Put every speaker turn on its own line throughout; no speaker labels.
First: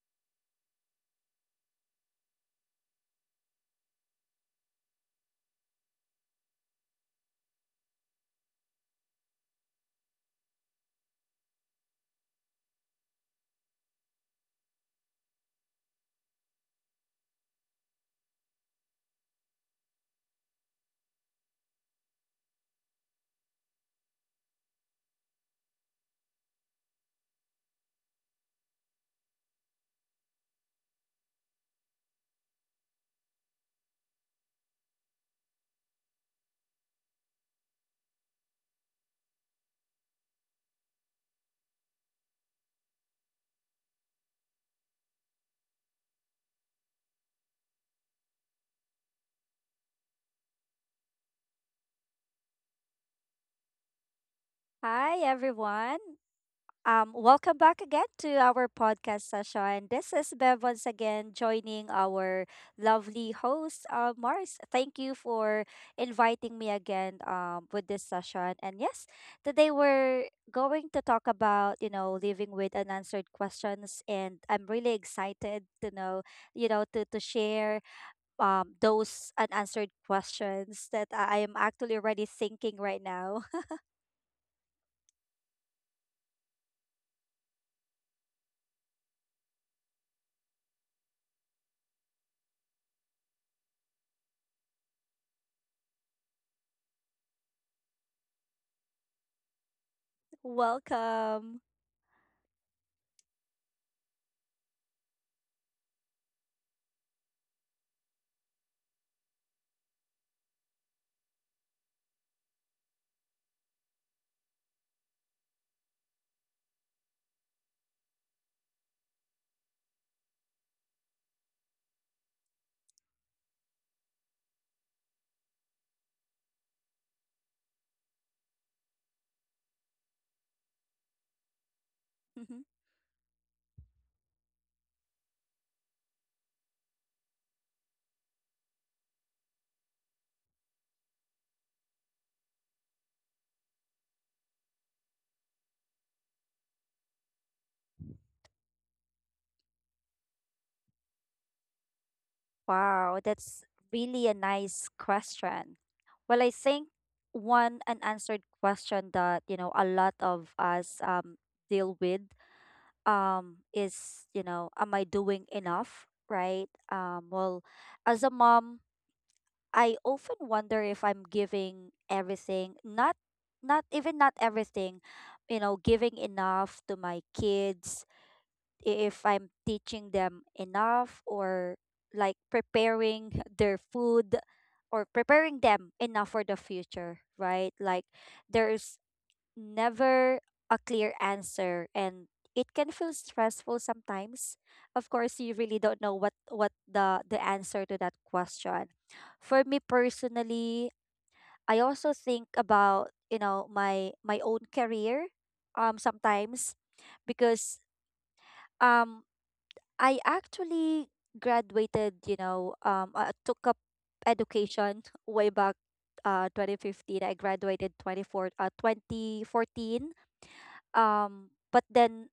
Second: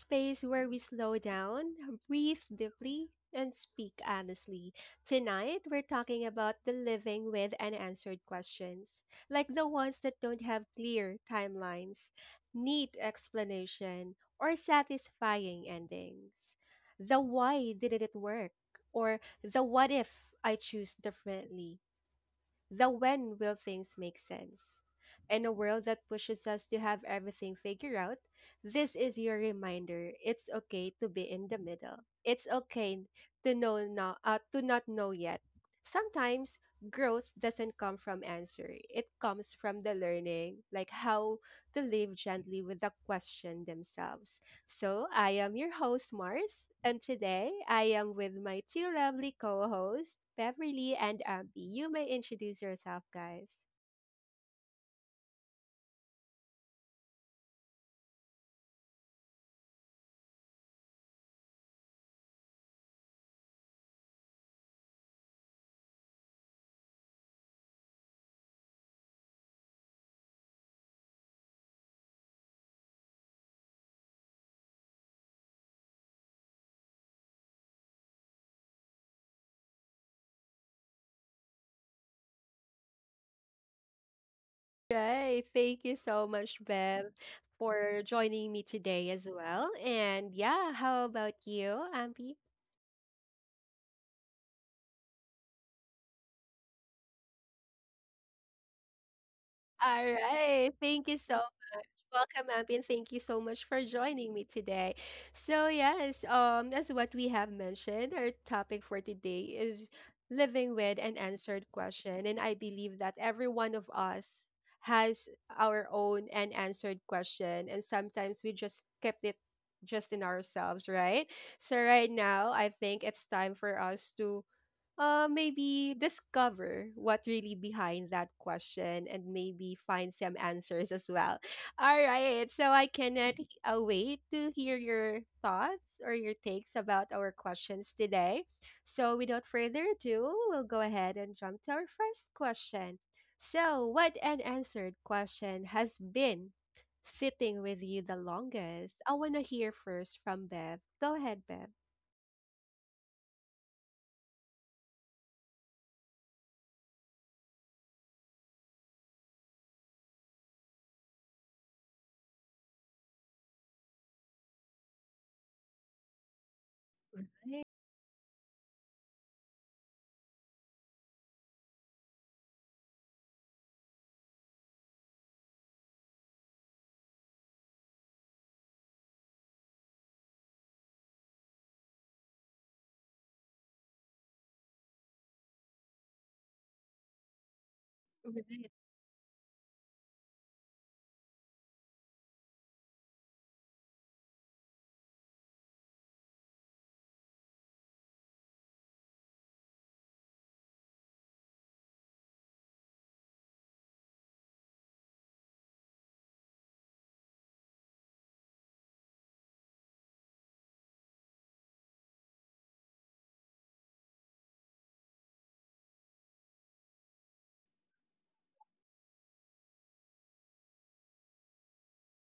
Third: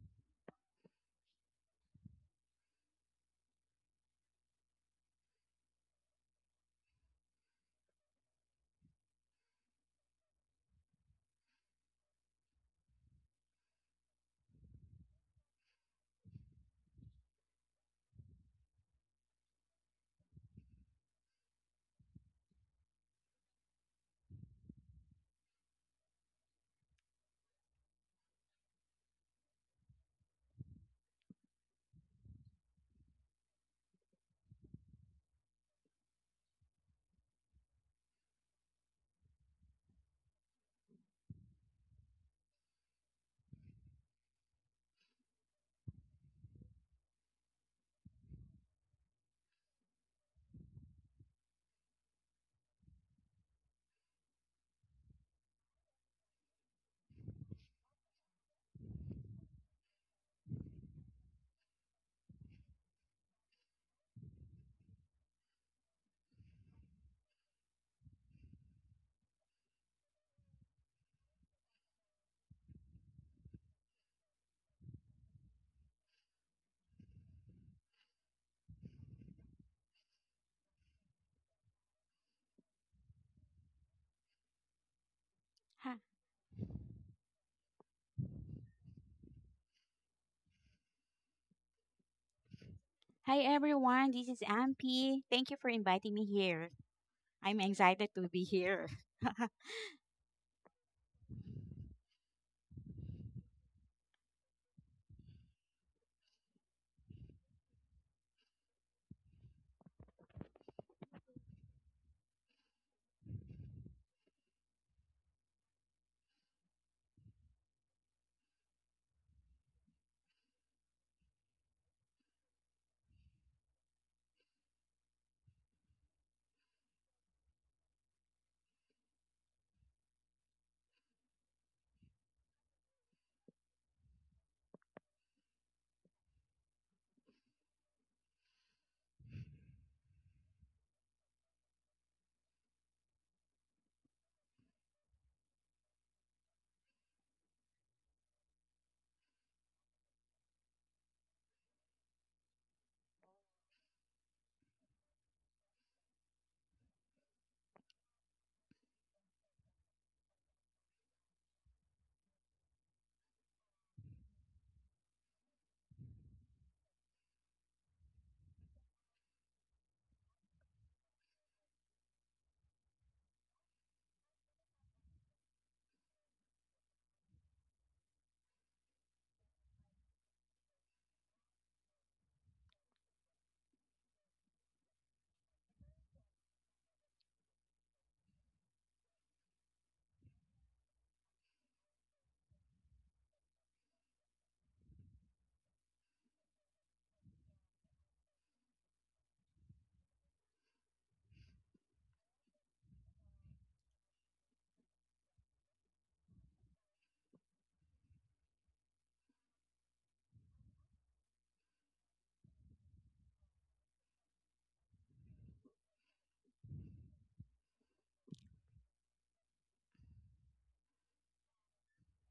space where we slow down, breathe deeply, and speak honestly. Tonight, we're talking about the living with unanswered questions, like the ones that don't have clear timelines, neat explanation, or satisfying endings. The why didn't it work? Or the what if I choose differently? The when will things make sense? In a world that pushes us to have everything figured out, this is your reminder. It's okay to be in the middle. It's okay to know now, to not know yet. Sometimes growth doesn't come from answer. It comes from the learning, like how to live gently with the question themselves. So, I am your host, Mars, and today I am with my two lovely co hosts, Beverly and Ampi. You may introduce yourself, guys.
Hi, everyone. Welcome back again to our podcast session. This is Bev once again joining our lovely host, Mars. Thank you for inviting me again with this session. And yes, today we're going to talk about, you know, living with unanswered questions. And I'm really excited to know, you know, to share those unanswered questions that I am actually already thinking right now.
Right. Thank
Hi
you so much, Bev, for joining me today as well. And yeah, how about you, Ampi?
hi, everyone, this is Ampi. Thank you for inviting me here. I'm excited to be here.
All right. Thank you so.
Welcome.
Welcome, Abby, and thank you so much for joining me today. So, yes, as what we have mentioned, our topic for today is living with an answered question, and I believe that every one of us has our own unanswered question, and sometimes we just kept it just in ourselves, right? So, right now, I think it's time for us to maybe discover what really behind that question and maybe find some answers as well. All right.
Mhm.
So I cannot wait to hear your thoughts or your takes about our questions today. So without further ado, we'll go ahead and jump to our first question. So, what unanswered question has been sitting with you the longest? I want to hear first from Bev. Go ahead, Bev.
Wow, that's really a nice question. Well, I think one unanswered question that, you know, a lot of us deal with is, you know, am I doing enough, right? Well, as a mom, I often wonder if I'm giving everything, not even not everything, you know, giving enough to my kids, if I'm teaching them enough or like preparing their food or preparing them enough for the future, right? Like
Right.
there's never a clear answer, and it can feel stressful sometimes. Of course, you really don't know what the answer to that question. For me personally, I also think about, you know, my own career sometimes, because um I actually graduated, you know, I took up education way back 2015. I graduated 24 uh 2014. But then,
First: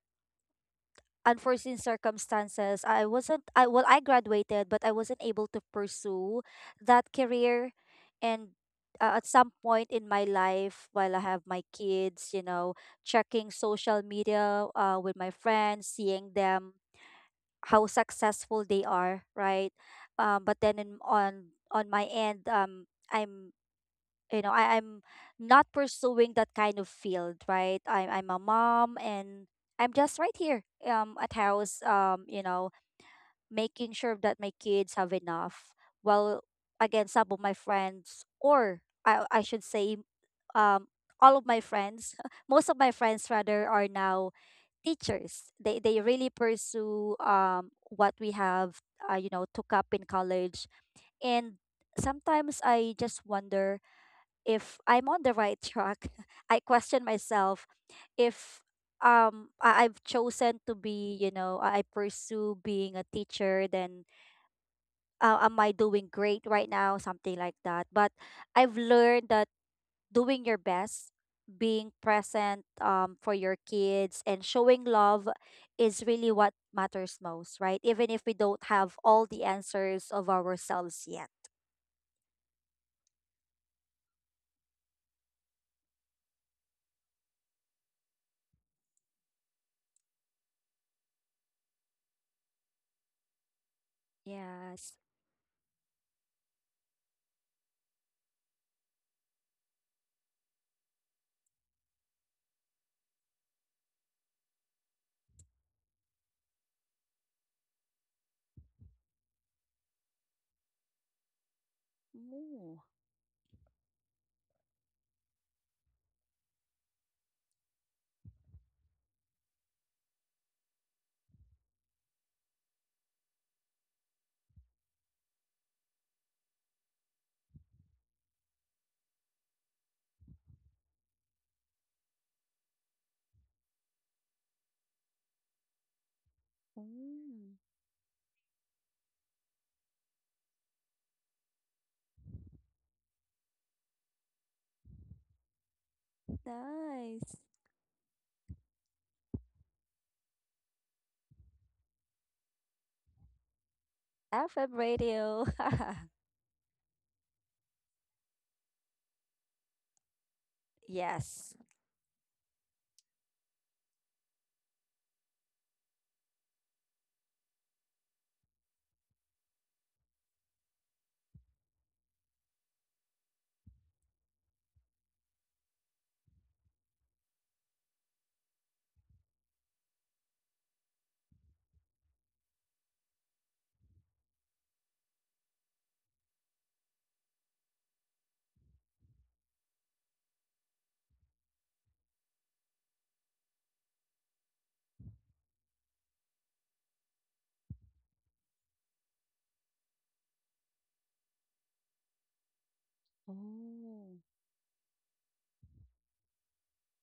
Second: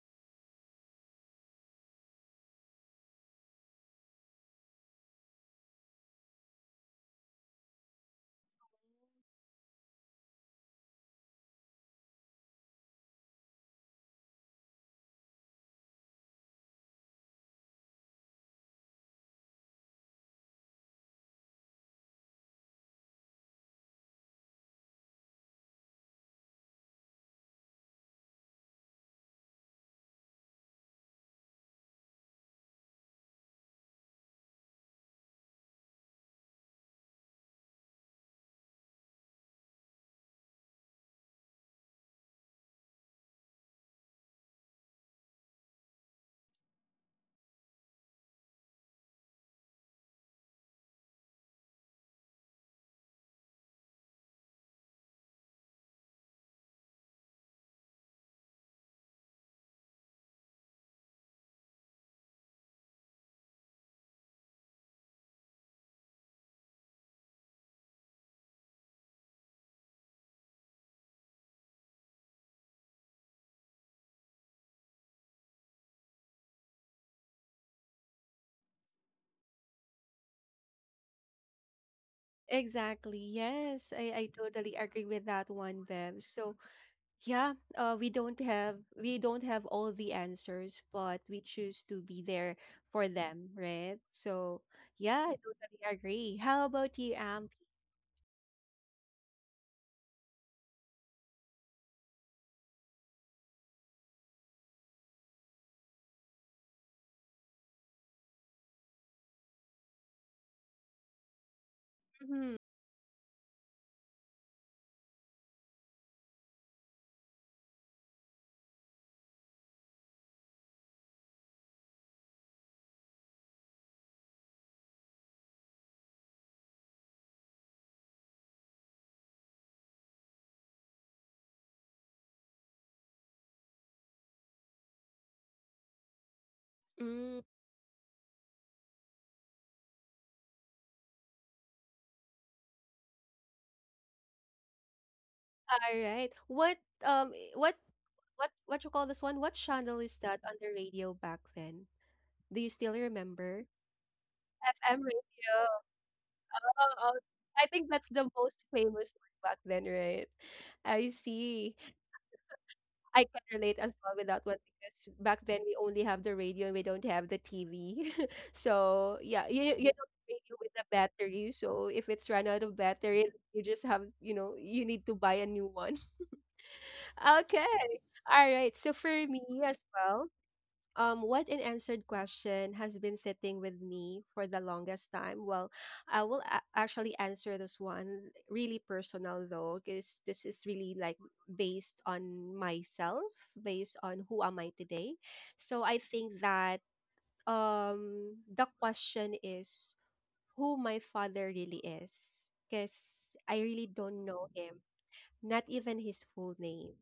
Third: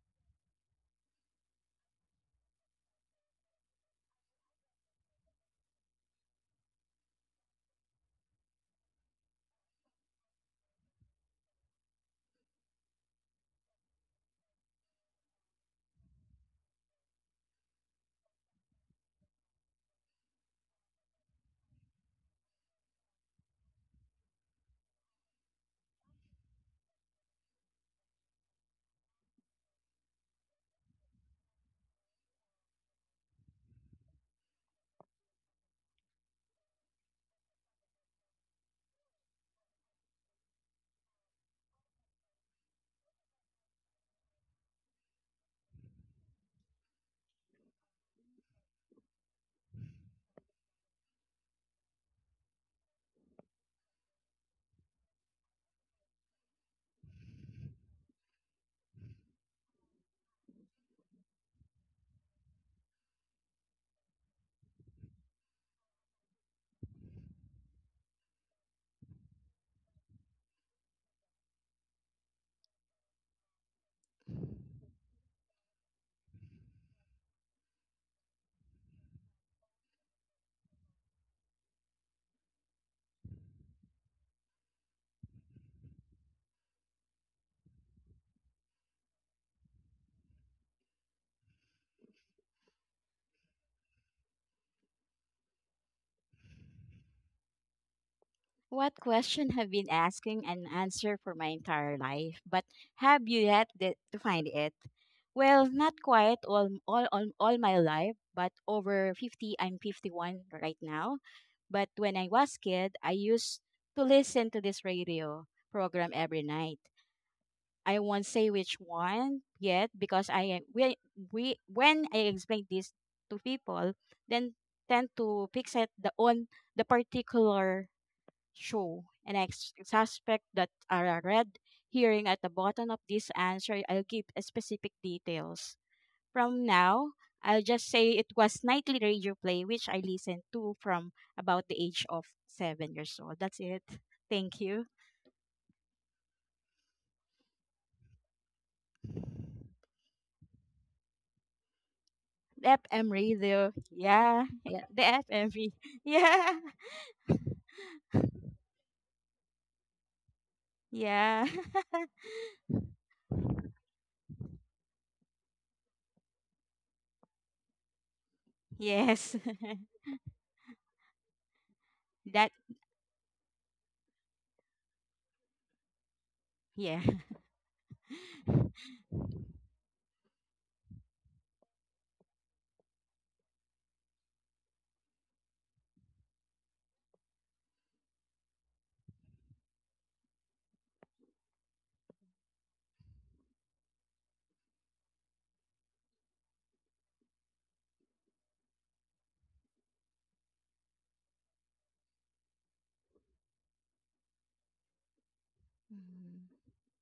unforeseen circumstances, I wasn't I well, I graduated, but I wasn't able to pursue that career. And at some point in my life while I have my kids, you know, checking social media with my friends, seeing them how successful they are, right? But then in, on my end, I'm, you know, I'm not pursuing that kind of field, right? I'm a mom, and I'm just right here at house, you know, making sure that my kids have enough. While again, some of my friends, I should say um all of my friends, most of my friends rather, are now teachers. They really pursue what we have, you know, took up in college, and sometimes I just wonder if I'm on the right track. I question myself if I've chosen to be, you know, I pursue being a teacher, then am I doing great right now? Something like that. But I've learned that doing your best, being present for your kids, and showing love is really what matters most, right? Even if we don't have all the answers of ourselves yet.
Exactly. Yes, I totally agree with that one, Bev. So yeah, we don't have all the answers, but we choose to be there for them, right? So
Yes.
yeah, I totally agree. How about you, Amp?
What question have been asking an answer for my entire life, but have you yet to find it? Well, not quite all my life, but over 50, I'm 51 right now. But when I
Mm-hmm.
was
Ooh.
kid, I used to listen to this radio program every night. I won't say which one yet because I we when I explain this to people, then tend to fixate the on the particular show, and I suspect that a red hearing at the bottom of this answer. I'll give a specific details. From now,
Mm.
Mm.
I'll just say it was nightly radio play which I listened to from about the age of 7 years old. That's it. Thank you.
All right. What um
Nice.
i- what what you call this one? What channel is that on the radio back then? Do
The
you still
FM
remember?
radio. Yeah.
FM
Yeah. The
FM
radio.
radio.
FMV, yeah.
Oh, I think that's the most famous one back then, right? I
Yeah.
Yes.
see. I can relate as well with that one because back then we only have the radio and we don't have the TV. So
Yes.
yeah, you know the radio with the battery. So if it's run
That
out of battery, you just have you know you need to buy a new one.
yeah.
Okay. All right. So for me as well. What unanswered question has been sitting with me for the longest time? Well, I will actually answer this one really personal though, because this is really like based on myself, based on who am I today. So I think that the question is who my father really is, because I really
Oh,
don't know him, not even his
Mm.
full name.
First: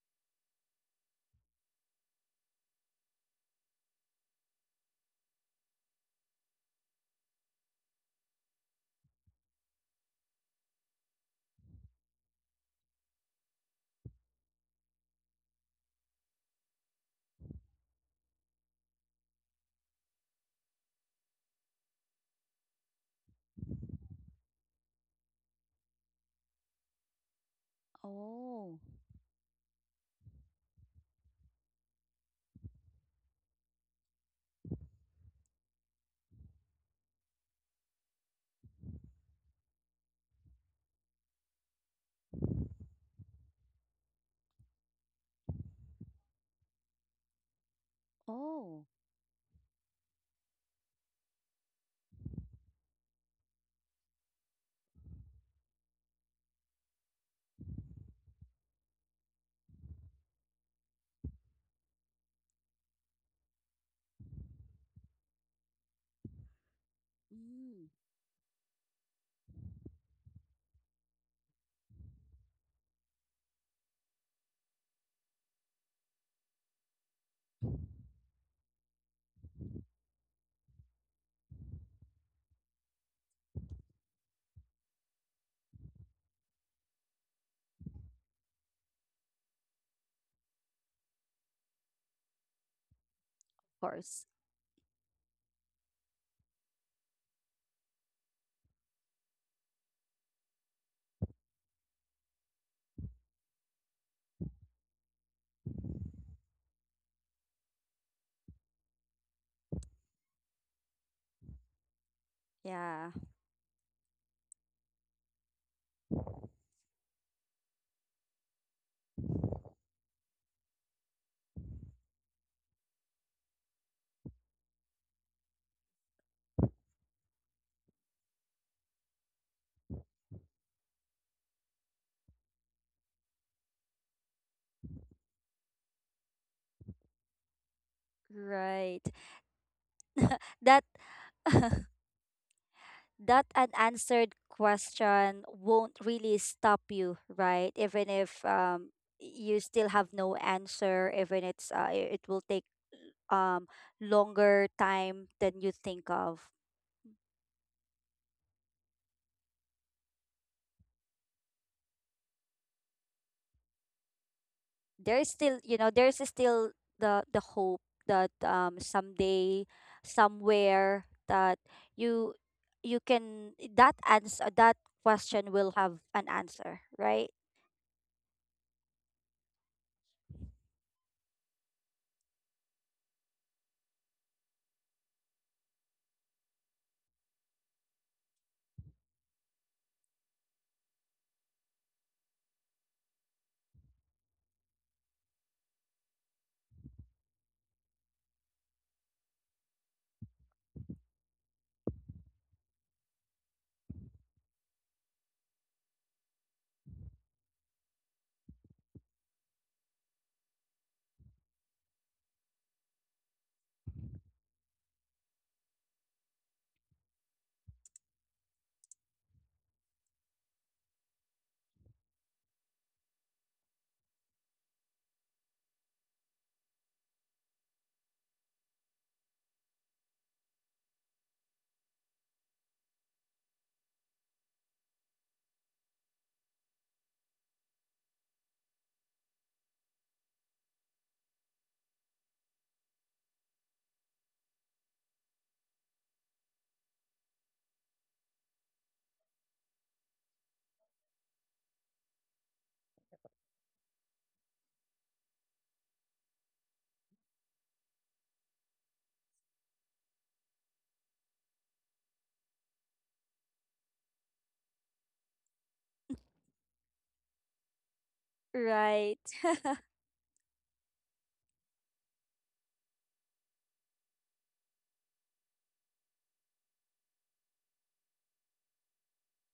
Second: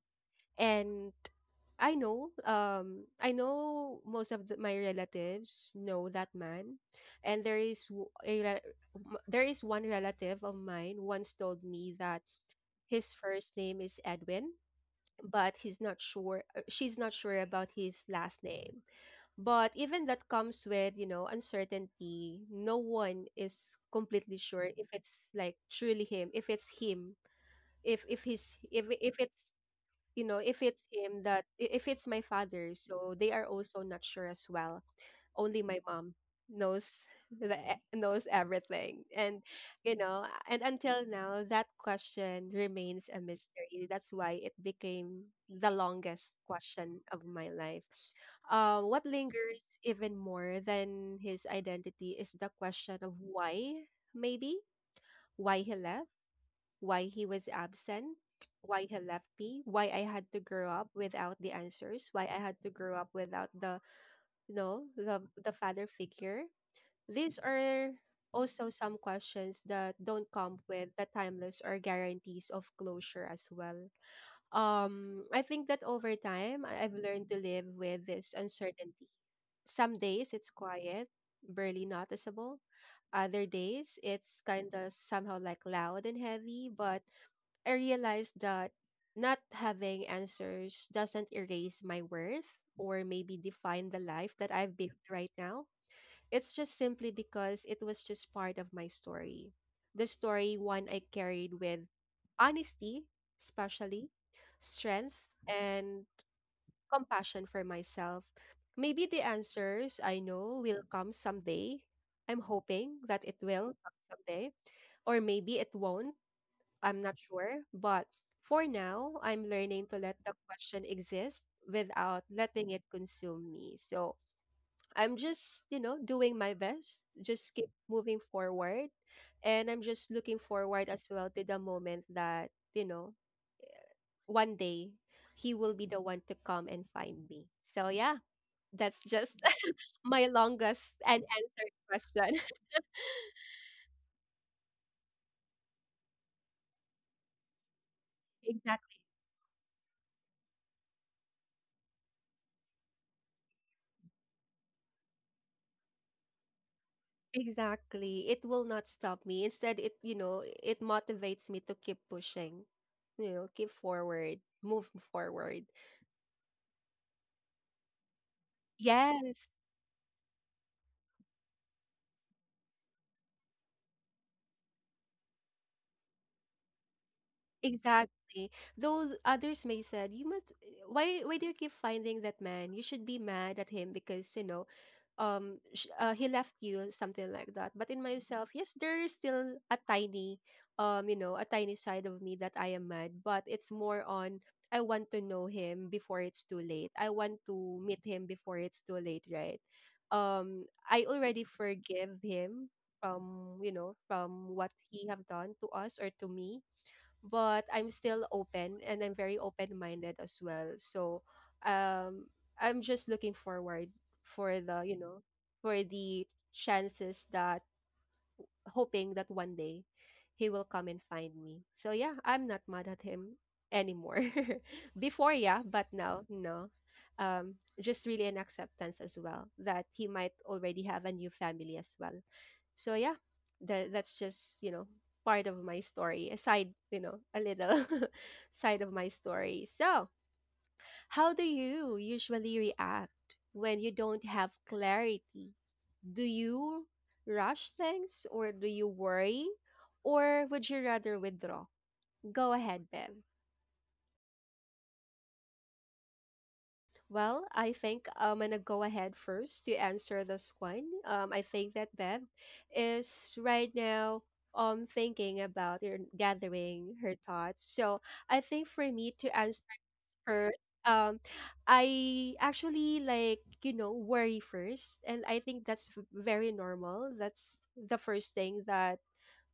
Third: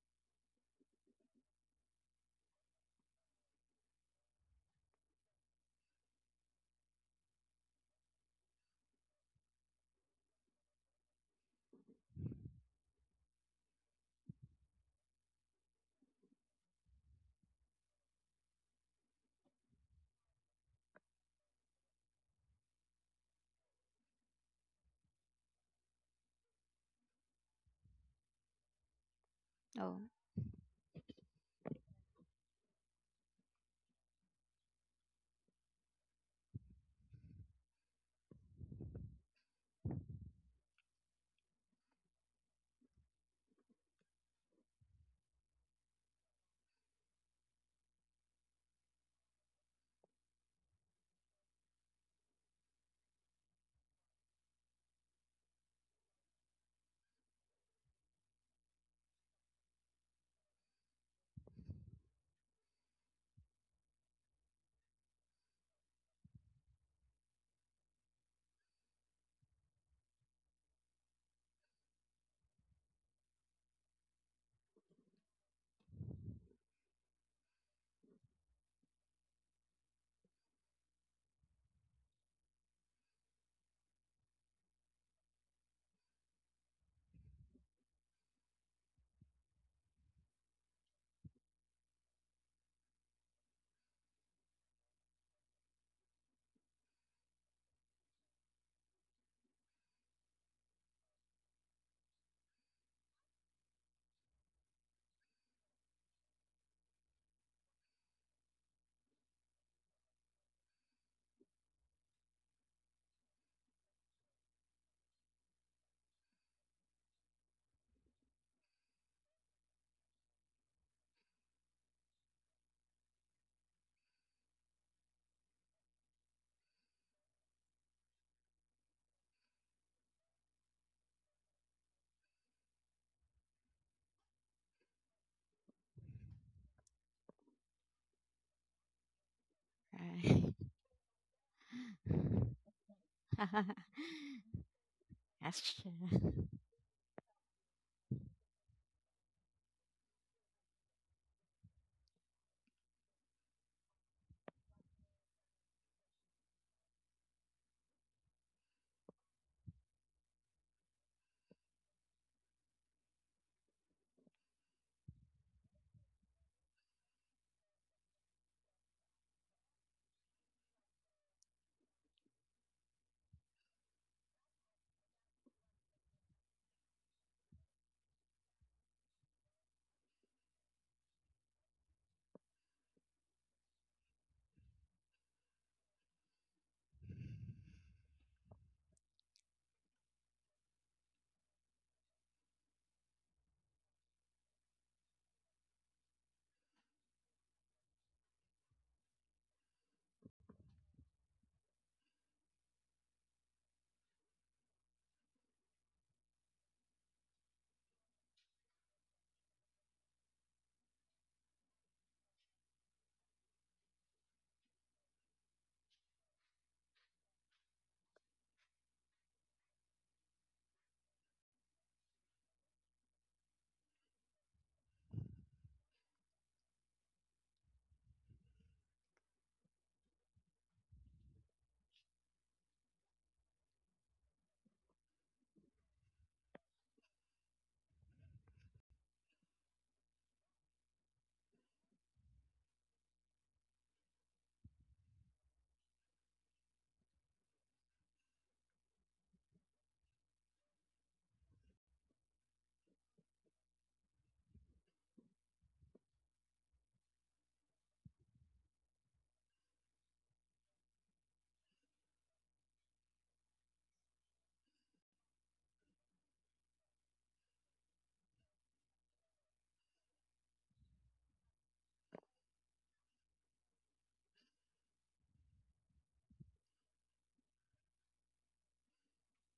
And I know most of the, my relatives know that man, and there is there is one relative of mine once told me that his first name is Edwin, but he's not sure. She's not sure about his last name. But even that comes with you know uncertainty. No one is completely sure if it's like truly him, if it's him, if if he's
oh,
if if it's
Oh.
you know if it's him that if it's my father, so they are also not sure as well. Only my mom knows knows everything, and you know, and until now that question remains a mystery. That's why it became the longest question of my life.
oh.
What lingers even more than his identity is the question of why. Maybe why he left, why he was absent, why he left me, why I had to grow up without the answers, why I had to grow up without the you know the father figure. These
Mm.
are also some questions that don't come with the timeless or guarantees of closure as well. I think that over time, I've learned to live with this uncertainty. Some days it's quiet, barely noticeable. Other days it's kind of somehow like loud and heavy, but I realized that not having answers doesn't erase my worth or maybe
Of
define the
course.
life that I've built right now. It's just simply because it was just part of my story. The story one I carried with honesty, especially strength and compassion for myself. Maybe the answers I know will come someday. I'm hoping
Yeah.
that it will come someday, or maybe it won't. I'm not sure. But for now, I'm learning to let the question exist without letting it consume me. So I'm just, you know, doing my best, just keep moving forward. And I'm just looking forward as well to the moment that, you know, one day he will be the one to come and find me. So, yeah,
Right.
that's just my
Right.
That
longest and answered question.
that unanswered question
Yes,
won't
true.
really stop you, right? Even if
Exactly.
you still have no answer, even it's it will take um longer time than you think of.
Exactly. It will not stop me. Instead, it, you know, it motivates me to keep pushing, you know, keep forward, move
There's still,
forward.
you know, there's still the hope that
Yes.
someday, somewhere, that you you can, that answer, that question will have an answer, right?
Exactly. Though others may said, you must why do you keep finding that man? You should be mad at him because, you know, he left you something like that. But in myself, yes, there is still a tiny you know, a tiny side of me that I am mad, but it's more on I want to know him before it's too late. I want to meet him before it's too late, right? I already forgive him from, you know, from what he have done to us or to me, but I'm still open and I'm very open-minded as well. So, um, I'm just looking forward for the, you know, for the chances that hoping that one day he will come and find me. So yeah, I'm not mad at him anymore. Before, yeah, but now, no. Just really an acceptance as well that he might already have a new family as well. So yeah, that that's just you know part of my story, aside you know a little side of my story. So how do you usually react when you don't have clarity? Do you rush things, or do you worry, or would you rather withdraw? Go ahead, Bev. Well, I think I'm gonna go ahead first to answer this one. I think that Bev is right now thinking about or gathering her thoughts. So I think for me
Right.
to answer first, um, I actually like you know worry first, and I think that's very normal. That's the first thing that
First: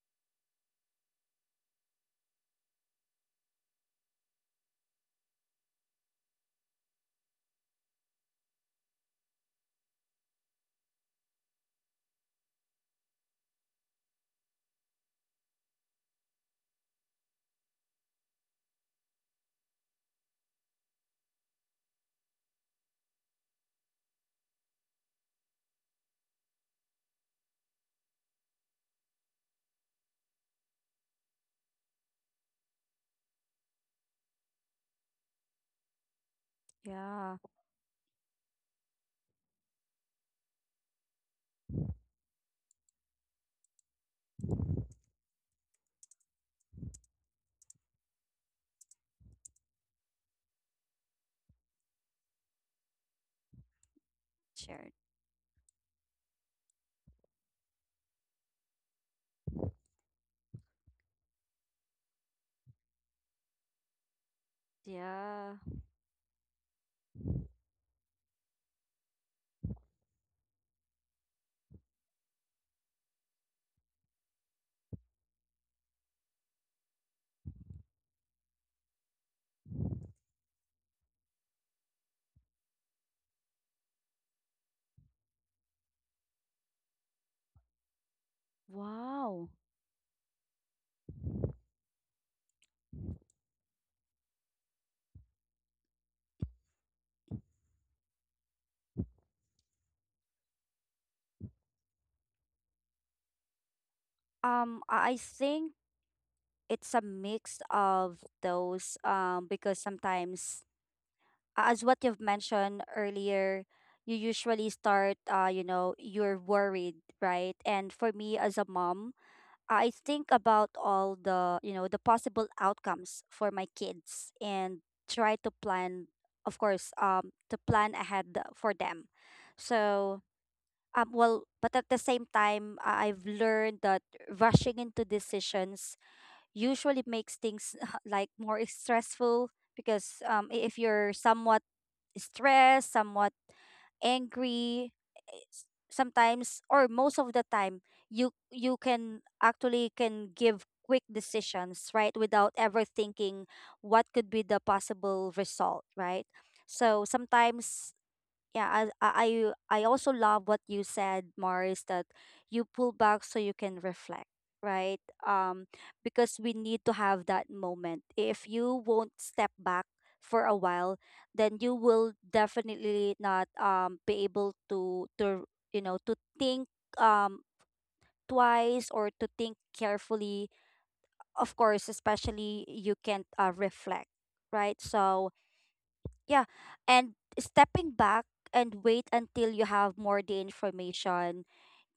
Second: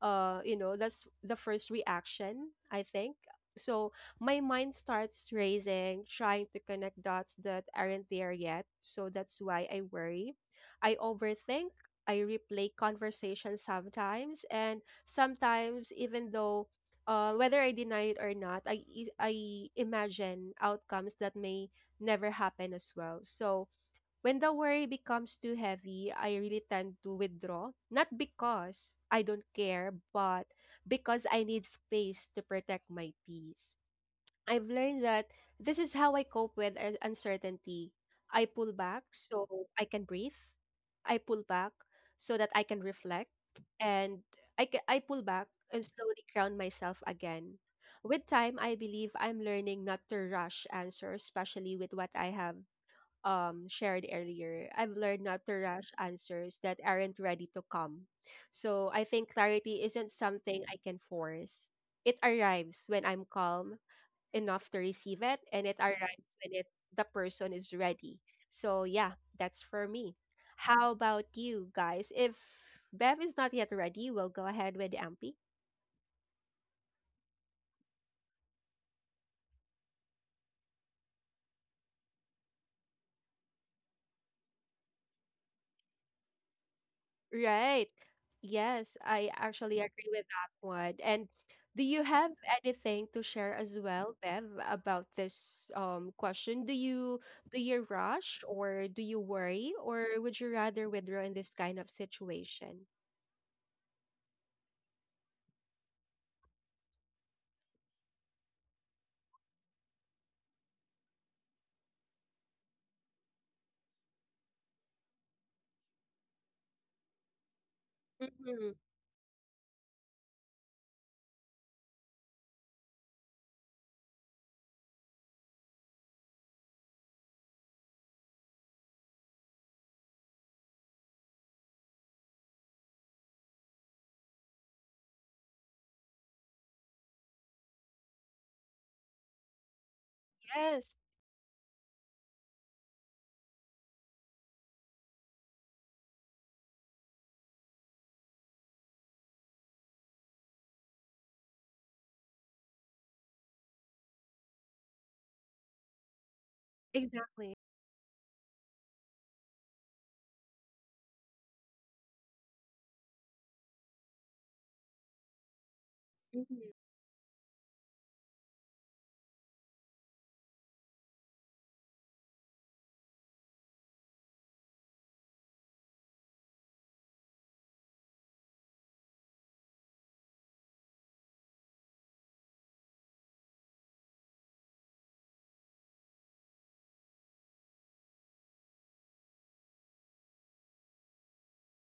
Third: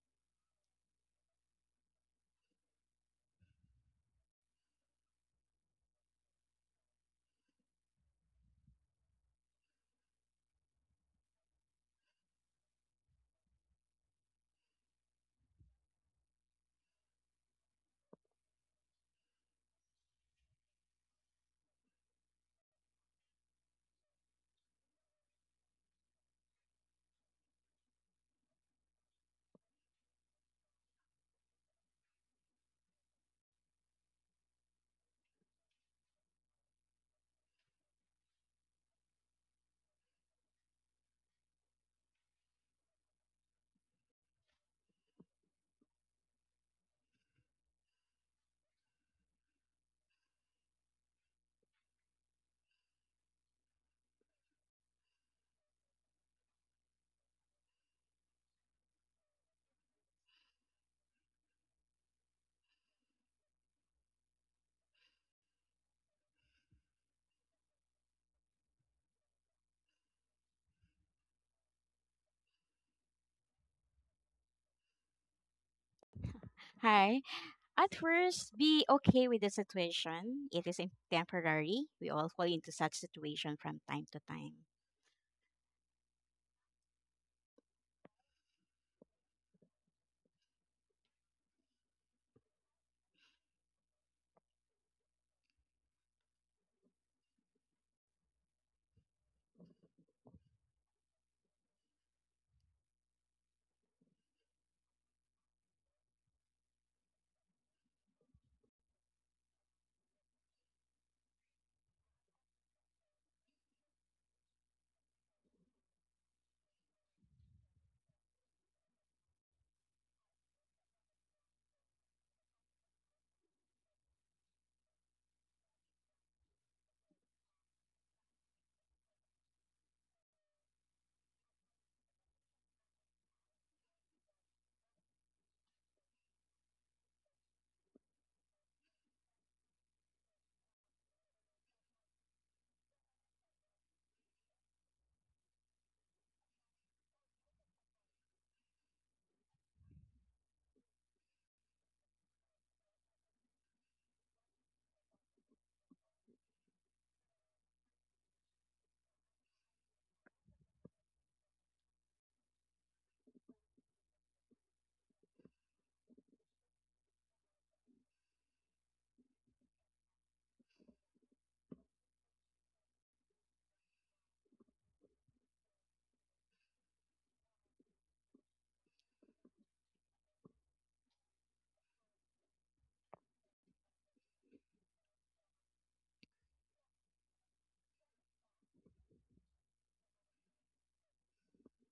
you know that's the first reaction I think. So my mind starts racing trying to connect dots that aren't there yet, so that's why I worry, I overthink, I replay conversations sometimes. And sometimes even though whether I deny it or not, I imagine outcomes that may never happen as well. So, when the worry becomes too heavy, I really tend to withdraw. Not because I don't care, but because I need space to protect my peace. I've learned that this is how I cope with
Yeah.
uncertainty. I pull back so I can breathe. I pull back so that I can reflect. And I pull back and slowly ground myself again. With time, I believe I'm learning not to rush answers, especially with what I have shared earlier,
Shared.
I've learned not to rush answers that aren't ready to come. So I think clarity isn't something I can force. It arrives when I'm calm enough to receive it,
Yeah.
and it arrives when it the person is ready. So yeah, that's for me. How about you guys? If Bev is not yet ready, we'll go ahead with Ampi.
Hi. At first, be okay with the situation. It is temporary. We all fall into such situation from time to time.
Right. Yes, I
Wow.
actually agree with that one. And do you have anything to share as well, Bev, about this question? Do you rush, or do you worry, or would you rather withdraw in this kind of situation?
I think it's a mix of those, because sometimes, as what you've mentioned earlier, you usually start, you know, you're worried, right? And for me as a
Hmm.
mom, I think about all the, you know, the possible outcomes for my kids and try to plan, of course, to plan ahead for them. So, well, but at the same time, I've learned that rushing into decisions usually makes things like more stressful, because if
Yes,
you're someone stressed, somewhat angry, sometimes or most of the time, you can actually can give quick decisions, right, without ever thinking what could be the possible result, right? So
exactly.
sometimes, yeah, I also love what you said, Mars, that you pull back so you can reflect, right? Because we
Hmm.
need to have that moment. If you won't step back for a while, then you will definitely not be able to you know, to think um twice or to think carefully, of course. Especially, you can't reflect, right? So yeah, and stepping back and wait until you have more the information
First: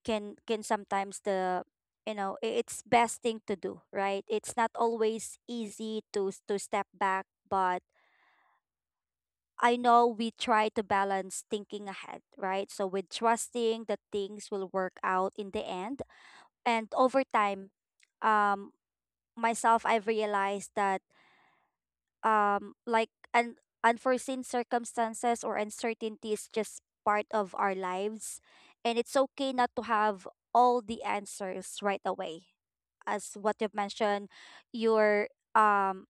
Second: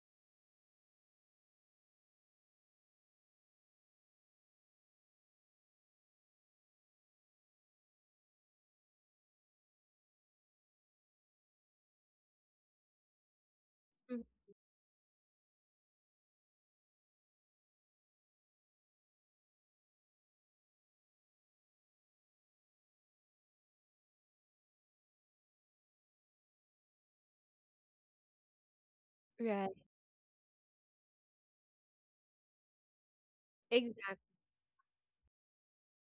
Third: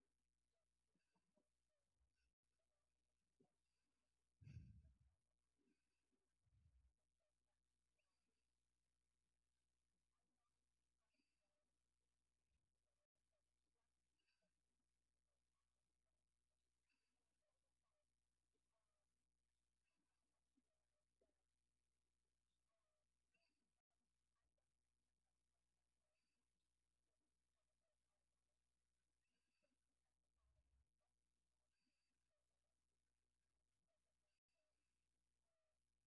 can sometimes the, you know, it's best thing to do, right? It's not always easy to to step back, but I know we try to balance thinking ahead, right? So, with trusting that things will work out in the end. And over time, um, myself, I've realized that like unforeseen circumstances or uncertainty is just part of our lives, and it's okay not
Right.
to have all the answers right away. As what you've
Exact.
mentioned, you're um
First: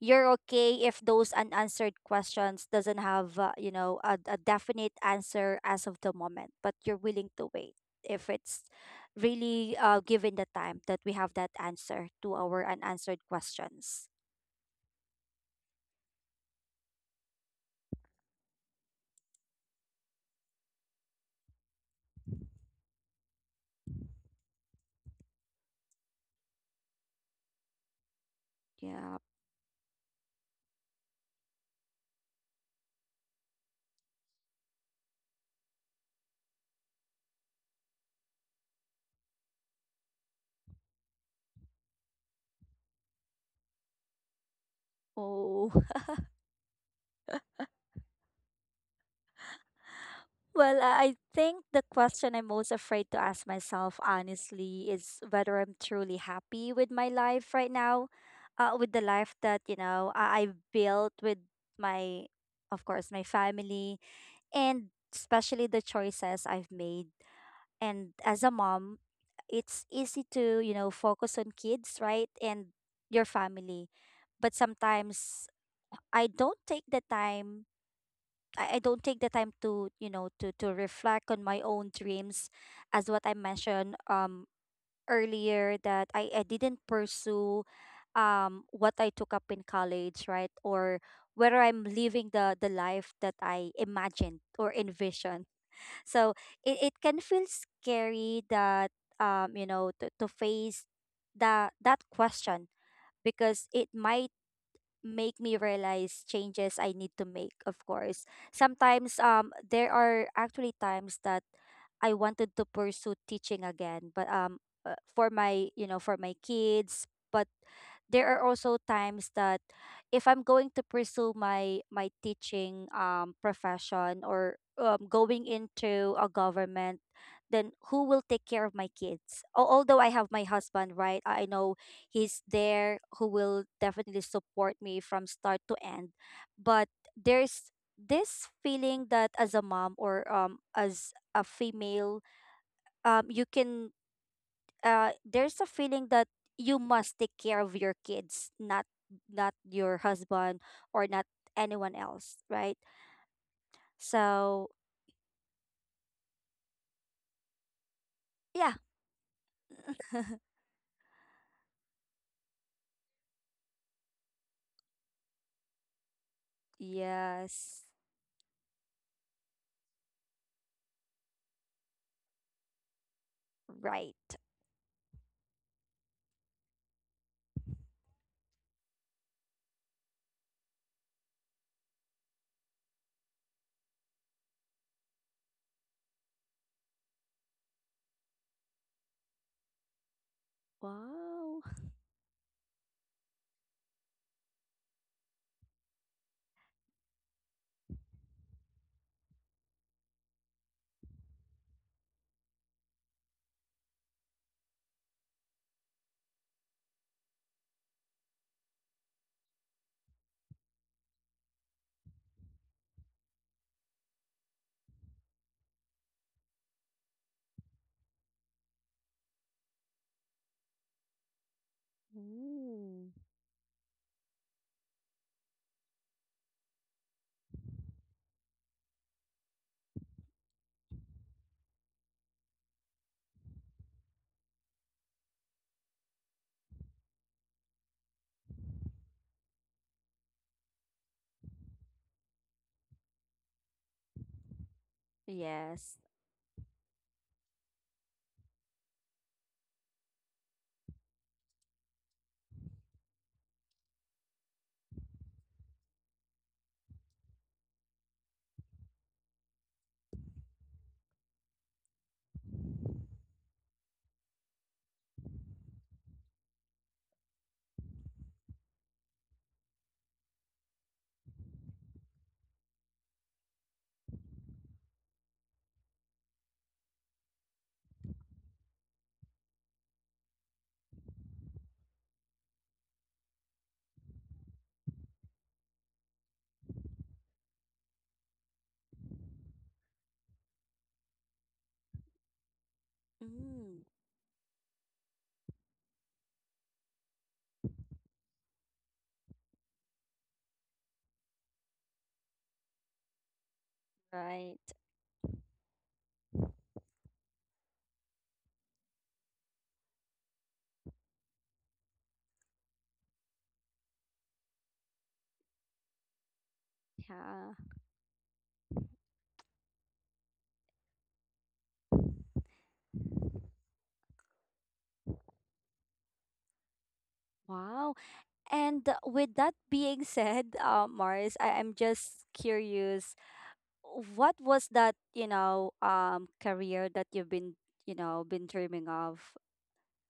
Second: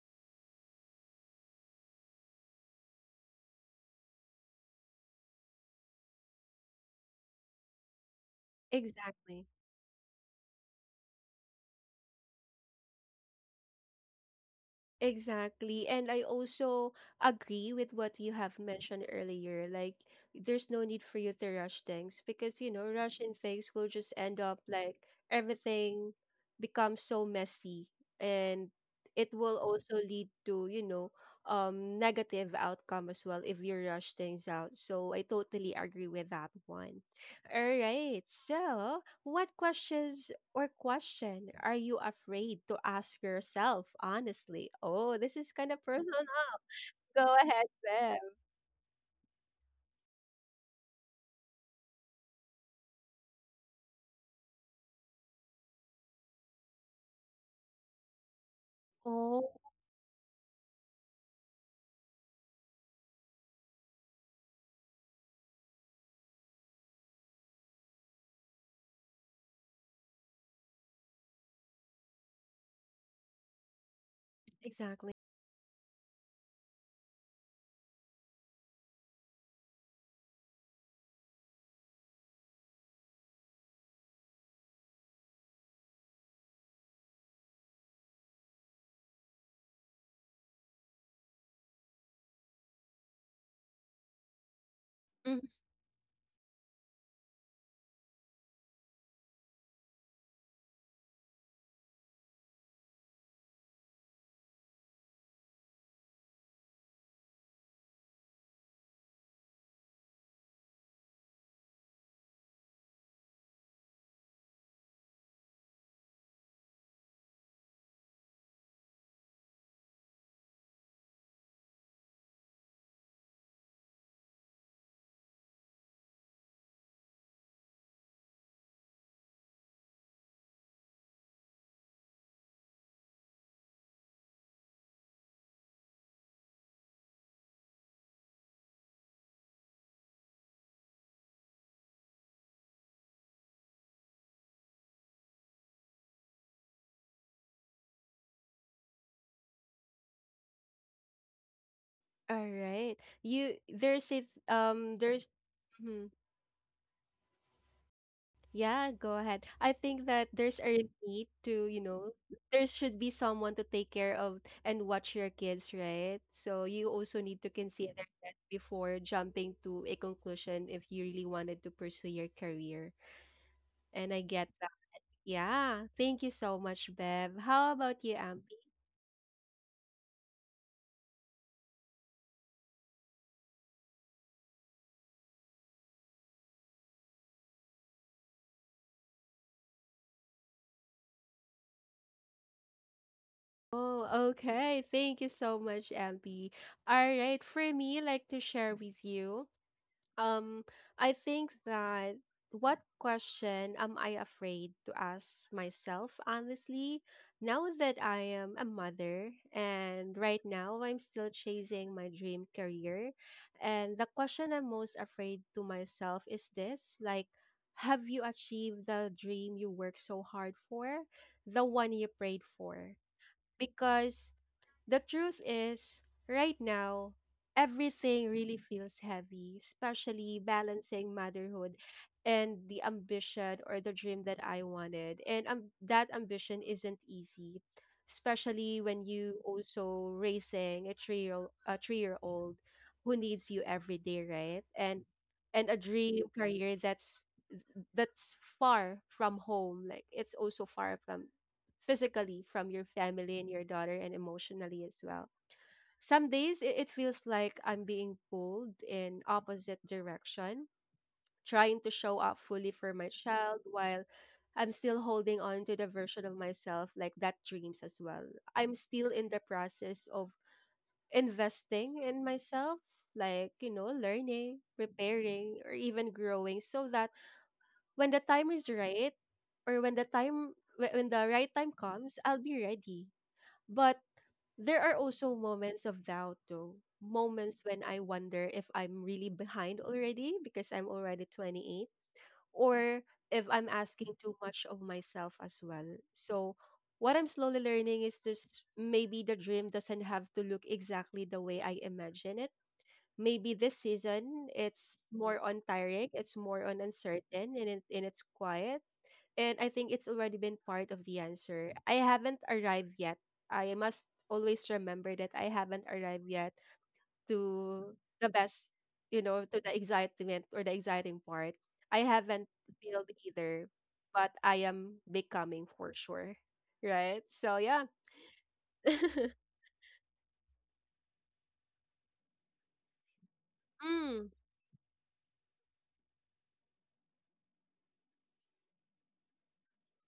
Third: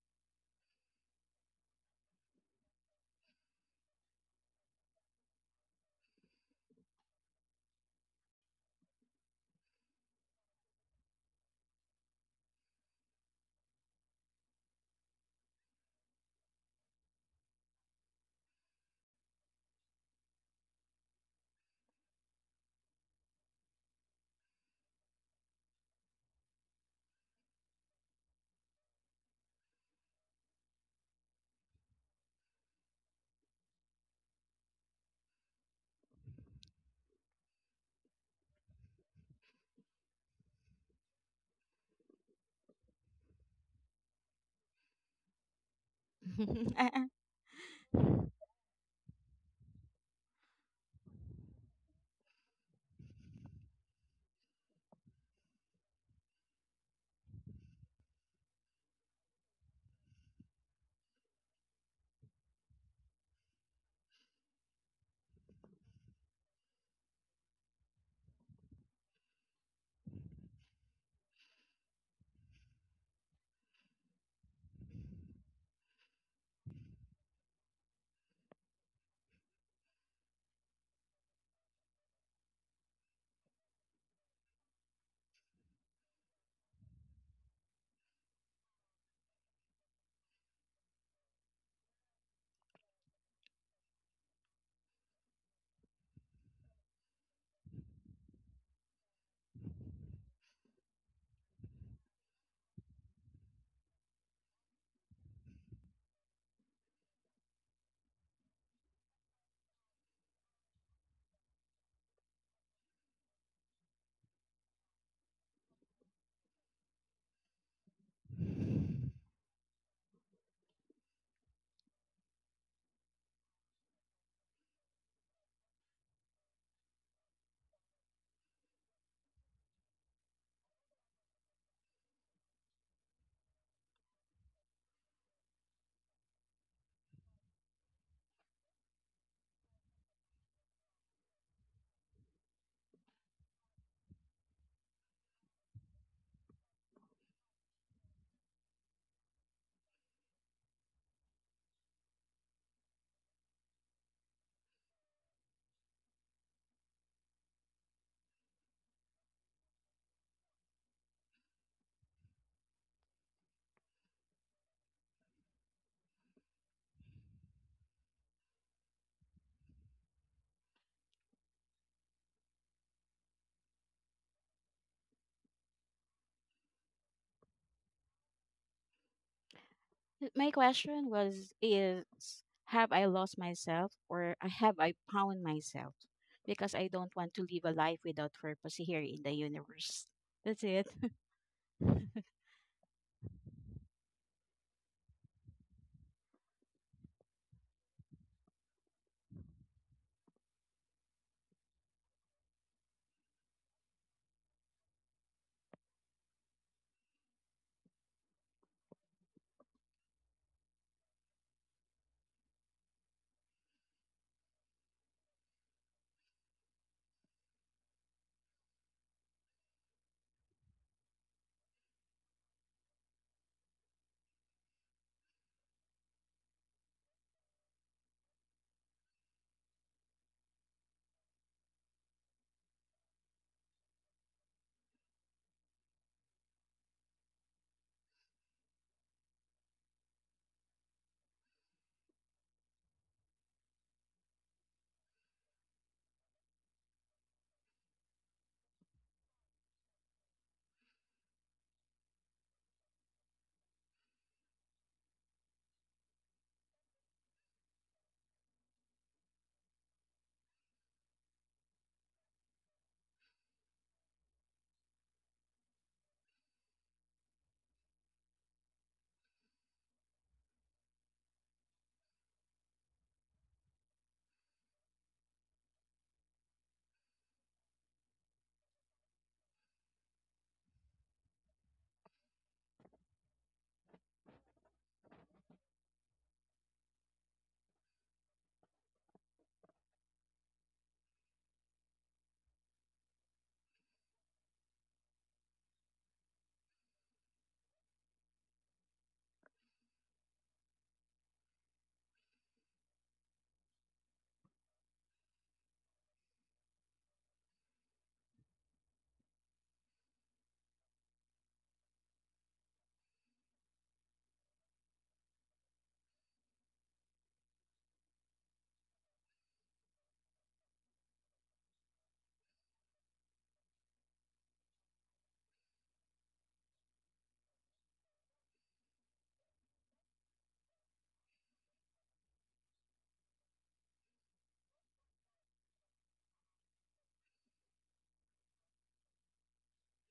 you're okay if those unanswered questions doesn't have, you know, a definite answer as of the moment, but you're willing to wait if it's
Exactly.
really, given the time, that we have that answer to our unanswered questions.
Exactly. And I also agree with what you have mentioned earlier. Like, there's no need for you to rush things because, you know, rushing things will just end up like everything becomes so messy, and
Yeah.
it will also lead to, you know, negative outcome as well if you rush things out. So I totally agree with that one. All right. So, what questions or question are you afraid to ask yourself honestly? Oh, this is kind
Oh.
of personal.
Uh, uh,
Go ahead, Bev.
Well, I think the question I'm most afraid to ask myself honestly is whether I'm truly happy with my life right now, with the life
Oh,
that, you know, I've built with my, of course, my family, and especially the choices I've made. And as a mom, it's easy to, you know, focus on kids, right? And your family. But
exactly.
sometimes I don't take the time, I don't take the time to, you know, to reflect on my own dreams, as what I mentioned earlier, that I didn't pursue what I took up in college, right? Or whether I'm living the life that I imagined or
Mm.
envisioned. So it can feel scary, that you know, to face that question, because it might make me realize changes I need to make, of course. Sometimes there are actually times that I wanted to pursue teaching again, but for my, you know, for my kids. But there are also times that if I'm going to pursue my teaching profession, or going into a government, then who will take care of my kids? Although I have my husband, right? I know he's there, who will definitely support me from start to end. But there's this feeling that as a mom, or as a female, you can, there's a feeling that you must take care of your kids, not, not your husband, or not anyone else,
All
right?
right. You there's it.
So
There's Mhm.
yeah.
Yeah, go ahead. I think that there's a need to, you know, there should be someone to take care of and watch your kids, right? So you also need to
Yes.
consider that before jumping to a conclusion if you really wanted to pursue your career. And I
Right.
get. Yeah, thank you so much, Bev. How about you, Ampi?
My question was is have I lost myself or have I found myself? Because I don't want to live a life without purpose here in the universe. That's it.
Wow.
Oh, okay. Thank you so much, Ampi. All right, for me, like to share with you. Um, I think that what question am I afraid to ask myself, honestly? Now that I am a mother, and right now I'm still chasing my dream career, and the question I'm most afraid to myself is this like, have you achieved the dream you worked so hard for, the one you prayed for?
Ooh.
Because the truth is, right now, everything really feels heavy, especially balancing motherhood and the ambition or the dream that I wanted. And That ambition isn't easy, especially when you also raising a 3 year old who needs you every day, right? And a
Yes.
dream career that's far from home, like it's also far from physically from your family and your daughter and emotionally as well. Some days it feels like I'm being pulled in opposite direction, trying to show up fully for my child while I'm still holding on to the version of myself like that dreams as well. I'm still in the process of investing in myself, like, you know, learning, preparing, or even growing so that when the time is right or when the when the right time comes, I'll be ready. But there are also moments of doubt, though. Moments when I wonder if I'm really behind already because I'm already 28 or if I'm
Mm.
asking too much of myself as well. So, what I'm slowly learning is this maybe the dream doesn't have to look exactly the way I imagine it. Maybe this season
Right.
it's more on tiring, it's more on uncertain, and it's quiet and I think it's already been part of the answer. I haven't arrived yet. I must always remember that I haven't arrived yet
Yeah.
to the best, you know, to the excitement or the exciting part. I haven't failed either, but I am becoming for sure. Right? So yeah.
Wow. And with that being said, Mars, I am just curious,
Mm.
what was that, you know, career that you've been, you know, been dreaming of?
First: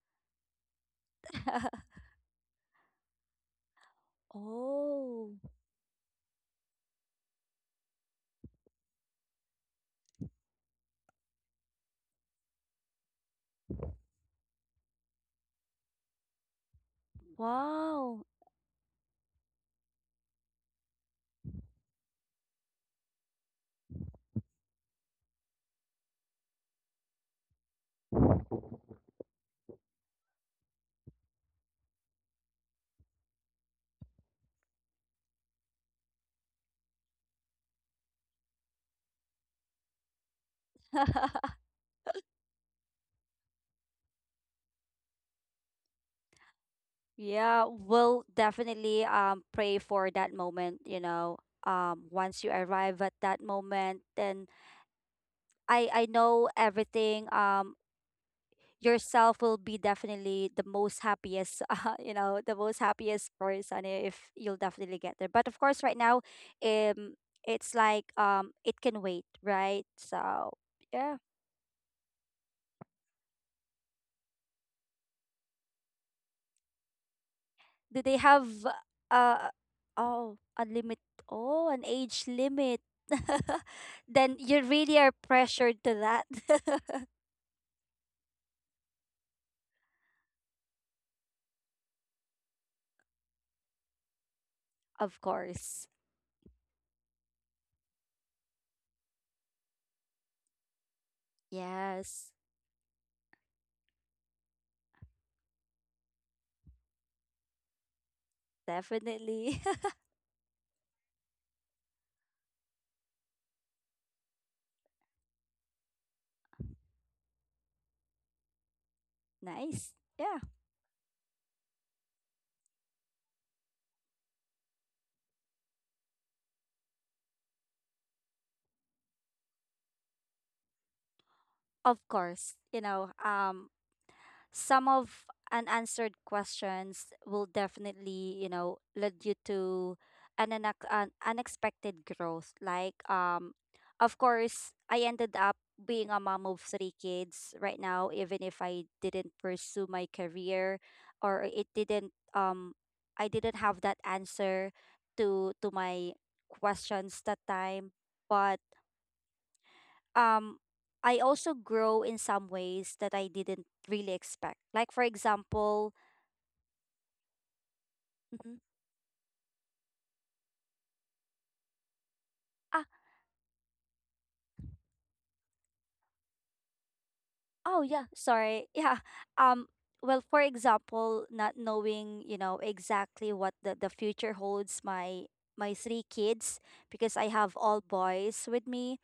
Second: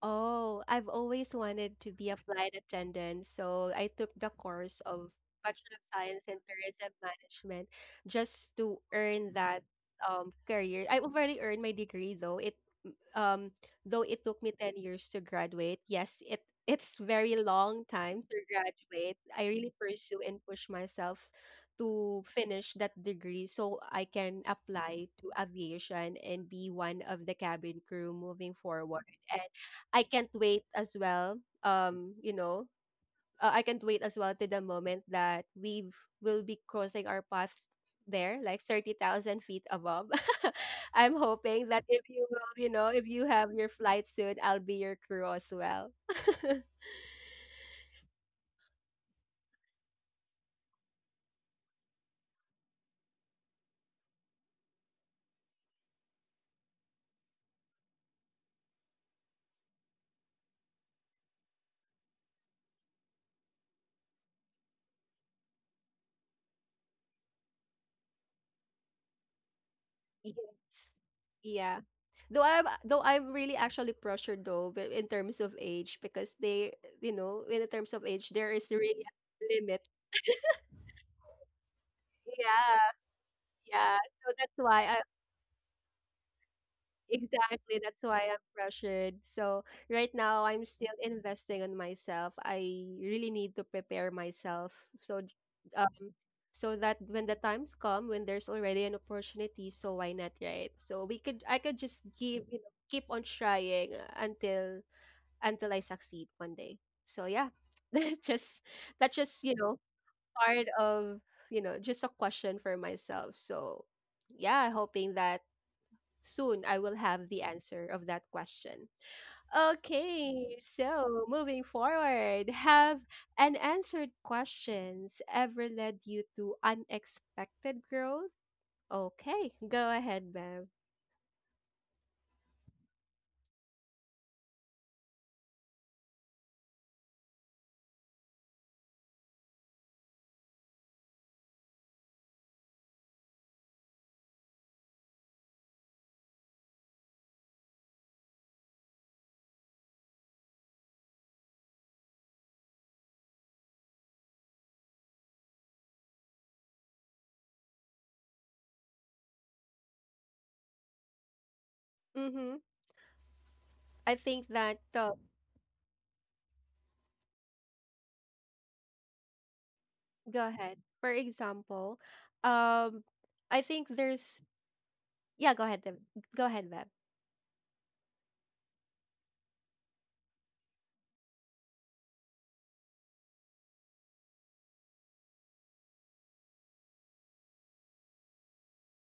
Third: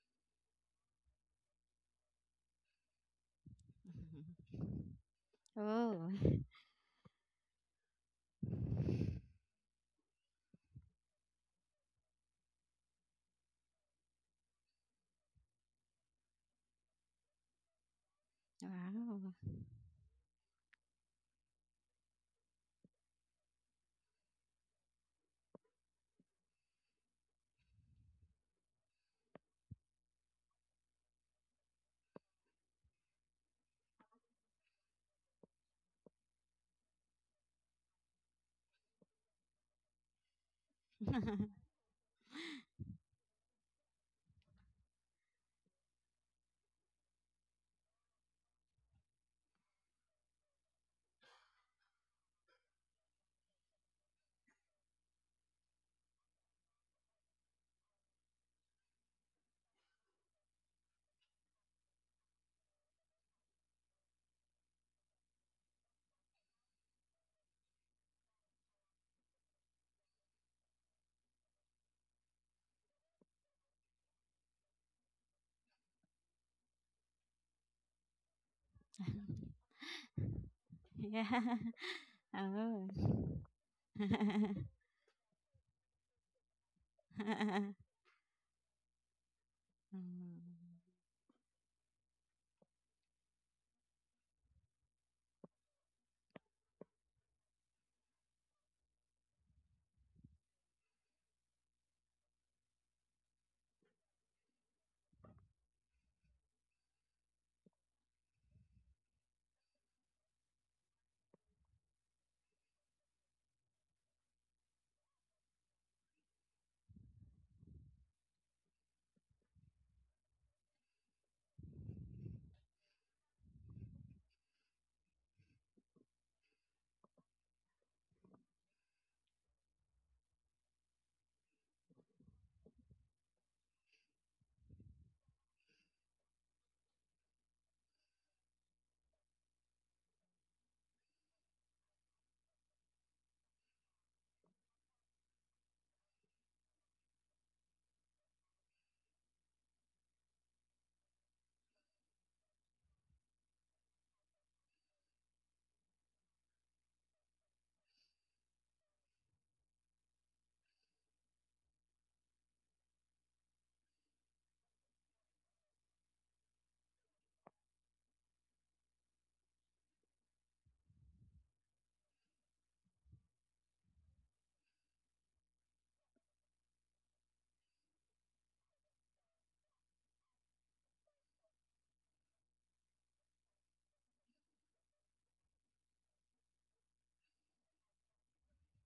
Oh, I've always wanted to be a flight attendant, so I took the
Mhm.
course of
Oh,
Bachelor of
Oh,
Science in Tourism Management just to earn that career. I already earned my degree though. It um though it took me 10 years to graduate. Yes, it's very long time
wow.
to graduate.
wow.
I really pursue and push myself to finish that degree so I can apply to aviation and be one of the cabin crew moving forward. I can't wait as well. You know, I can't wait as well to the moment that we will be crossing our paths there, like 30,000 feet above. I'm hoping that if you will, you know, if you have your flight soon, I'll be your crew as well.
Yeah, we'll definitely pray for that moment, you know. Once you arrive at that moment, then I know everything, yourself will be definitely the most happiest you know, the most happiest person, if you'll definitely get there. But of course, right now, um it's like, it can wait, right? So
Yes.
yeah.
Yeah. Though I'm really actually pressured though but in terms of age because they, you know, in terms
Do
of
they
age
have
there is really
uh
a limit.
oh, a limit?
Yeah.
Oh, an age limit.
Yeah,
Oh.
yeah. So
Then
that's
you
why
really
I.
are pressured to that.
Exactly, that's why I'm pressured. So right now I'm still investing on myself. I really need to prepare myself
Of course.
uh, so that when the times come when there's already an opportunity, so why not, right? So we could I could just
Yes.
give, you know, keep on trying until I succeed one day. So yeah, that's just that's just, you
Definitely.
know, part of, you know, just a question for myself. So yeah, hoping that soon I will have the answer of that question.
Nice. Yeah.
Okay, so moving forward, have unanswered questions ever led you to unexpected growth? Okay, go ahead, Bev.
Of course, you know, some of unanswered questions will definitely, you know, lead you to an, an unexpected growth. Like, of course, I ended up being a mom of three kids right now, even if I didn't pursue my career, or it didn't, I didn't have that answer to my questions that time. But um I also grow in some
Mm-hmm.
ways that I didn't really
I think
expect.
that,
Like for example, mhm.
go ahead. For example,
Ah.
um, I think there's, yeah, go ahead, Bev. Go ahead, Bev.
Oh yeah, sorry. Yeah. Um well, for example, not knowing, you know, exactly what the future holds my my three kids, because I have all boys with me,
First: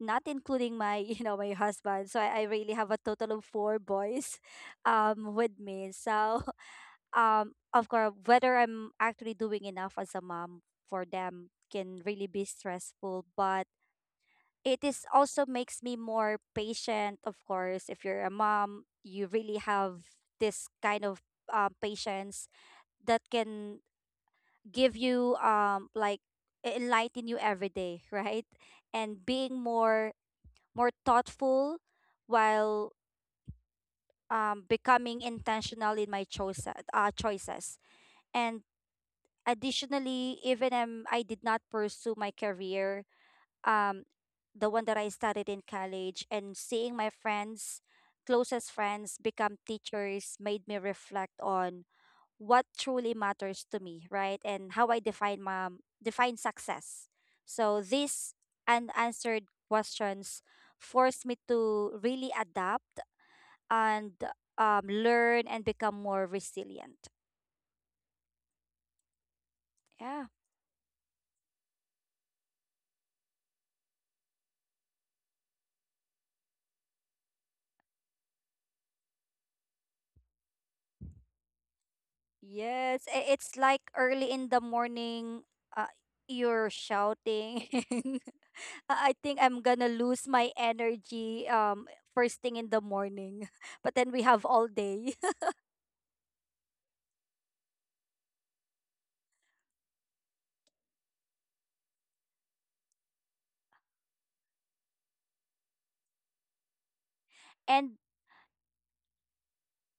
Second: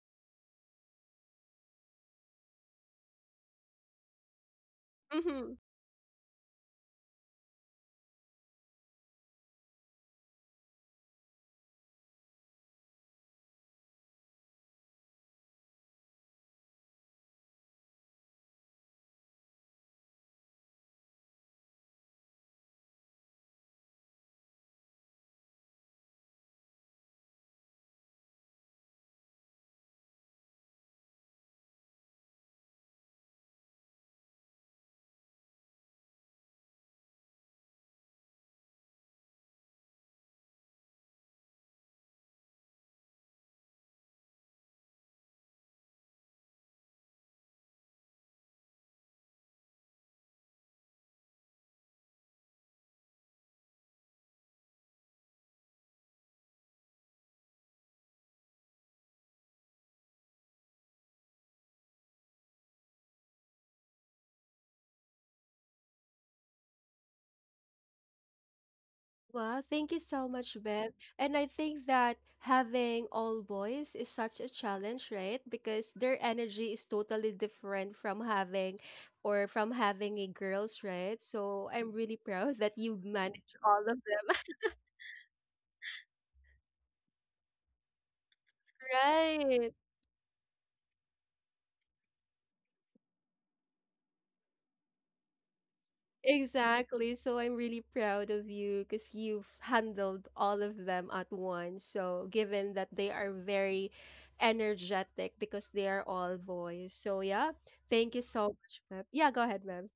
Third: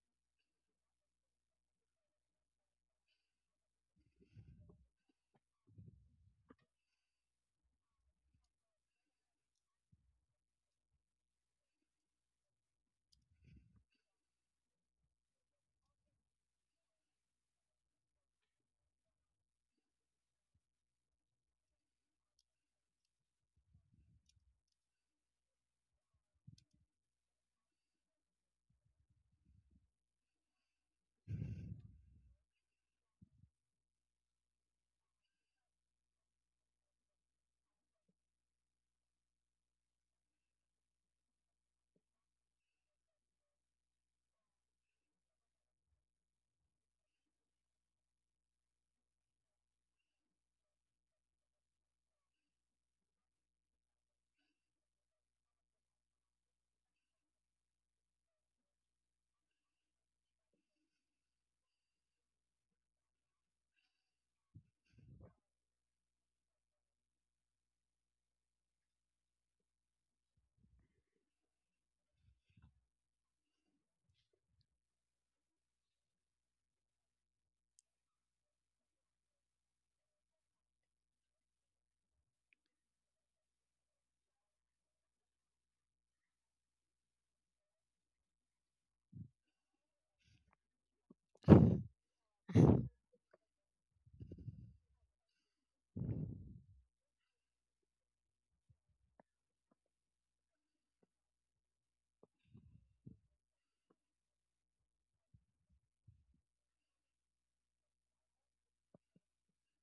not including my, you know, my husband. So I really have a total of four boys with me. So, of course, whether I'm actually doing enough as a mom for them, can really be stressful. But it is also makes me more patient. Of course, if you're a mom, you really have this kind of patience that can give you like, enlighten you every day, right? And being more, more thoughtful, while becoming intentional in my choices, and additionally, even I did not pursue my career, um, the one that I studied in college, and seeing my friends, closest friends, become teachers made me reflect on what truly matters to me, right? And how I define my define success. So these unanswered questions forced me to really adapt and learn and become more resilient.
Wow, thank you
Yeah.
so much, Bev. And I think that having all boys is such a challenge, right? Because their energy is totally different from having or from having a girls, right? So I'm really proud that you
Yes, I-
manage
it's
all of
like early
them.
in the morning, uh, you're shouting. I think I'm
Right.
gonna lose my energy first thing in the morning. But then we have all day.
Exactly. So I'm really proud of you because you've handled all of them at once. So given that they are very energetic because they are all boys. So yeah,
And
thank you so much, ma'am. Yeah, go ahead, ma'am.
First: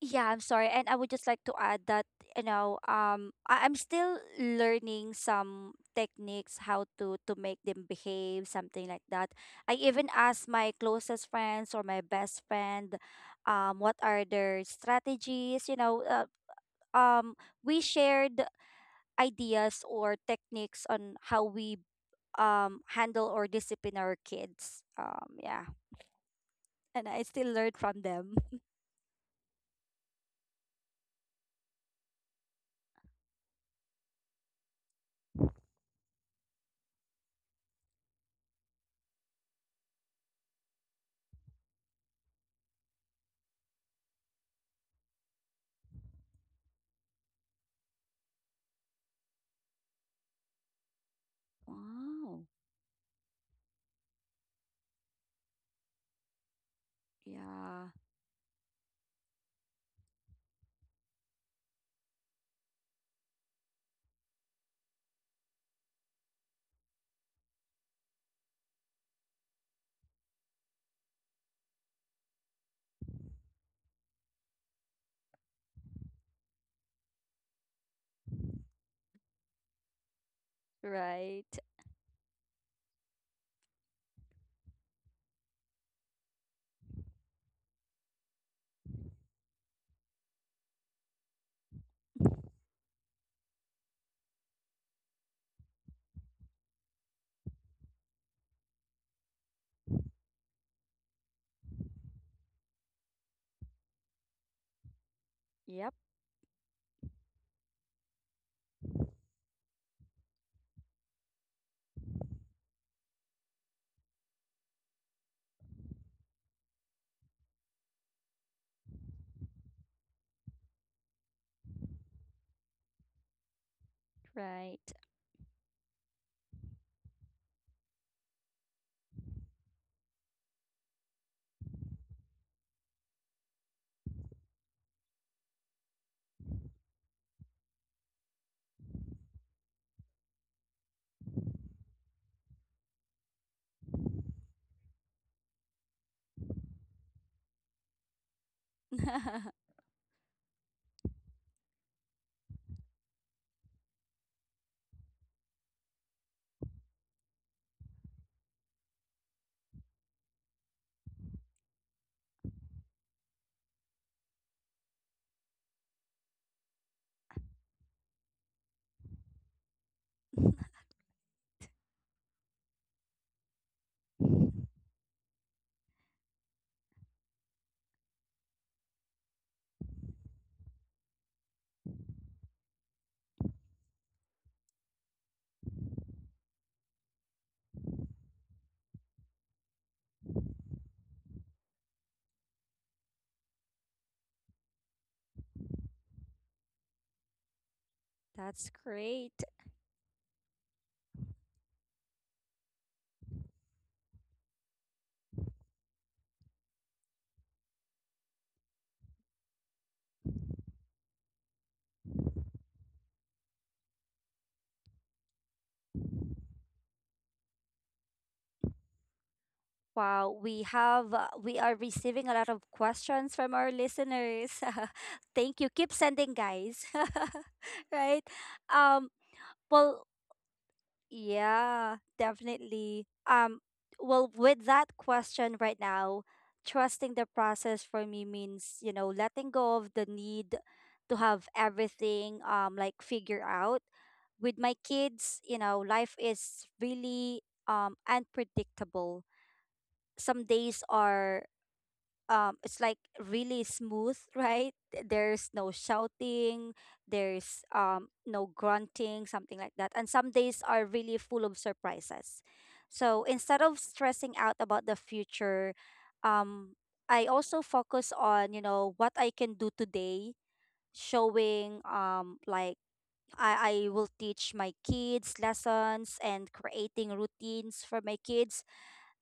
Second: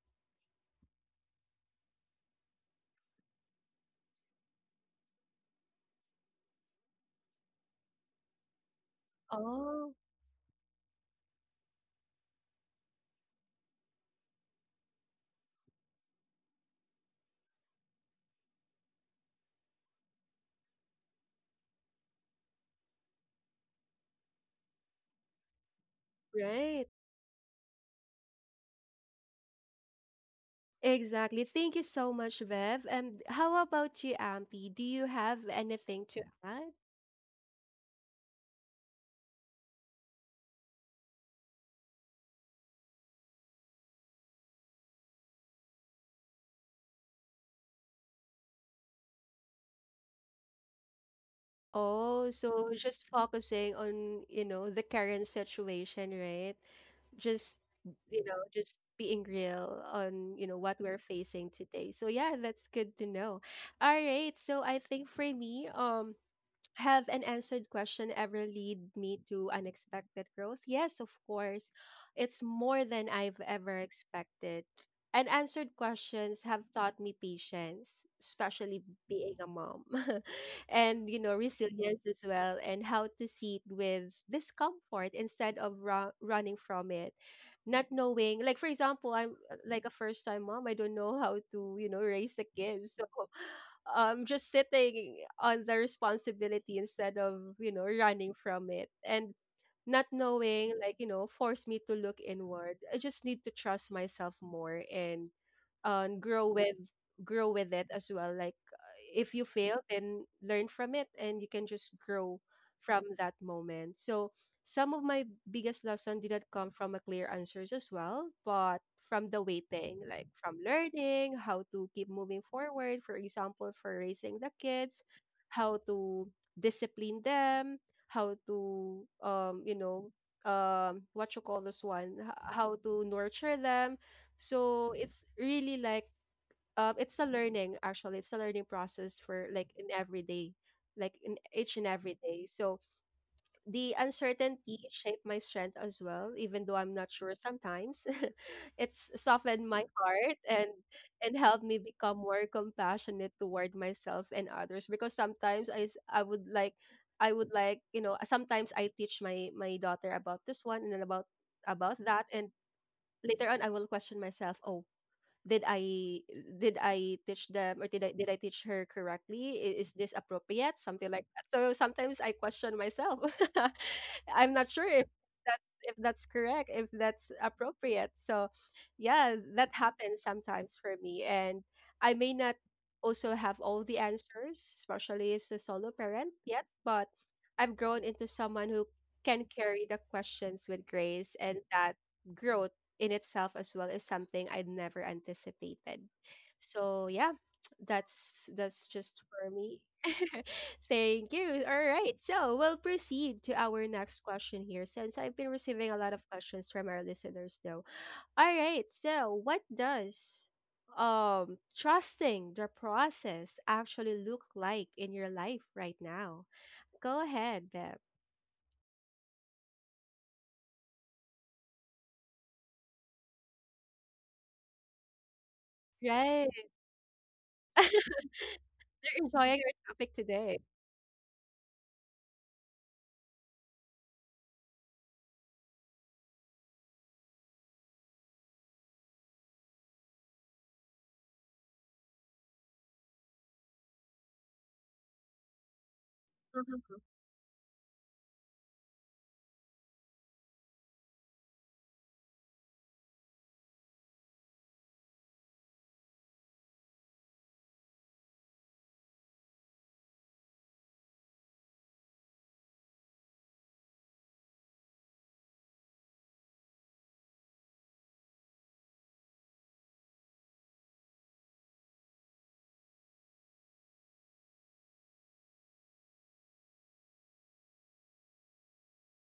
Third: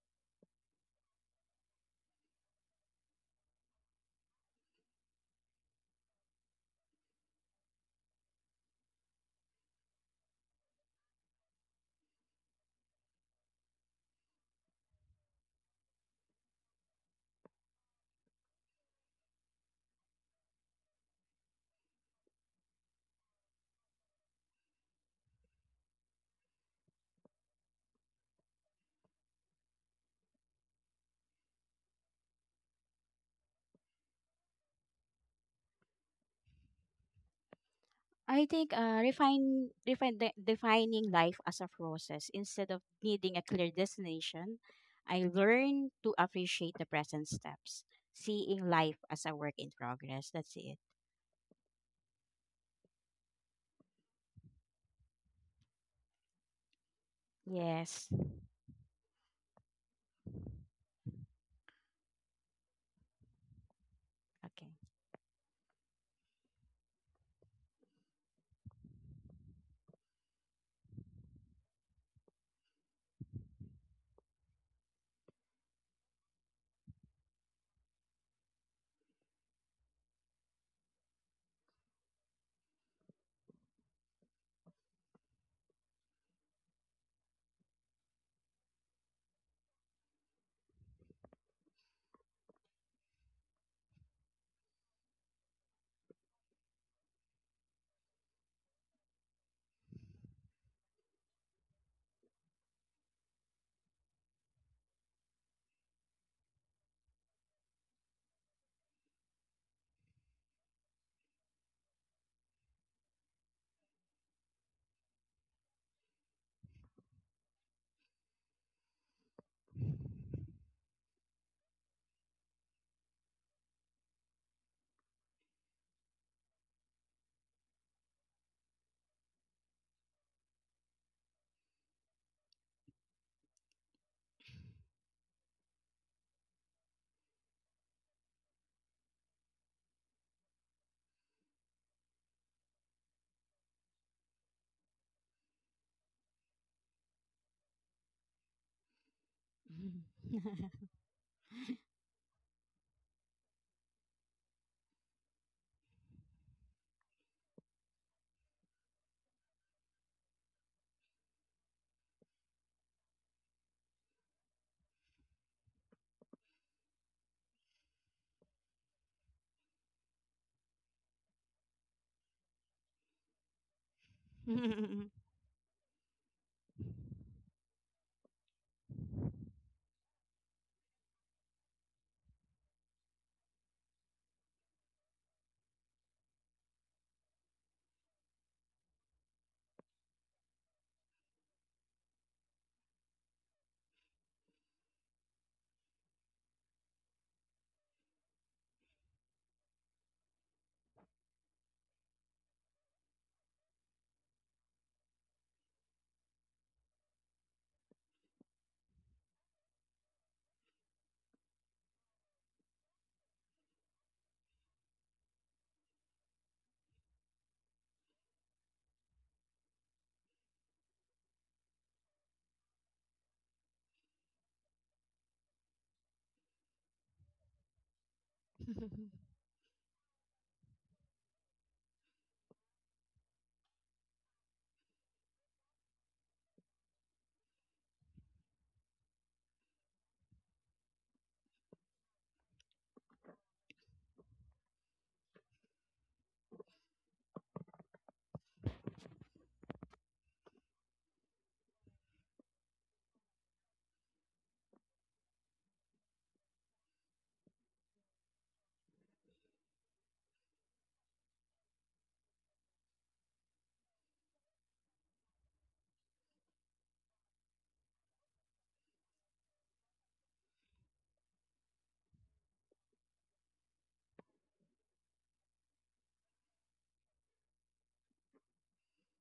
yeah, I'm sorry. And I would just like to add that, I'm still learning some techniques how to make them behave, something like that. I
Oh,
even asked my closest friends or my best friend what are their strategies, um, we shared ideas or techniques on how we handle or discipline our kids. Yeah,
right.
and I still learn from them.
Exactly. Thank you so much, Bev. And how about you, Ampi? Do you have anything to add?
I think defining life as a process instead of needing a clear destination. I learned to appreciate the present steps, seeing life as a work in progress. That's it.
Oh,
Wow.
so just focusing on, you know, the current situation, right? Just,
Yeah.
Yes.
you know, just being real on, you know, what we're facing today. So yeah, that's good to know. All right. So
Okay.
I think for me, have an answered question ever lead me to unexpected growth? Yes, of course. It's more than I've ever expected. And answered questions have taught me patience, especially being a mom, and you know,
Right.
resilience as well, and how to sit with discomfort instead of running from it. Not knowing, like for example, I'm like a first time mom, I don't know how to, you know, raise a kid. So just sitting on the responsibility instead of, you know, running from it and not knowing, like, you know, forced me to look inward. I just need to trust myself more and
Yep.
um, grow with grow with it as well. Like if you fail then learn from it and you can just grow from that moment. So some of my biggest lesson didn't come from a clear answers as well, but from the waiting, like from learning how to keep moving forward, for example, for raising the
Right.
kids, how to discipline them, how to you know, what you call this one, how to nurture them. So it's really like it's a learning actually, it's a learning process for like in every day, like in each and every day. So the uncertainty shaped my strength as well, even though I'm not sure sometimes. It's softened my heart and helped me become more compassionate toward myself and others because sometimes I would like you know, sometimes I teach my my daughter about this one and then about that and later on I will question myself, "Oh, did I did I teach them or did I teach her correctly? Is this appropriate?" Something like that. So sometimes I question myself. I'm not sure if that's correct, if that's appropriate. So yeah, that happens sometimes for me. And I may not also have all the answers, especially as a solo parent yet, but I've grown into someone who can carry the questions with grace and that growth in itself as well is something I'd never anticipated. So yeah,
That's
that's just
great.
for me. Thank you. All right. So we'll proceed to our next question here since I've been receiving a lot of questions from our listeners though. All right. So what does trusting the process actually look like in your life right now? Go ahead, Beb.
Wow. We have, we are receiving a lot of questions from our listeners. Thank you. Keep sending,
Right.
guys. Right. Um,
They're enjoying our
well,
topic today.
yeah, definitely. Well, with that question right now, trusting the process for me means, you know, letting go of the need to have everything like figure out with my kids. You know, life is really unpredictable. Some days are it's like really smooth, right? There's no shouting, there's no grunting, something like that. And some days are really full of surprises. So instead of stressing out about the future, um I also focus on, you know, what I can do today, showing like I will teach my kids lessons and creating routines for my kids.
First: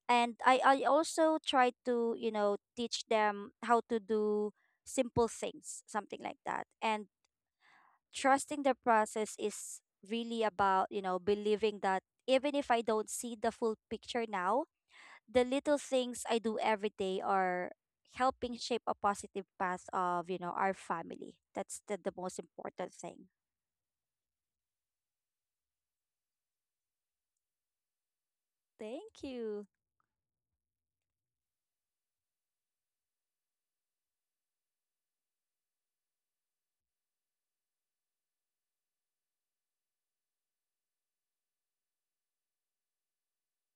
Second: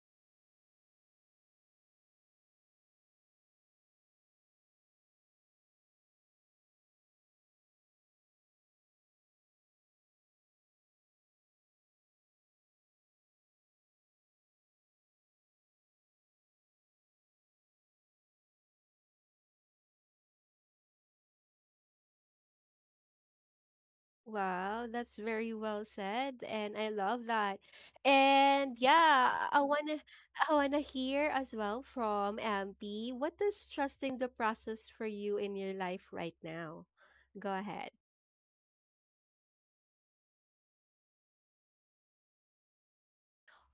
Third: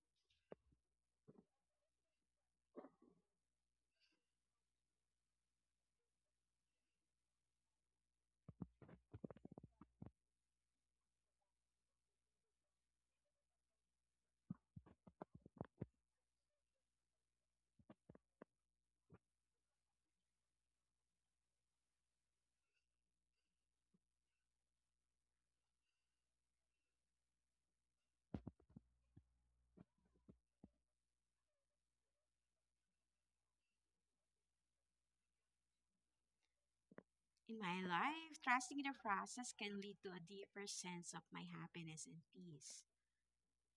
And I also try to, you know, teach them how to do simple things, something like that. And trusting the process is really about, you know, believing that even if I don't see the full picture now, the little things I do every day are helping shape a positive path of, you know, our family. That's the most important thing.
Wow, that's very well said, and I love that. And
Thank
yeah,
you.
I wanna hear as well from MP. What does trusting the process for you in your life right now? Go
In my
ahead.
life, trusting the process can lead to a deeper sense of my happiness and peace.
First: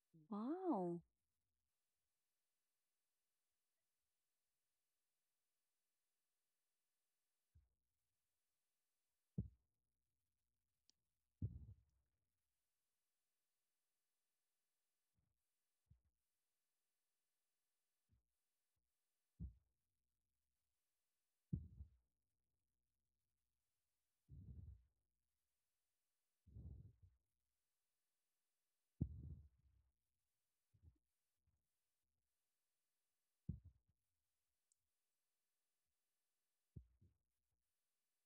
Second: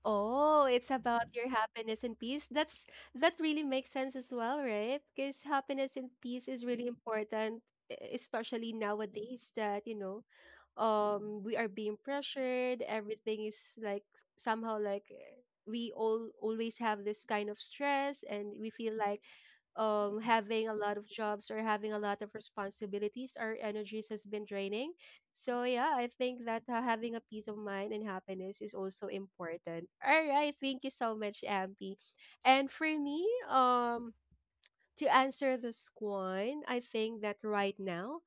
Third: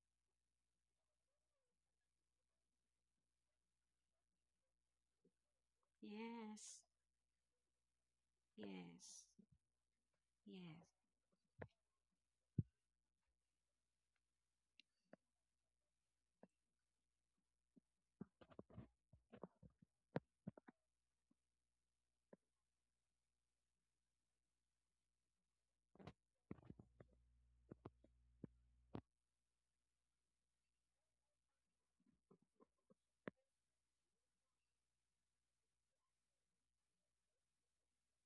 Oh, it's
Wow.
about your happiness and peace. That really makes sense as well, right? Because happiness and peace is
Yes.
really important, especially
Yes.
nowadays that, you know,
Yes.
we are being pressured, everything is like somehow like we all always have this kind of stress and we feel like having a lot of jobs or having a lot of responsibilities, our energies has been draining. So yeah, I think that having a peace of mind and happiness is also important. All right, thank you so much, Ampi. And for me, to answer this one, I think that right now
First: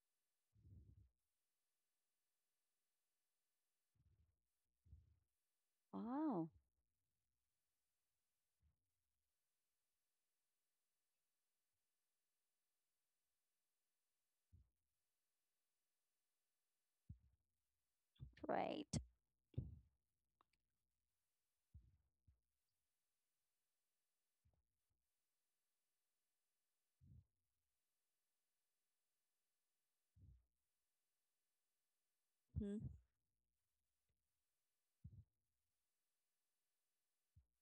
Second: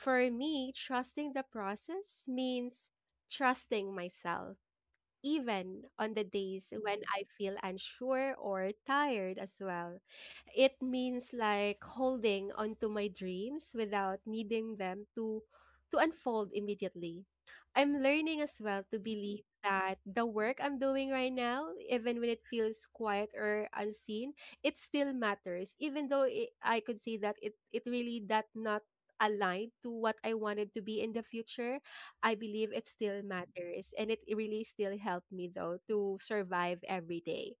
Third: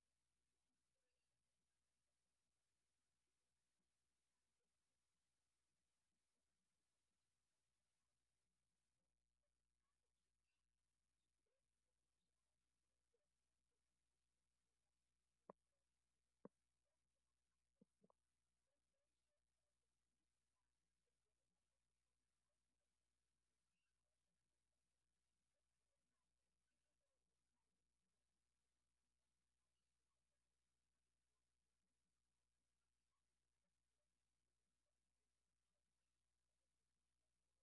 for me, trusting the process means trusting myself even on the
Wow,
days when I feel unsure or tired as well. It means like holding onto my dreams without needing them to unfold immediately. I'm learning as well
right.
to believe that the work I'm doing right now, even when it feels quiet or unseen, it still matters. Even though I could see that it really that not aligned to what I wanted to be in the future, I believe
Mhm.
it still matters and it really still helped me though to survive every day.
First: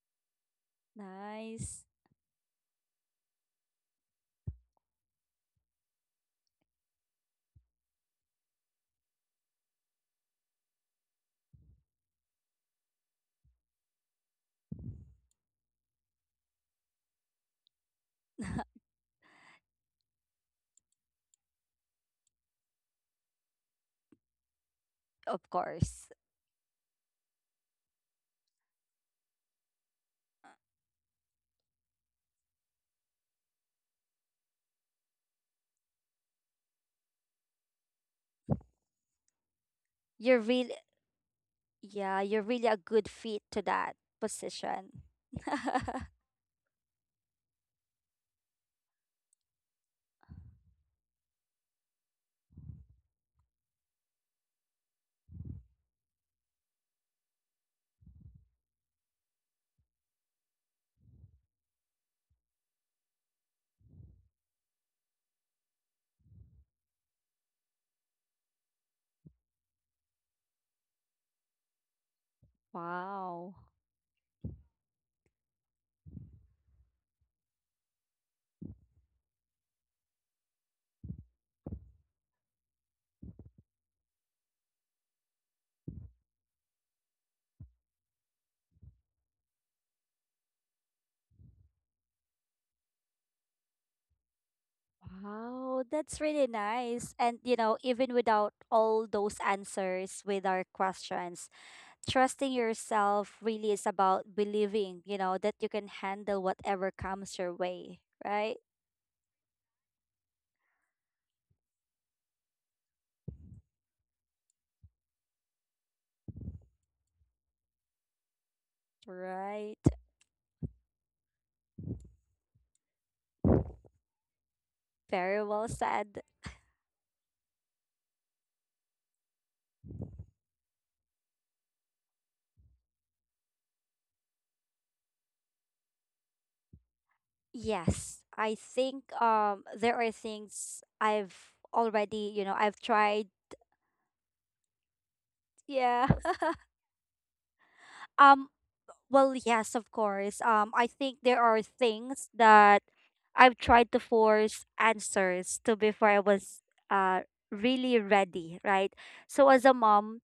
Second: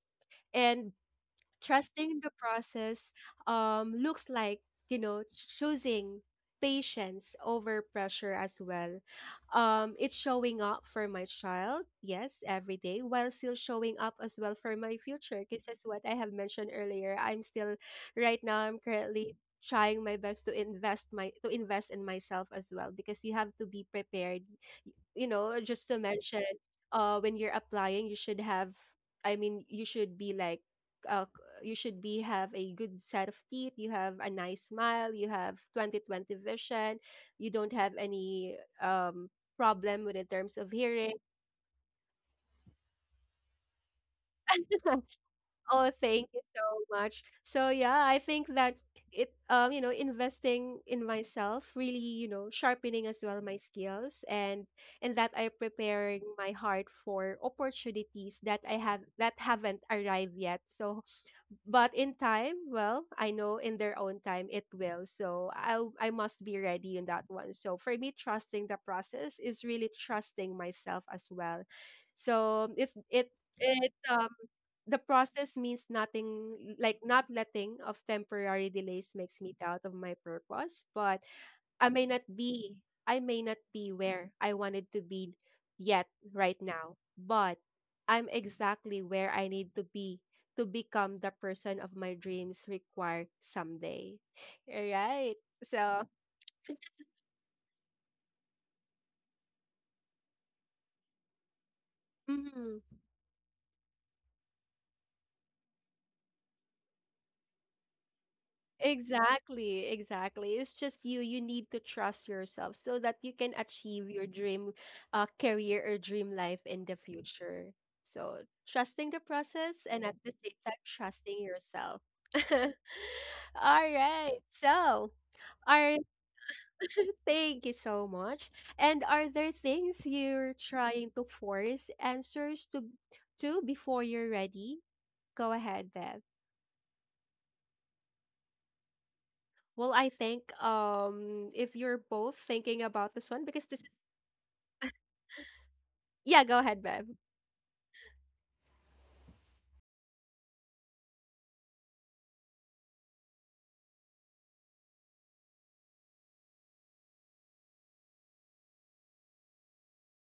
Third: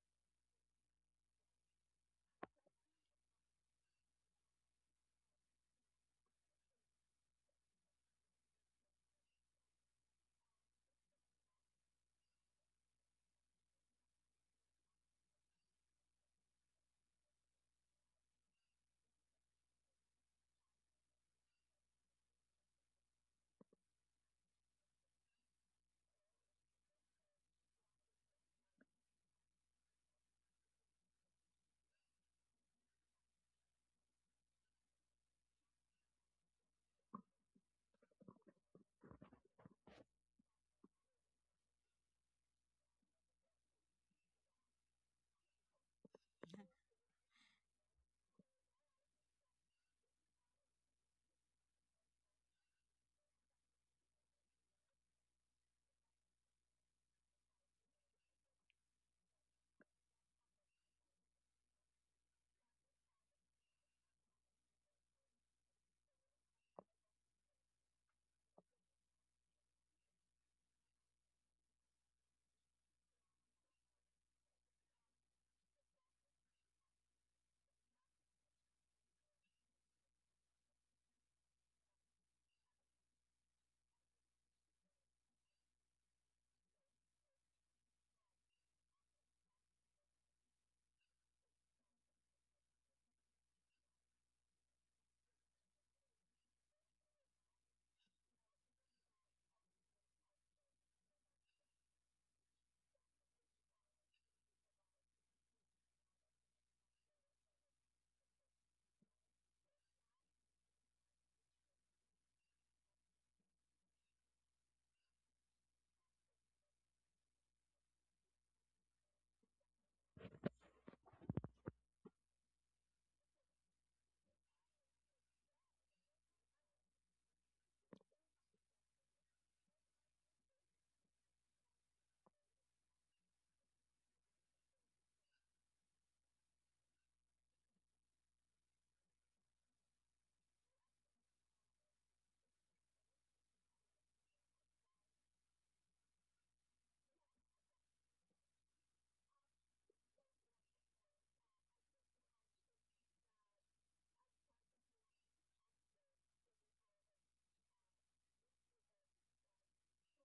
And
Nice.
trusting the process looks like, you know, choosing patience over pressure as well. It's showing up for my child, yes, every day, while still showing up as well for my future. Because that's what I have mentioned earlier. I'm still, right now, I'm currently trying my best to invest my to invest in myself as well, because you have to be prepared. You
Of
know, just to
course.
mention, when you're applying you should have you should be like, uh you should be have a good set of teeth, you have a nice smile, you have 20/20 vision, you don't have any problem with in
You're
terms of
really,
hearing.
yeah, you're really a good fit to that position.
Oh, thank you so much. So yeah, I think that it investing in myself, really, sharpening as well my skills, and that I preparing my heart for opportunities that I have that haven't arrived yet. So but in time, well, I know in their own time it will. So I must be ready in that one. So for me, trusting the process is really trusting myself as well. So it's it
Wow.
it the process means nothing, like not letting of temporary delays makes me doubt of my purpose. But I may not be I may not be where I wanted to be yet right now, but I'm exactly where I need to be to become the person of my dreams require someday. Right.
Wow,
So,
that's really nice. And, you know, even without all those answers with our questions, trusting
mhm,
yourself really is about believing, you know, that you can handle whatever comes your way, right?
exactly, exactly. It's just you. You need to trust yourself so that you can achieve your dream career, or dream life in the future. So, trusting the
Right.
process, and at the same time, trusting yourself. All right. So,
Very well
our —
said.
Thank you so much. And are there things you're trying to force answers to before you're ready? Go ahead, Beth.
Yes, I think
Well,
there
I
are
think
things I've
if you're
already,
both
you know, I've
thinking about
tried.
this one, because this is —
Yeah.
yeah, go ahead, Bev.
Um well, yes, of course. I think there are things that I've tried to force answers to before I was uh really ready, right? So as a mom,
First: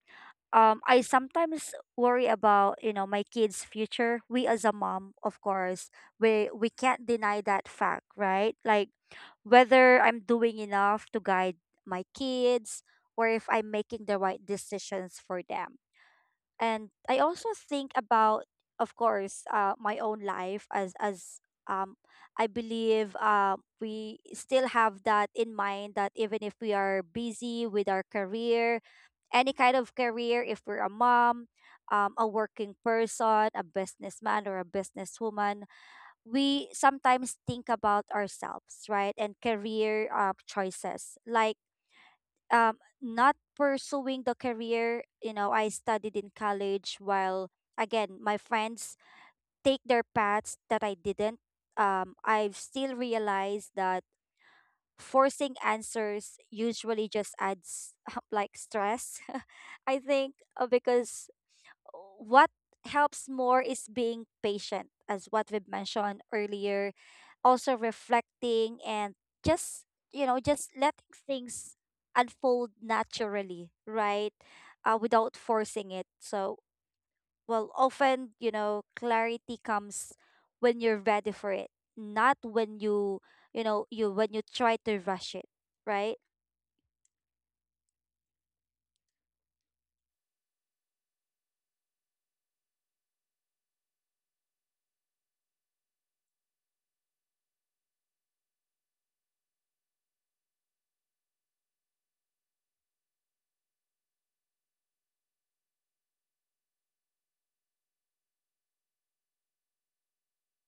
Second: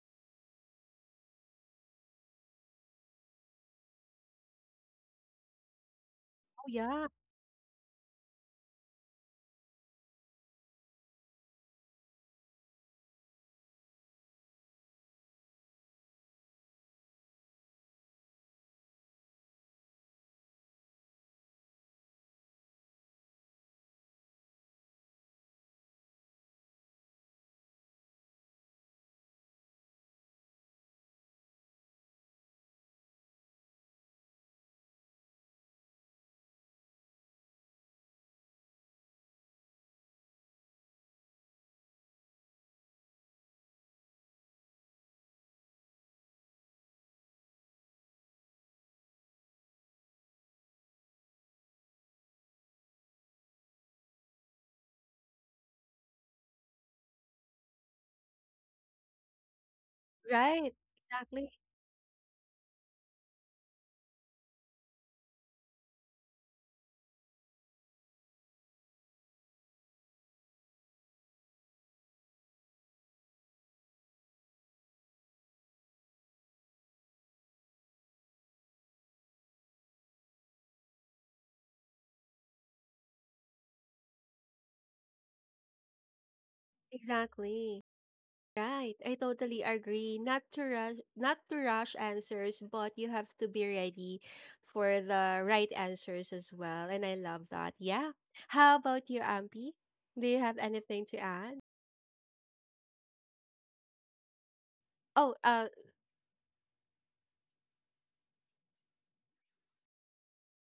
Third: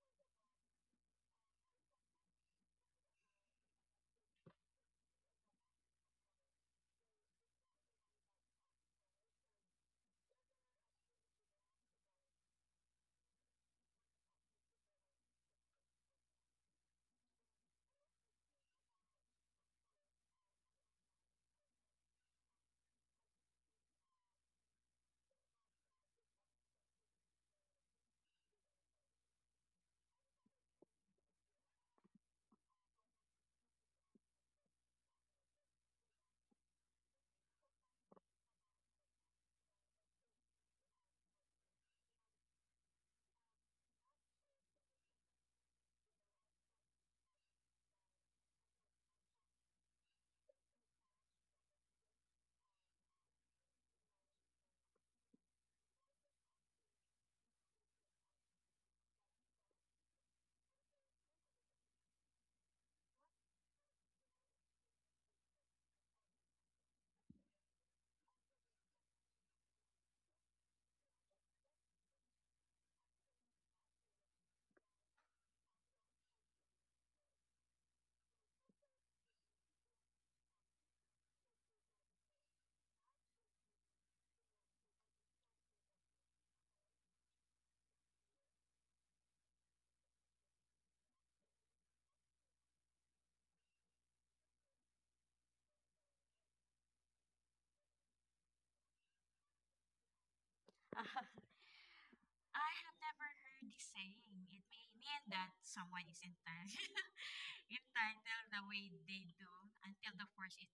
I sometimes worry about, you know, my kids' future. We as a mom, of course, we
Oh
we
yeah,
can't deny that fact, right? Like whether I'm doing enough to guide my kids or if I'm making the right decisions for them. And I also think about, of course, my own life as um, I believe we still have that in mind that even if we are busy with our career, any kind of career, if we're a mom, a working person, a businessman or a businesswoman, we sometimes think about ourselves, right? And career choices like not pursuing the career, you know, I studied in college, while again my friends take their paths that I didn't. I've still realized that forcing answers usually just adds like stress. I think,
right.
because
Exactly.
what helps more is being patient, as what we've mentioned earlier, also reflecting and just, you know, just letting things unfold naturally, right, without forcing it. So well, often, you know, clarity comes when you're ready for it, not when you when you try to rush it, right?
Exactly. Right, I totally agree. Not to rush, not to rush answers, but you have to be ready for the right answers as well. And I love that. Yeah. How about you, Ampi? Do you have anything to add?
I have never heard this saying. It may mean
Oh,
that someone is entitled, entitled the way they do until they force it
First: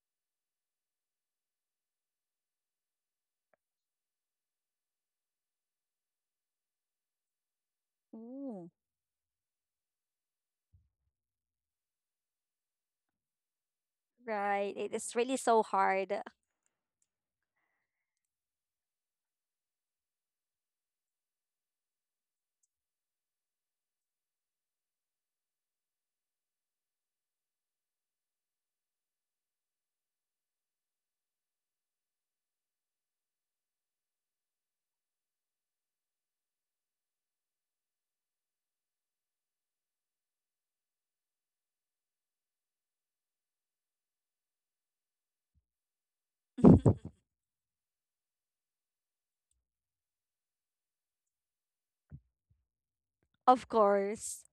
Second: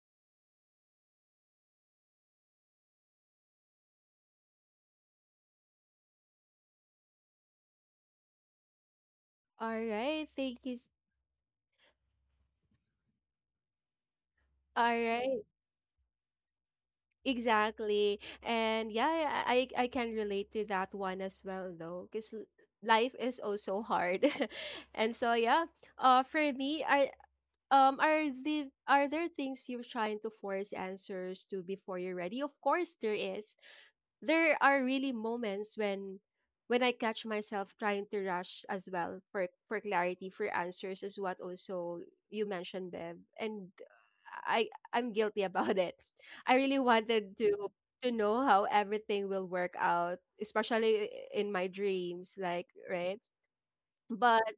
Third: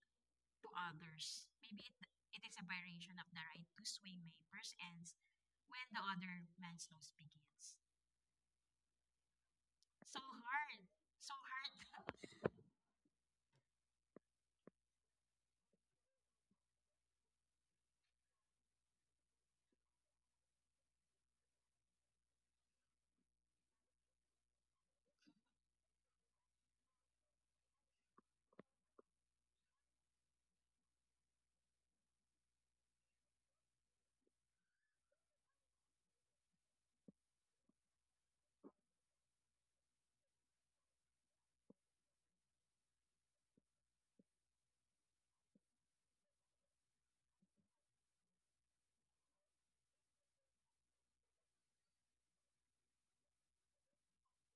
to others. Maybe it is a variation of the right to sway my purse ends when the other man's nose begins.
Ooh.
all
So
right. Thank you.
hard, so hard.
Right,
All
it is really
right,
so hard.
exactly. And yeah, I can relate to that one as well, though, because life is also hard. And so yeah, for me, I are the are there things you're trying to force answers to before you're ready? Of course there is. There are really moments when I catch myself trying to rush as well for clarity, for answers, is what also you mentioned, Bev. And I'm guilty about it. I really wanted to know how everything will work out, especially in my dreams, like, right?
Of
But.
course.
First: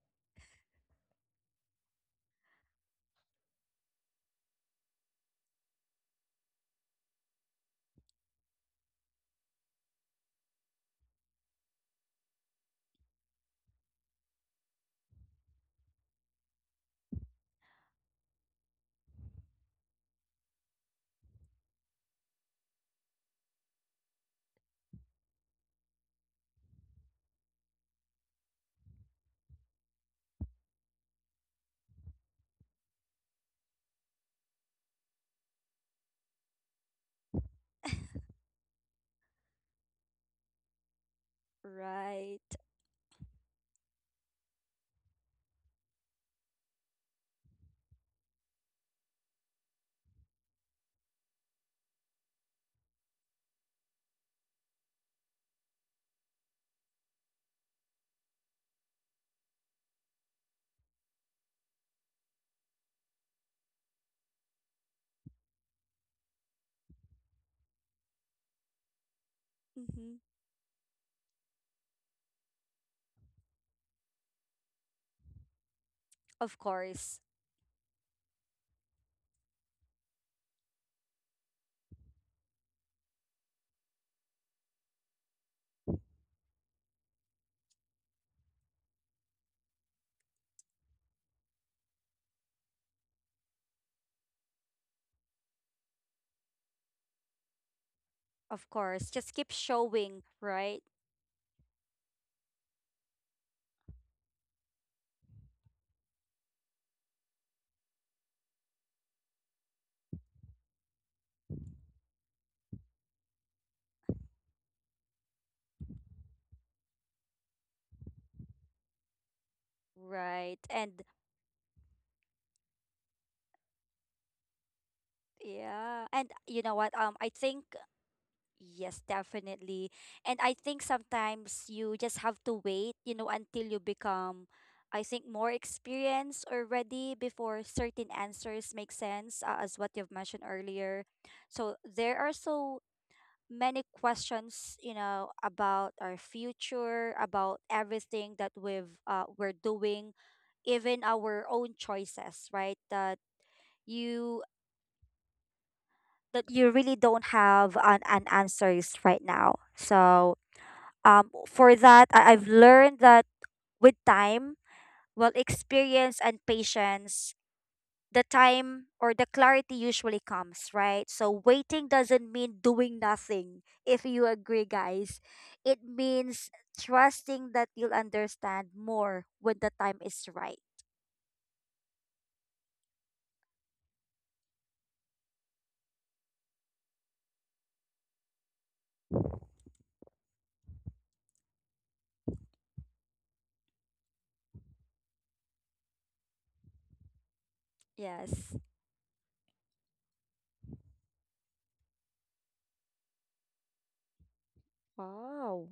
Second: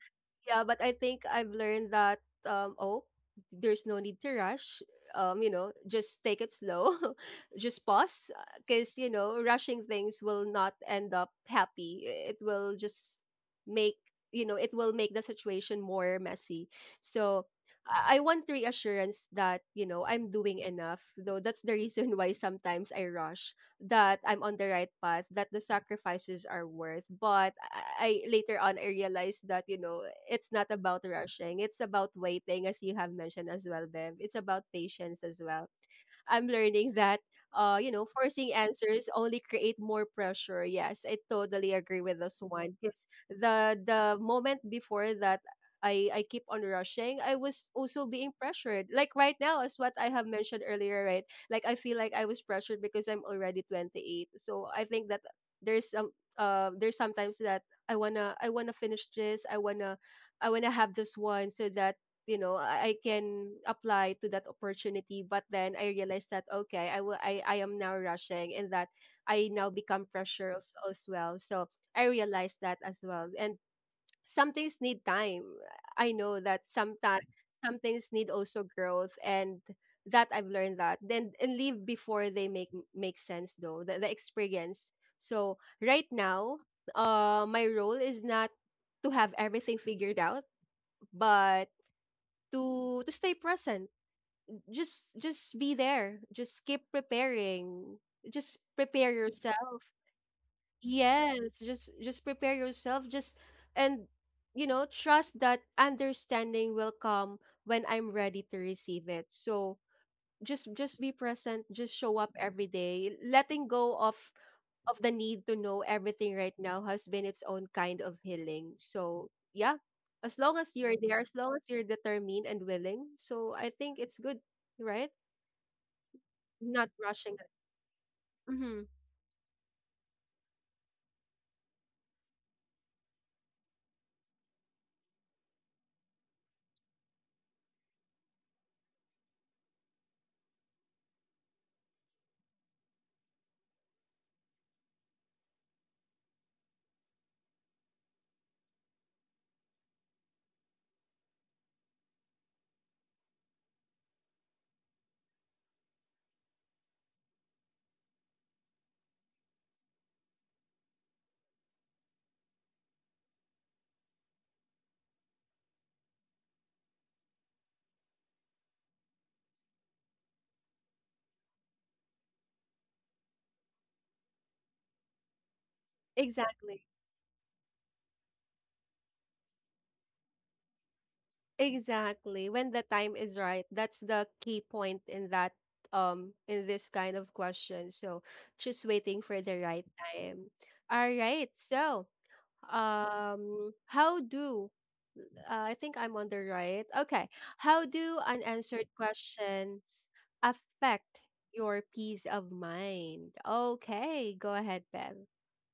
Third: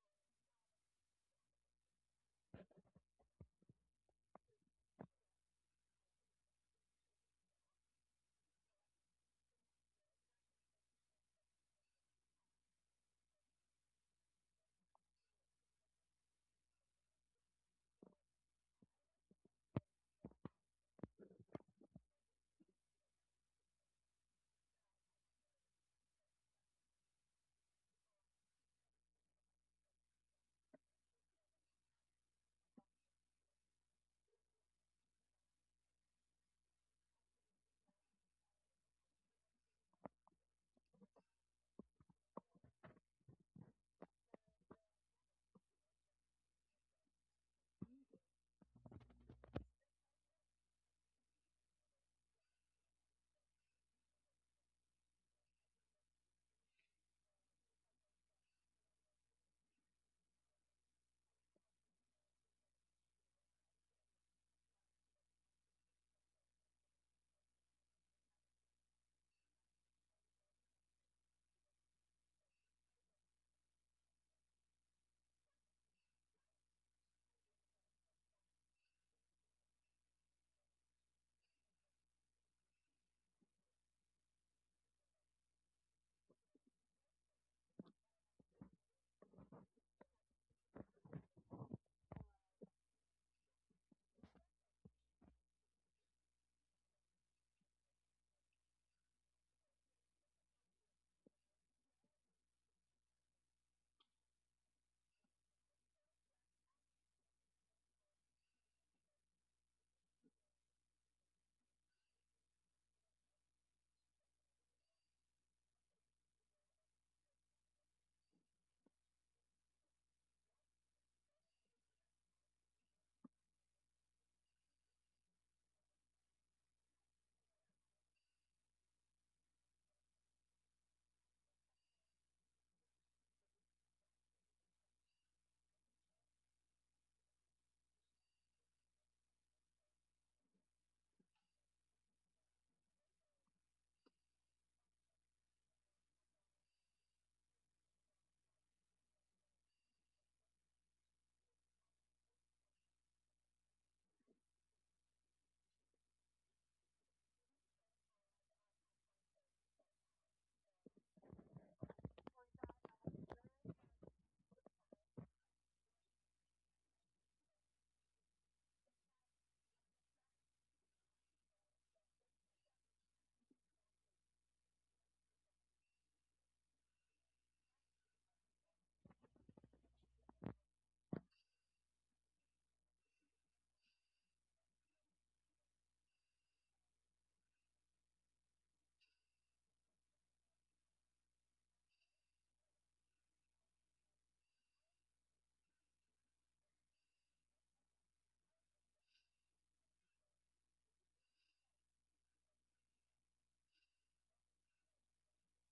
Yeah, but I think I've learned that oh, there's no need to rush. You know, just take it slow. Just pause, because, you know, rushing things will not end up happy. It will just make — you know, it will make the situation more messy. So I want reassurance that, you know, I'm doing enough. Though that's the reason why sometimes I rush, that I'm on the right path, that the sacrifices are worth. But later on I realized that, you know, it's not about rushing. It's about waiting, as you have mentioned as well, Bev. It's about patience as well. I'm learning that, you know, forcing answers only create more pressure. Yes, I totally agree with this
Right.
one. Because the moment before that, I keep on rushing, I was also being pressured. Like right now, as what I have mentioned earlier, right? Like I feel like I was pressured because I'm already 28. So I think that there's some there's sometimes that I wanna finish this. I wanna have this one so that, I can apply to that opportunity, but then I realized that, okay, I will — I am now rushing, and that I now become
Hmm.
pressure as well. So I realized that as well, and some things need time. I know
Of
that
course.
sometimes some things need also growth, and that I've learned that, then and leave before they make make sense though the experience. So right now, my role is not to have everything figured out, but to stay present. Just be there. Just keep preparing. Just
Of
prepare
course, just keep
yourself.
showing, right.
Yes, just prepare yourself. Just And, you know, trust that understanding will come when I'm ready to receive it. So, just be present, just show up every day. Letting go of the need to know everything right now has been its own kind of healing. So yeah, as long
Right.
as you're
And
there, as long as you're determined and willing, so I think it's good. Right.
yeah. And you know
Not
what? I
rushing it.
think
Mm-hmm.
yes, definitely. And I think sometimes you just have to wait, you know, until you become, I think, more experienced or ready before certain answers make sense, as what you've mentioned earlier. So there are so many questions, you know, about our future, about everything that we're doing, even our own choices, right? You that you really don't have an answers right now. So for that I've learned that with time, well, experience and patience, the time or the clarity usually comes, right? So waiting doesn't mean doing nothing, if you agree, guys. It means
Exactly.
trusting that you'll understand more when the time is right.
Exactly, when the time is right. That's the key point in that — in this kind of question. So, just waiting for the right time. All right. So, how do I think I'm on the right. Okay. How do
Yes.
unanswered questions affect your peace of mind? Okay, go ahead, Bev.
Wow.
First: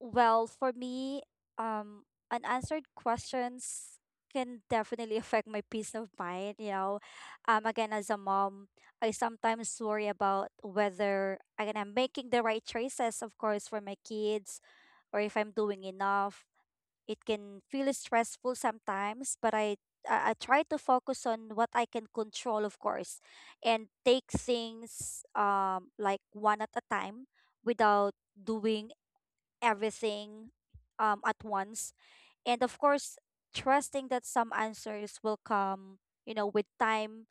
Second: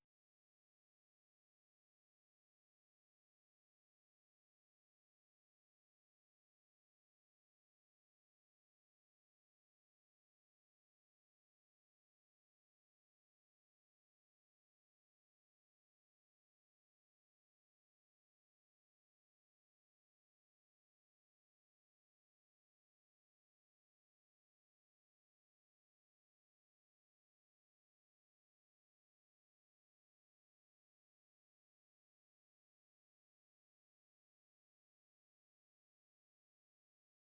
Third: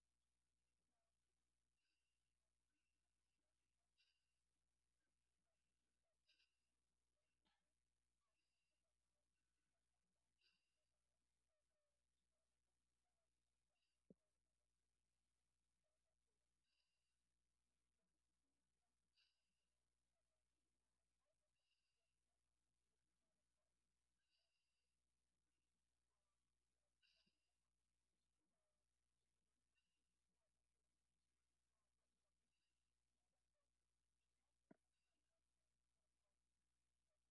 Well, for me, um, unanswered questions can definitely affect my peace of mind. You know, again, as a mom, I sometimes worry about whether again I'm making the right choices, of course, for my kids, or if I'm doing enough. It can feel stressful sometimes, but I try to focus on what I can control, of course, and take things like one at a time without doing everything at once. And of course, trusting that some answers will come, you know, with time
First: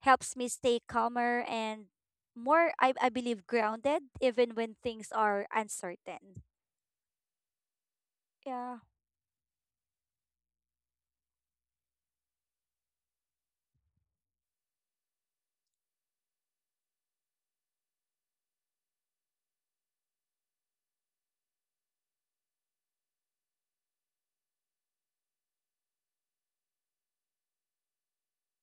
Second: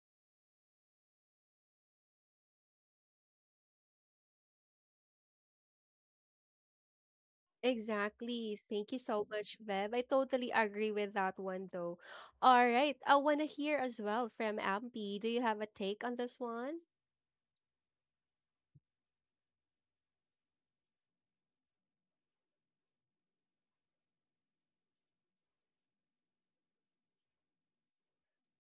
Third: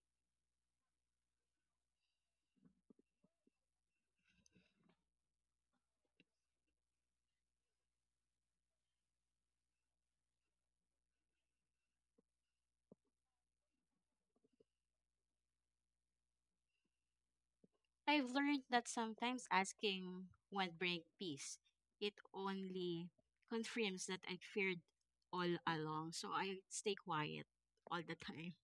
helps me stay calmer and more, I believe, grounded, even when things are uncertain.
Exactly.
Yeah.
Thank you so much, Bev. I totally agree with that one though. All right. I want to hear as well from Ampi. Do you have a take on this one?
I've learned that sometimes asking won't bring peace. It only confirms that I feared all along. So I stay quiet all the time.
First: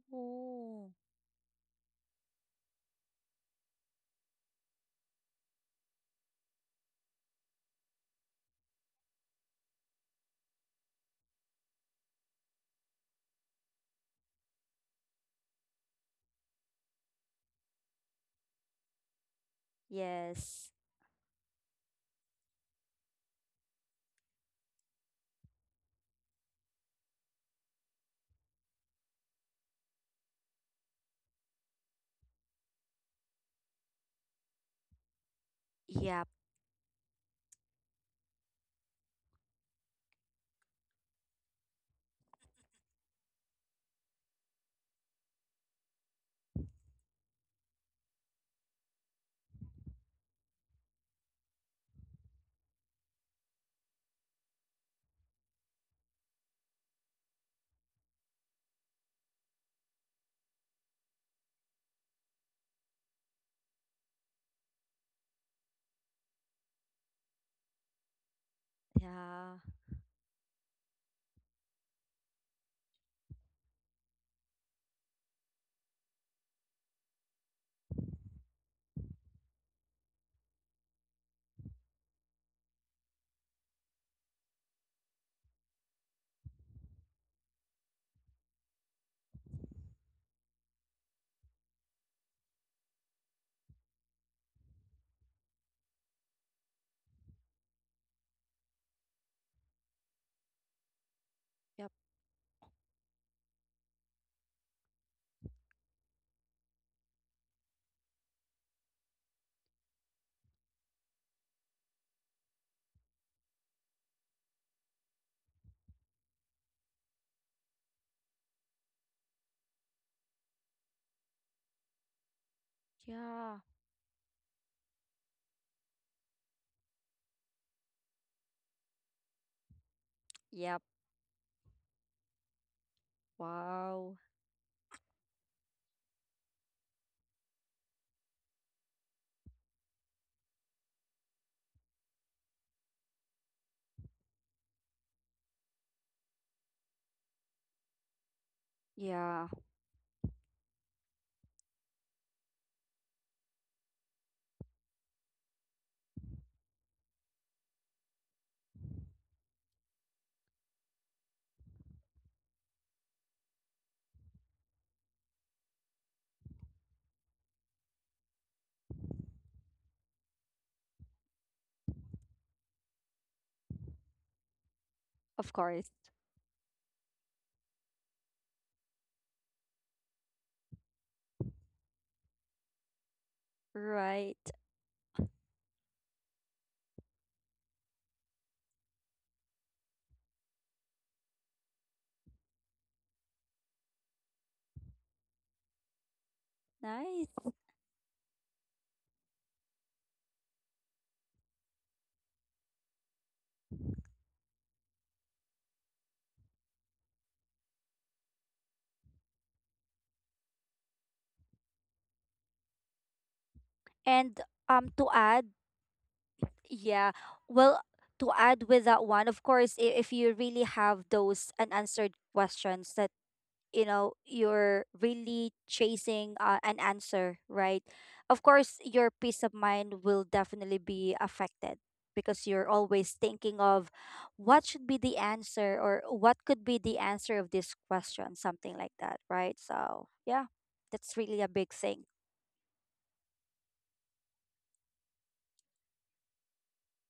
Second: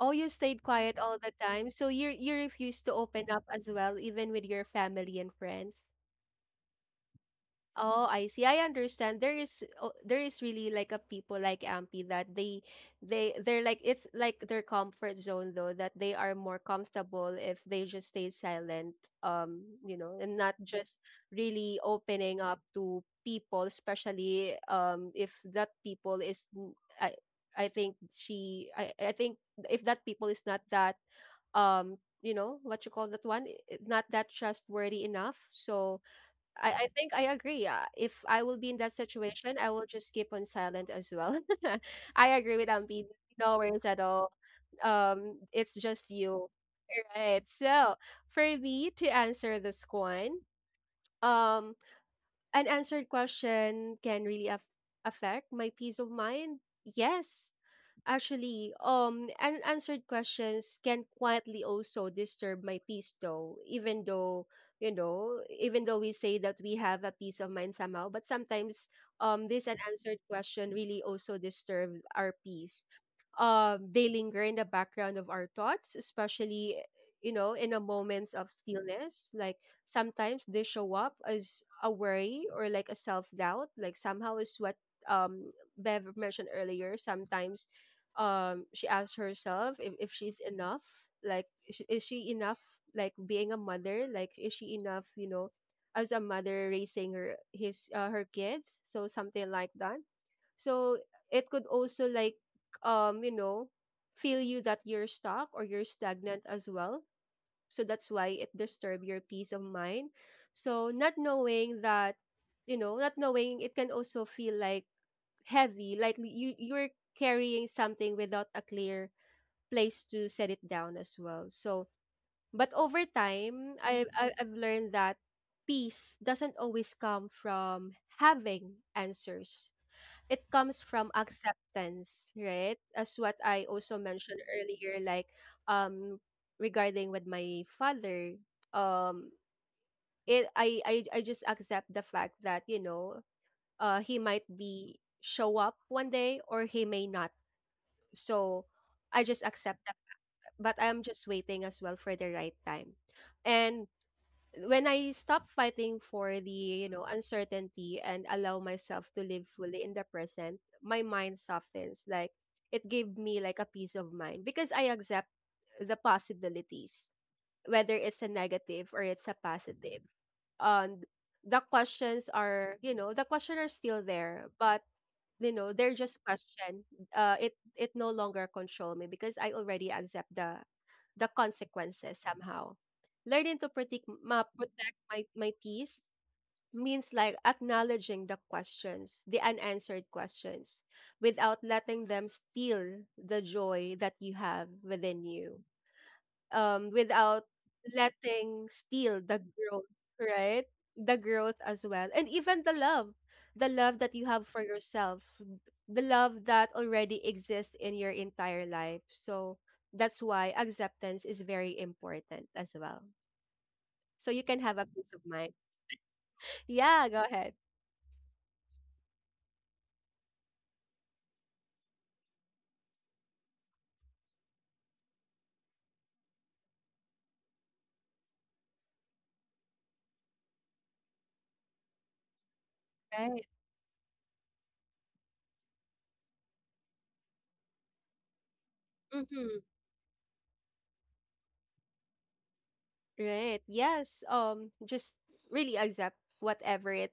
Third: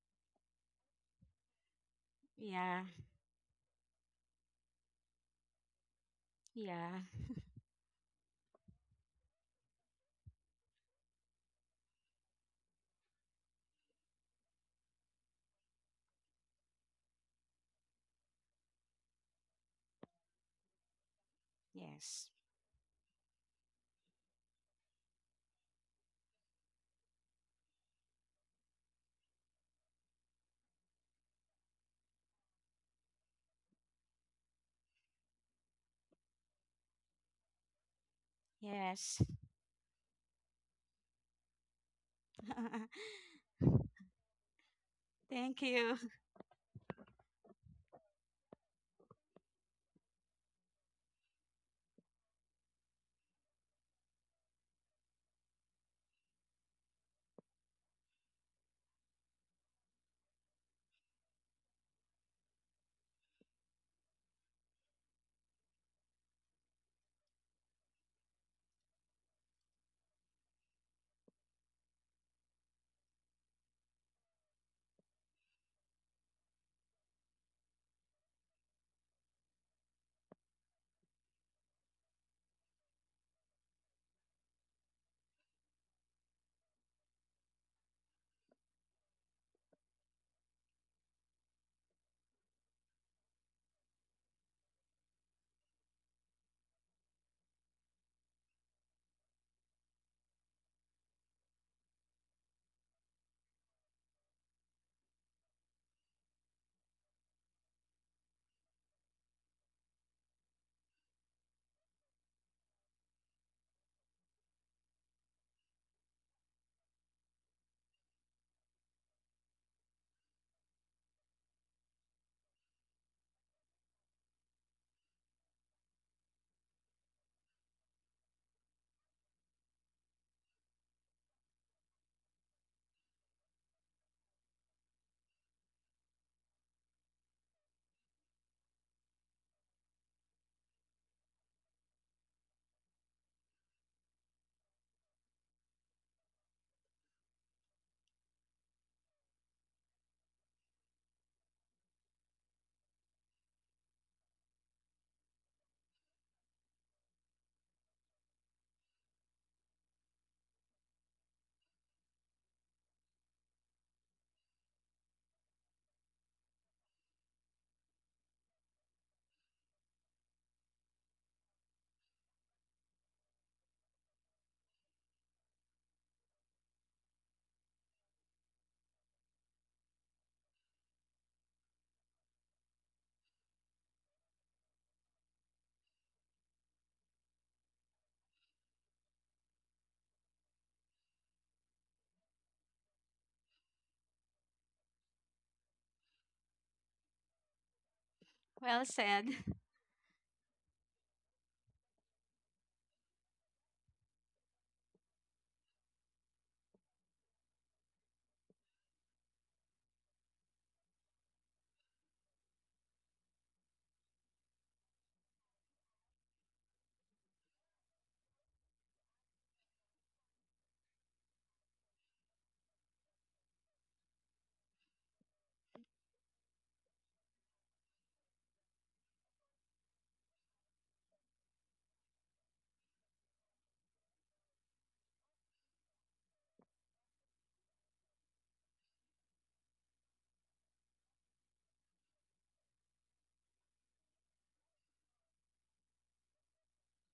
Oh, you stayed
Oh,
quiet all the time. So you refuse
Yeah.
to open up as well, even with your family and friends.
Yeah.
Oh, I see. I understand. There is there is really like a people like Ampy that they they're like — it's like their comfort zone though that they are more comfortable if they just stay silent, you know, and not
yes.
just really
Yes.
opening up to people, especially if that people is I think she — I think if that people is not that, you know, what you call that one, not that trustworthy enough. So,
Yep.
I think I agree. Yeah. If I will be in that
Yes.
situation, I will just keep on silent as well. I agree with Ampin. No worries at all.
Thank
It's
you.
just you. Right. So, for me to answer this one, um, an answered question can really af affect my peace of mind. Yes. Actually, unanswered questions can quietly also disturb my peace, though. Even though, you know, even though we say that we have a peace of mind somehow, but sometimes,
Yeah.
this unanswered question really also disturb our peace. They linger in the background of our thoughts, especially, you know, in a moments of stillness. Like sometimes they show up as a worry, or like a self doubt, like somehow is what um Bev mentioned earlier. Sometimes she asks herself if, she's enough, like is she, enough, like being a mother, like is she enough, you know, as a mother raising her kids, so something like that. So it could
Yep.
also like um you know feel you that you're stuck, or you're stagnant as well. So that's why it disturb your peace of mind. So not knowing that, you know, not knowing it can also feel like heavy, like you — you're carrying something without a clear place to set it down as well. So, but over
Yeah.
time, I've learned that peace doesn't always come from having answers. It comes
Yep.
from acceptance, right, as what I also
Wow.
mentioned earlier. Like, um regarding with my father, um it I just accept the fact that, you know, he might be show up one day, or he may not. So I just
Yeah.
accept that. But I'm just waiting as well for the right time. And when I stop fighting for the, you know, uncertainty, and allow myself to live fully in the present, my mind softens. Like, it gave me like a peace of mind, because I accept the possibilities, whether it's a negative or it's a positive. um the questions are, the question are still there, but,
Of
they're
course.
just question. It no longer control me, because I already accept the consequences somehow. Learning to protect ma,
Right.
protect my my peace means like acknowledging the questions, the unanswered questions, without letting them steal the joy that you have within you,
Nice.
without letting
Well
steal
said.
the growth, right, the growth as well, and even the love, the love that you have for yourself, the love that already exists in your entire life. So that's why acceptance is very important as well, so you
And
can have a peace
to
of
add.
mind. Yeah,
Yeah.
go ahead.
Well, to add with that one, of course, if you really have those unanswered questions that, you know, you're really chasing an answer, right? Of course, your peace of mind will definitely be affected because you're always
Right.
thinking of what should be the answer or what could be the answer of this question, something like that,
Mm-hmm.
right? So, yeah, that's really a big thing.
Right, yes, just really accept whatever it,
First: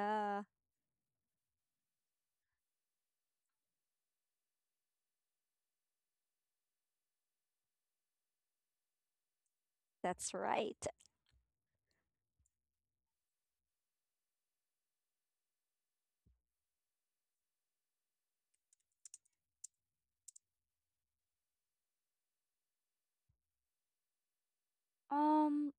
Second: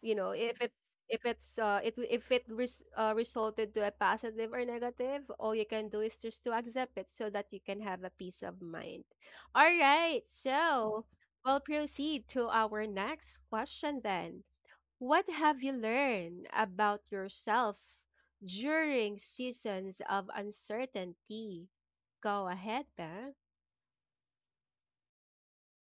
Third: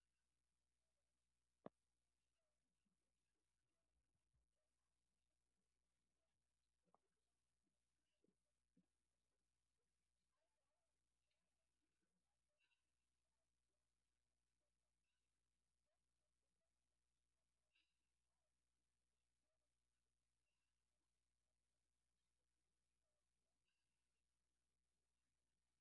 you know, if it's — if it's if it resulted to a positive or negative, all you can do is just to accept it so that you can have a peace of mind. All right.
that's right.
So, we'll proceed to our next question then. What have you learned about yourself during seasons of uncertainty? Go ahead, Ben.
Um,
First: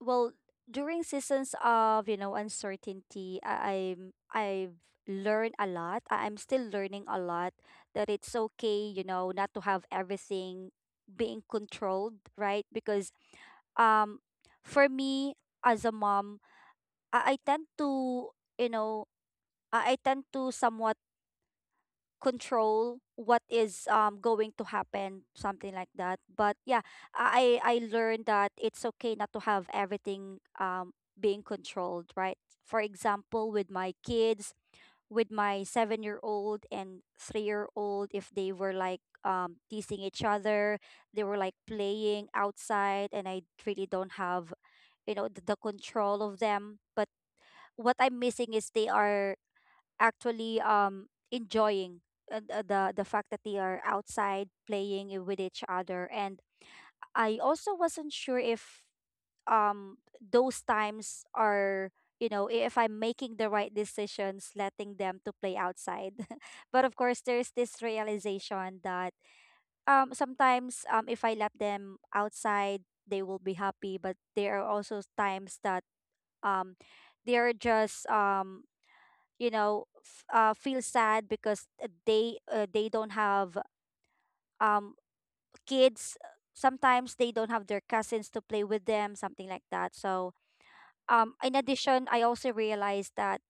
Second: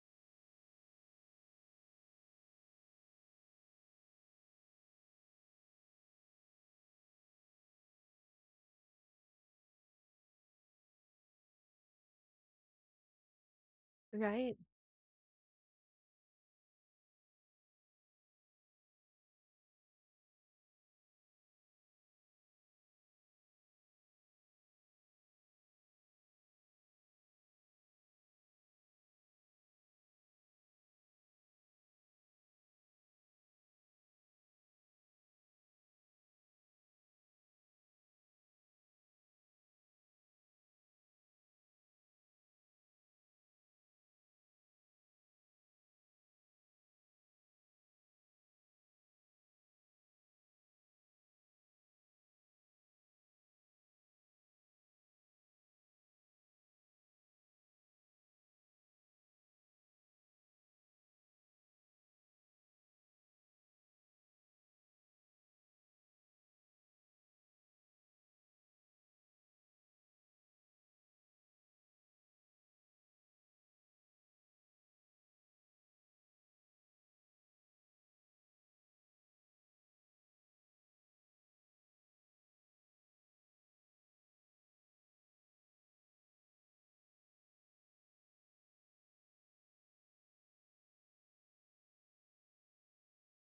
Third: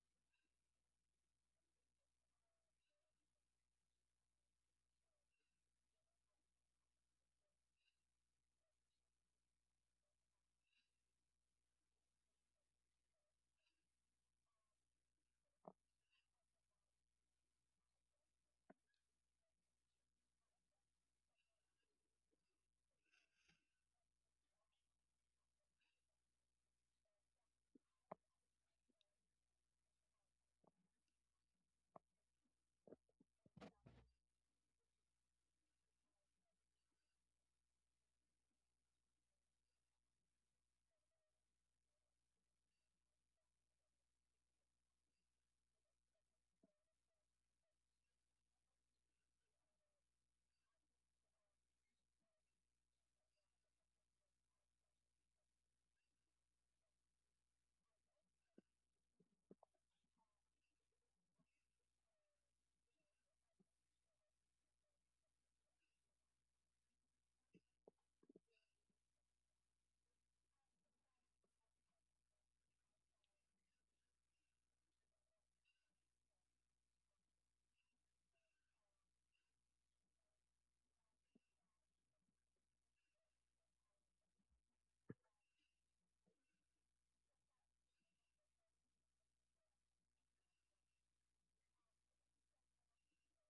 well, during seasons of, you know, uncertainty, I've learned a lot. I'm still learning a lot that it's okay, you know, not to have everything being controlled, right? Because um for me as a mom, I tend to, you know, I tend to somewhat control what is going to happen, something like that. But yeah, I learned that it's okay not to have everything being controlled, right? For example, with my kids, with my 7-year-old and 3-year old, if they were like teasing each other, they were like playing outside, and I really don't have, you know, the control of them. But what I'm missing is they are actually enjoying the fact that they are outside playing with each other. And I also wasn't sure if those times are, you know, if I'm making the right decisions letting them to play outside. But of course, there's this realization that sometimes, if I let them outside, they will be happy, but there are also times that um they're just, you know, feel sad because they don't have um kids. Sometimes they don't have their cousins to play with them, something like that. So in addition, I also realized that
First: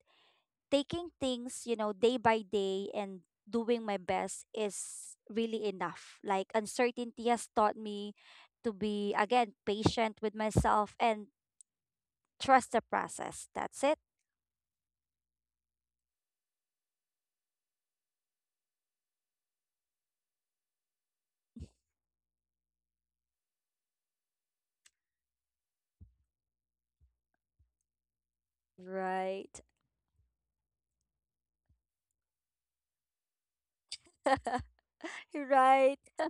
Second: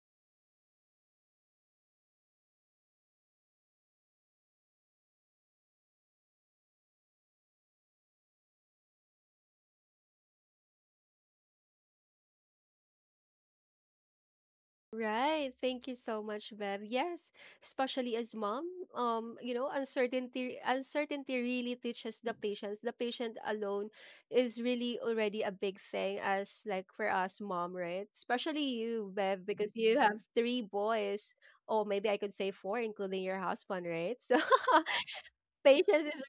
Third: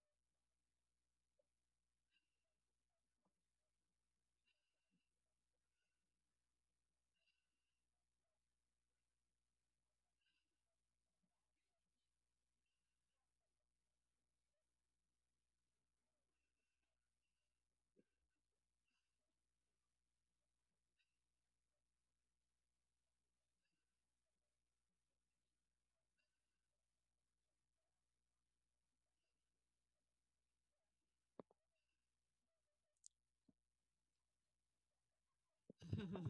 taking things, you know, day by day and doing my best is really enough. Like uncertainty has taught me to be again patient with myself and trust the process. That's it.
Right. Thank you so much, Bev. Yes, especially as mom, you know, uncertainty really teaches the patience. The patient alone is really already a big thing as like for us mom, right? Especially you, Bev,
Right.
because you have three boys. Oh, maybe I could say four, including your husband, right? So
Right.
patience is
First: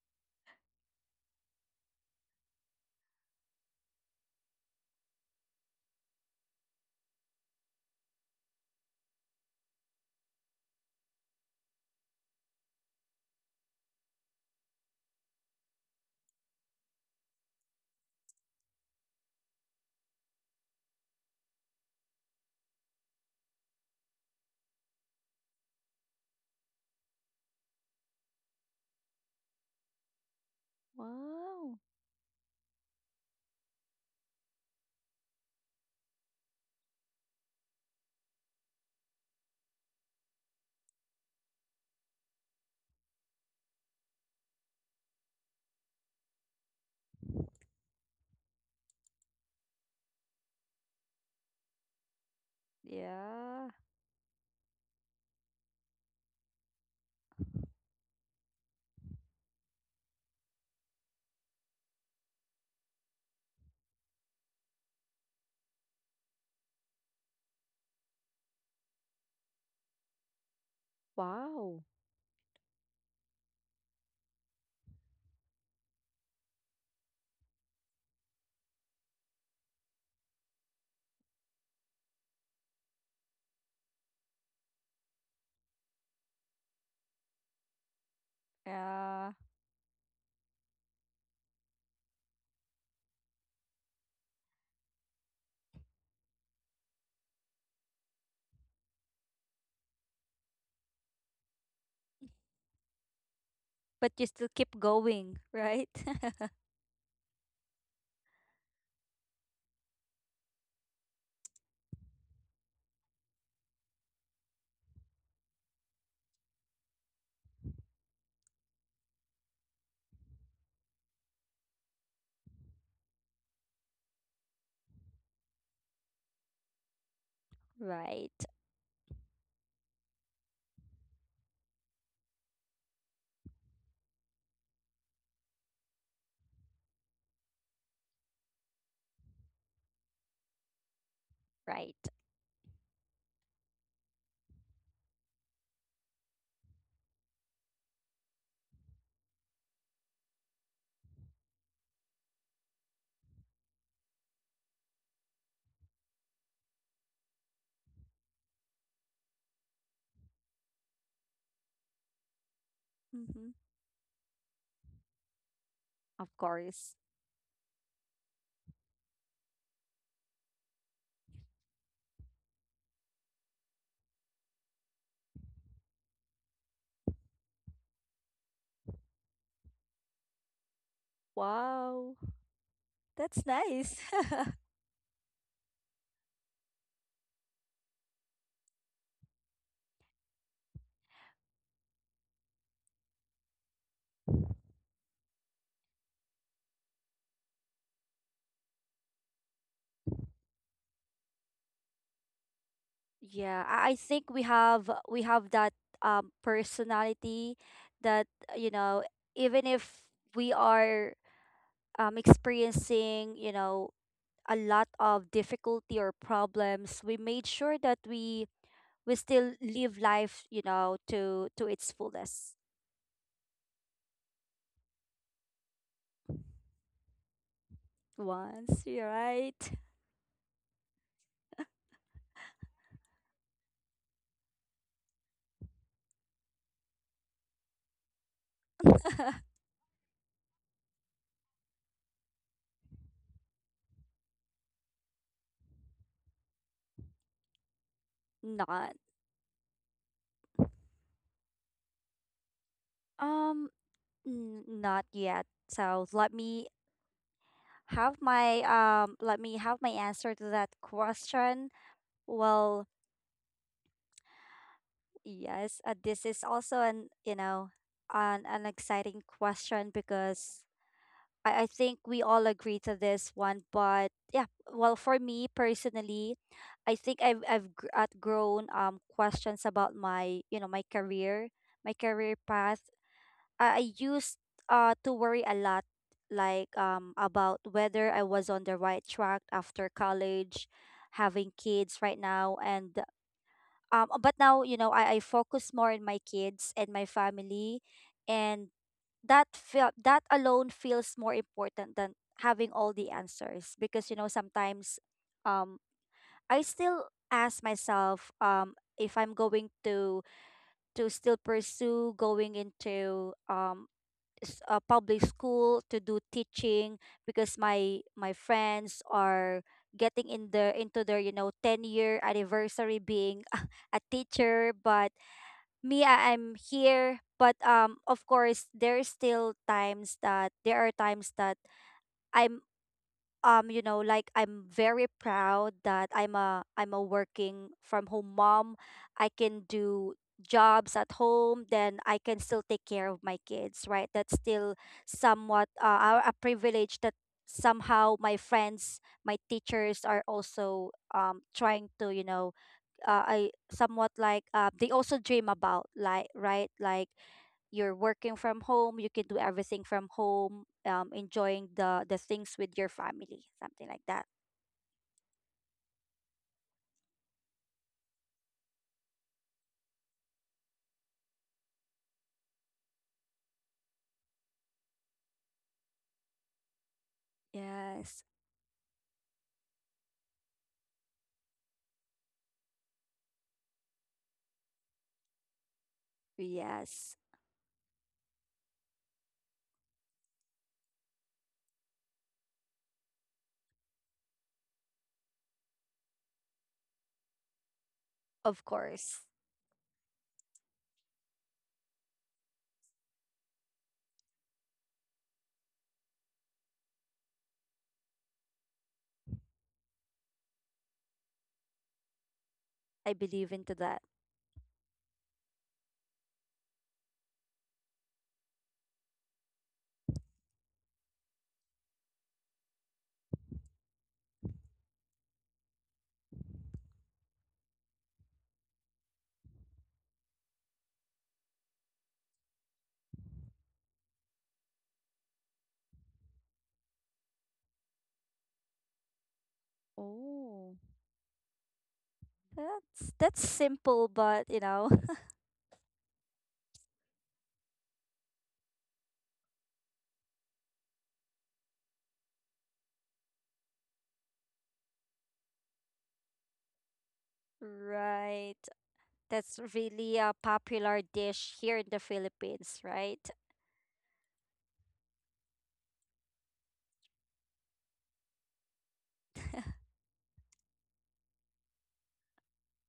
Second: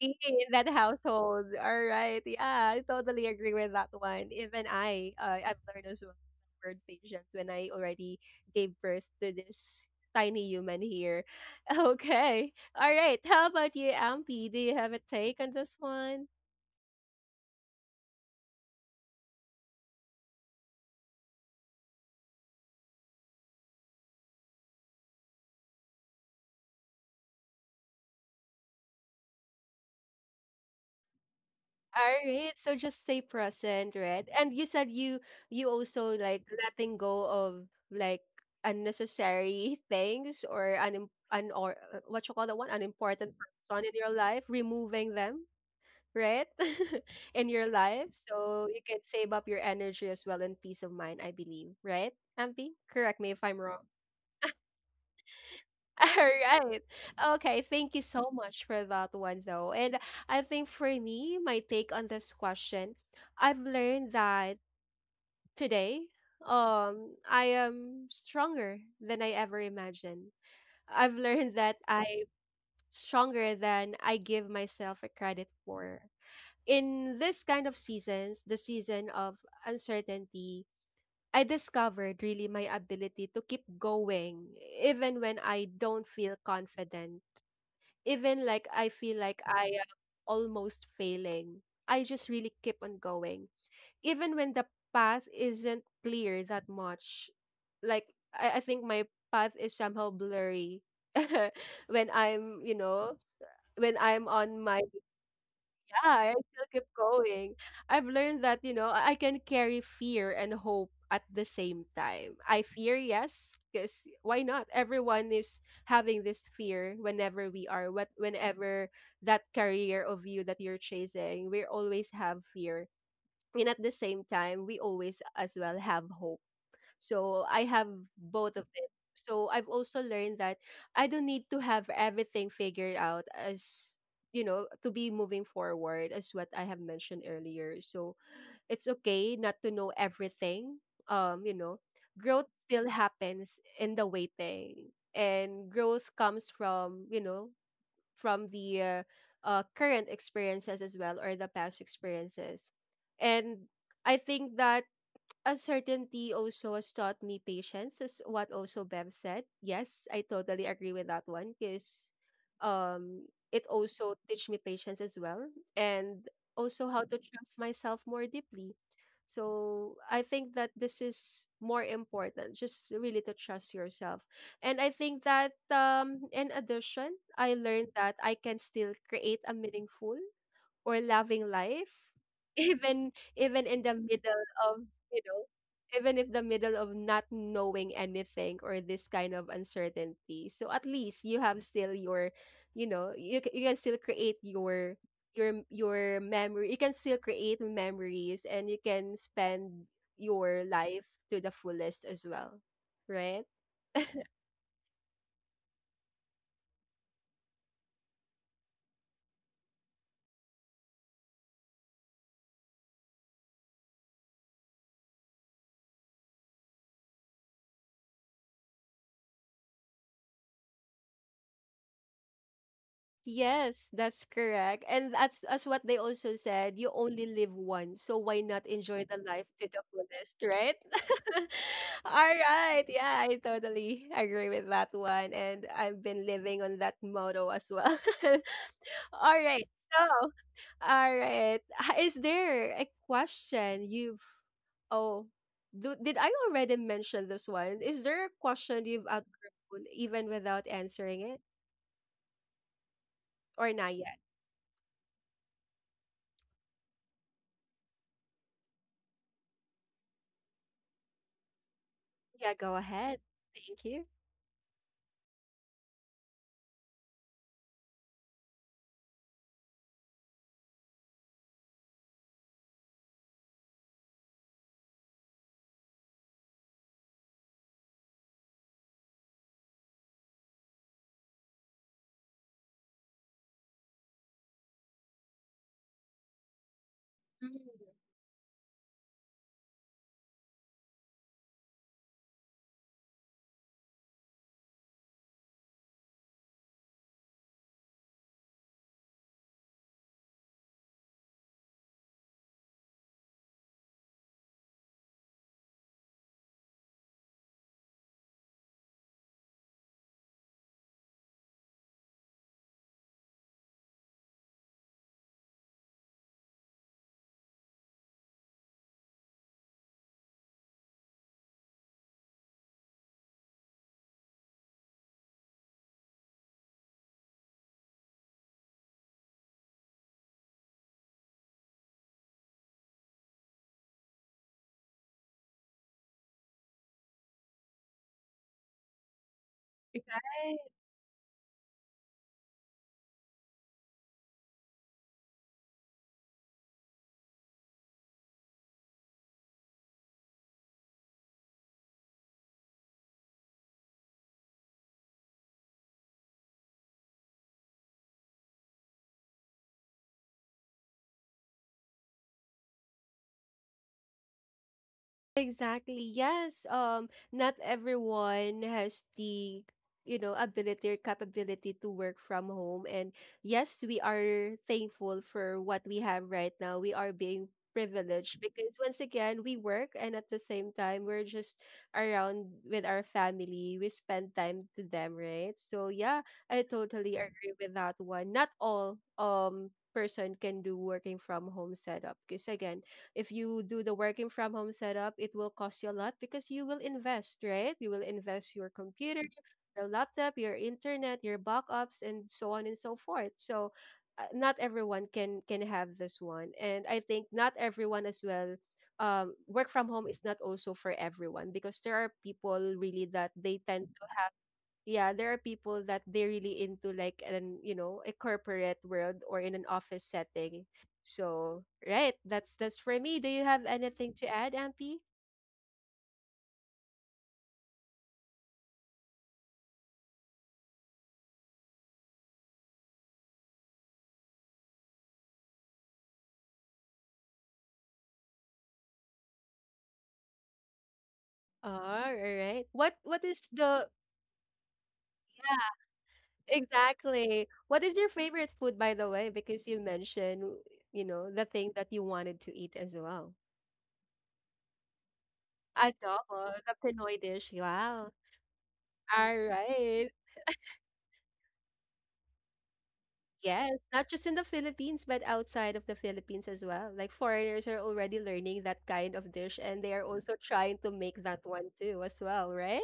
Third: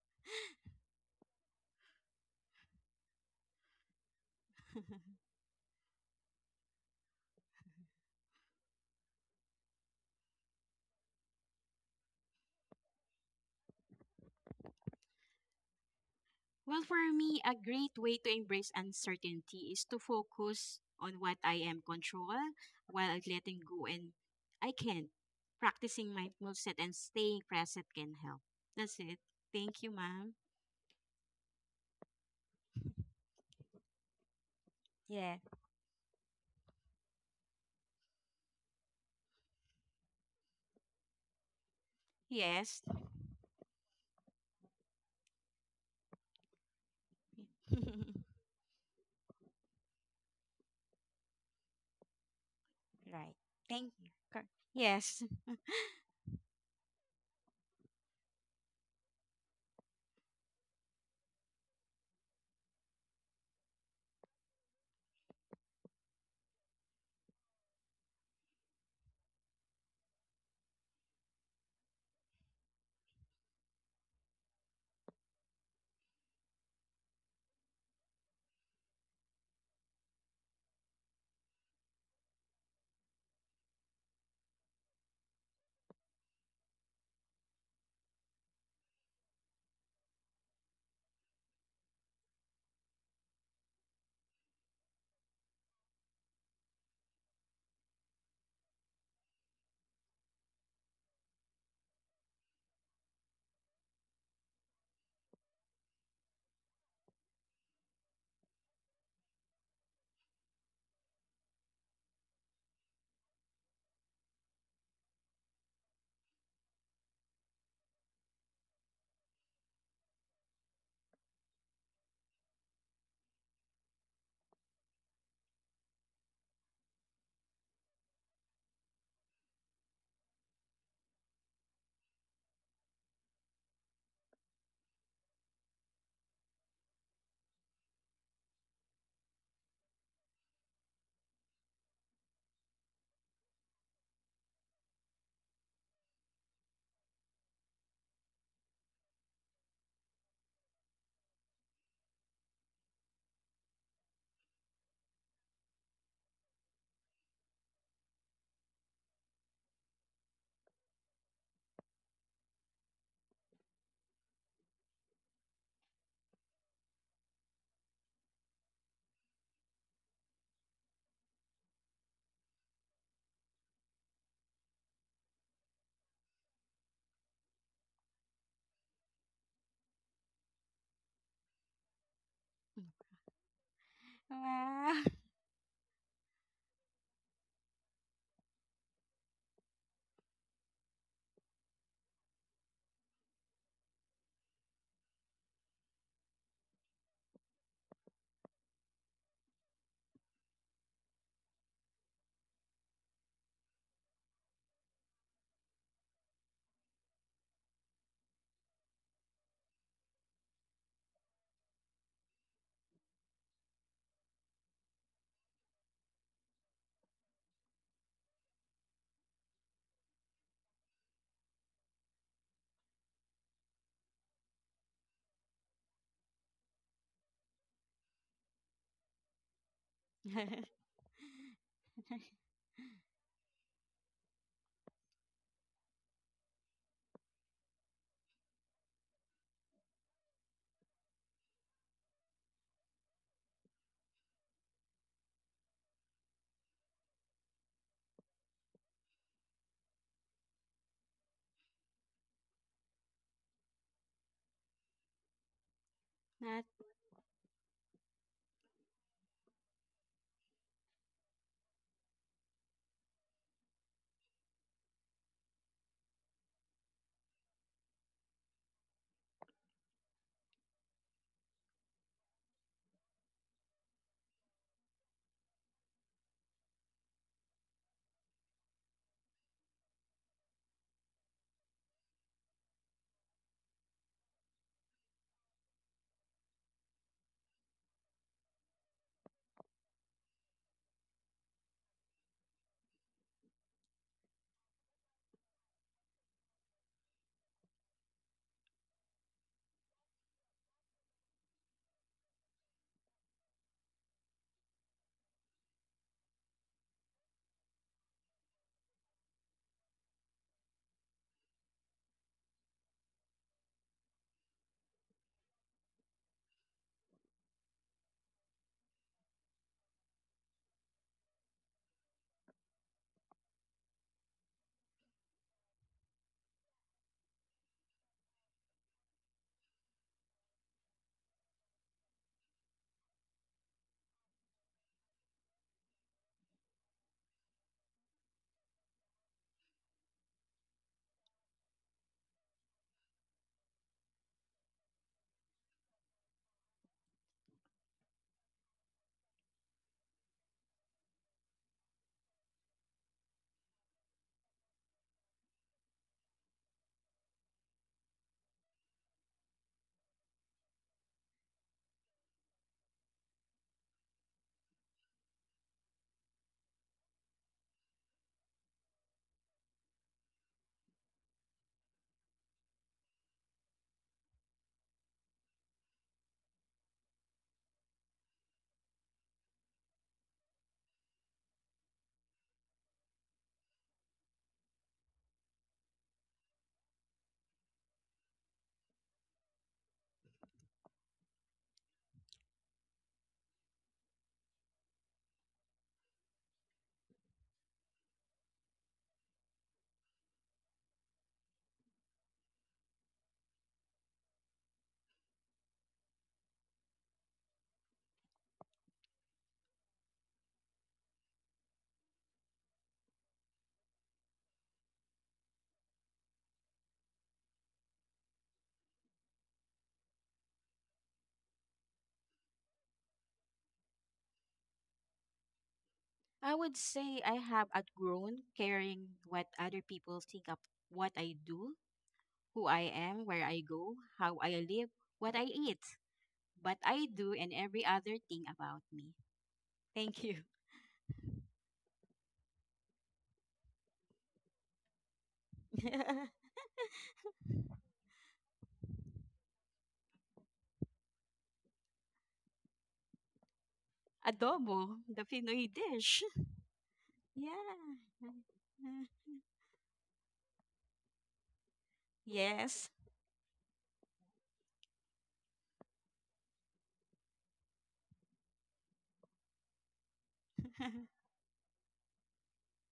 in that household. All right. Yeah, I totally agree with that one. Even I, I've learned as well the word patience when I already gave birth to this tiny human here. Okay. All right. How about you, Ampi? Do you have a take on this one?
Well, for me, a great way to embrace uncertainty is to focus on what I am control while letting go and I can. Practicing mindfulness and staying present can help. That's it. Thank you, ma'am.
Wow.
All right. So just stay present, right? And you said you
Yeah,
you also like letting go of like unnecessary things or un un or what you call that one,
yes.
unimportant person in your life, removing them, right? In your life, so you can save up your energy as well and peace of mind. I believe, right? Ampi, correct me
Right.
if I'm
Yeah.
wrong.
Thank you. Cor- Yes.
All right. Okay. Thank you so much for that one, though. And I think for me, my take on this question, I've learned that today, I am stronger than I ever imagined. I've learned that
Wow.
I'm stronger than I give myself a credit for. In this kind of seasons, the season of uncertainty, I discovered really my ability to keep going even when I don't feel confident, even like I feel
Uh,
like I am almost failing, I just really keep on going. Even when the path isn't clear that much, like I think my path is somehow blurry when I'm, you know, when
but you
I'm
still
on
keep
my
going, right?
I still keep going. I've learned that, you know, I can carry fear and hope at the same time. I fear, yes, because why not? Everyone is having this fear whenever we are, what whenever that career of you that you're chasing, we always have fear. And at the same time, we always as well have hope, so I have
Right,
both of it. So I've also learned that I don't need to have everything figured out, as you know, to be moving forward as what I have mentioned earlier. So it's okay not to know everything. You know,
right.
growth still happens in the waiting, and growth comes from, you know, from the current experiences as well or the past experiences. And I think that uncertainty also has taught me patience, is what also Bev said. Yes, I totally agree with that one because
Mm-hmm.
it also teach me patience as well and
Of
also
course.
how to trust myself more deeply. So I think that this is more important, just really to trust yourself. And I think that in addition, I learned that I can still create a meaningful or loving life
Wow.
even
That's
even in
nice.
the middle of,
Wow.
you know, even if the middle of not knowing anything or this kind of uncertainty, so at least you have still your, you know, you can still create your your memory, you can still create memories, and you can spend your life to the fullest as well, right?
Yeah, I think we have, we have that personality that, you know, even if we are experiencing, you know, a lot of difficulty or problems, we made sure that we still live life, you know, to its fullest.
Yes, that's correct. And that's as what they also said, you only live once, so why not
Once, you're
enjoy the life to
right.
the fullest, right? All right. Yeah, I totally agree with that one. And I've been living on that motto as well. All right. So, all right. Is there a question you've oh do, did I already mention this one? Is there a question
Not.
you've outgrown even without answering it?
Um,
Or not yet?
n- not yet. So let
Not,
me have my let me have my answer to that question.
Yeah, go
Well,
ahead. Thank you.
yes, this is also an, you know, an exciting question because I think we all agree to this one. But yeah, well, for me personally, I think I've outgrown questions about my, you know, my career path. I used to worry a lot, like
Mhm.
about whether I was on the right track after college, having kids right now. And but now, you know, I focus more on my kids and my family, and that felt that alone feels more important than having all the answers, because you know, sometimes um I still ask myself if I'm going to still pursue going into public school to do teaching, because my friends are getting in the into their, you know, 10-year anniversary being a teacher. But me, I'm here. But of course, there's still times that there are times that I'm you know, like I'm very proud that I'm a working from home mom. I can do
Right?
jobs at home, then I can still take care of my kids, right? That's still somewhat, a privilege that somehow my friends, my teachers are also trying to, you know, I somewhat like, they also dream about, like, right, like, you're working from home, you can do everything from home, enjoying the things with your family, something like that.
Exactly. Yes. Not everyone has the, you know, ability or capability to work from home. And yes, we are thankful for what we have right now. We are being
Yes.
privileged because once again, we work and at the same time, we're just around with our family. We spend time to them, right? So yeah, I
Yes.
totally agree with that one. Not all person can do working from home setup because again, if you do the working from home setup, it will cost you a lot because you will invest, right? You will invest
Of
your
course.
computer, your laptop, your internet, your backups, and so on and so forth. So, not everyone can have this one, and I think not everyone as well. Work from home is not also for everyone because there are people really
I
that
believe
they
into
tend
that.
yeah, there are people that they really into like an you know a corporate world or in an office setting. So right, that's for me. Do you have anything to add, Ampy?
I would say I have outgrown caring what other people think of what I do, who I am, where I go, how I live, what I eat, what I do, and every other thing about me. Thank you.
Oh.
All right. What
that's
what
that's
is the
simple but you know.
yeah exactly? What is your favorite food, by the way? Because you mentioned, you know, the thing that you wanted to eat as well.
Adobo, the Pinoy dish.
Adobo, the Pinoy
Yeah.
dish. Wow.
Right.
All
That's
right.
really a popular dish here in the Philippines,
Yes.
right?
Yes, not just in the Philippines, but outside of the Philippines as well. Like foreigners are already learning that kind of dish and they are also trying to make that one too as well, right?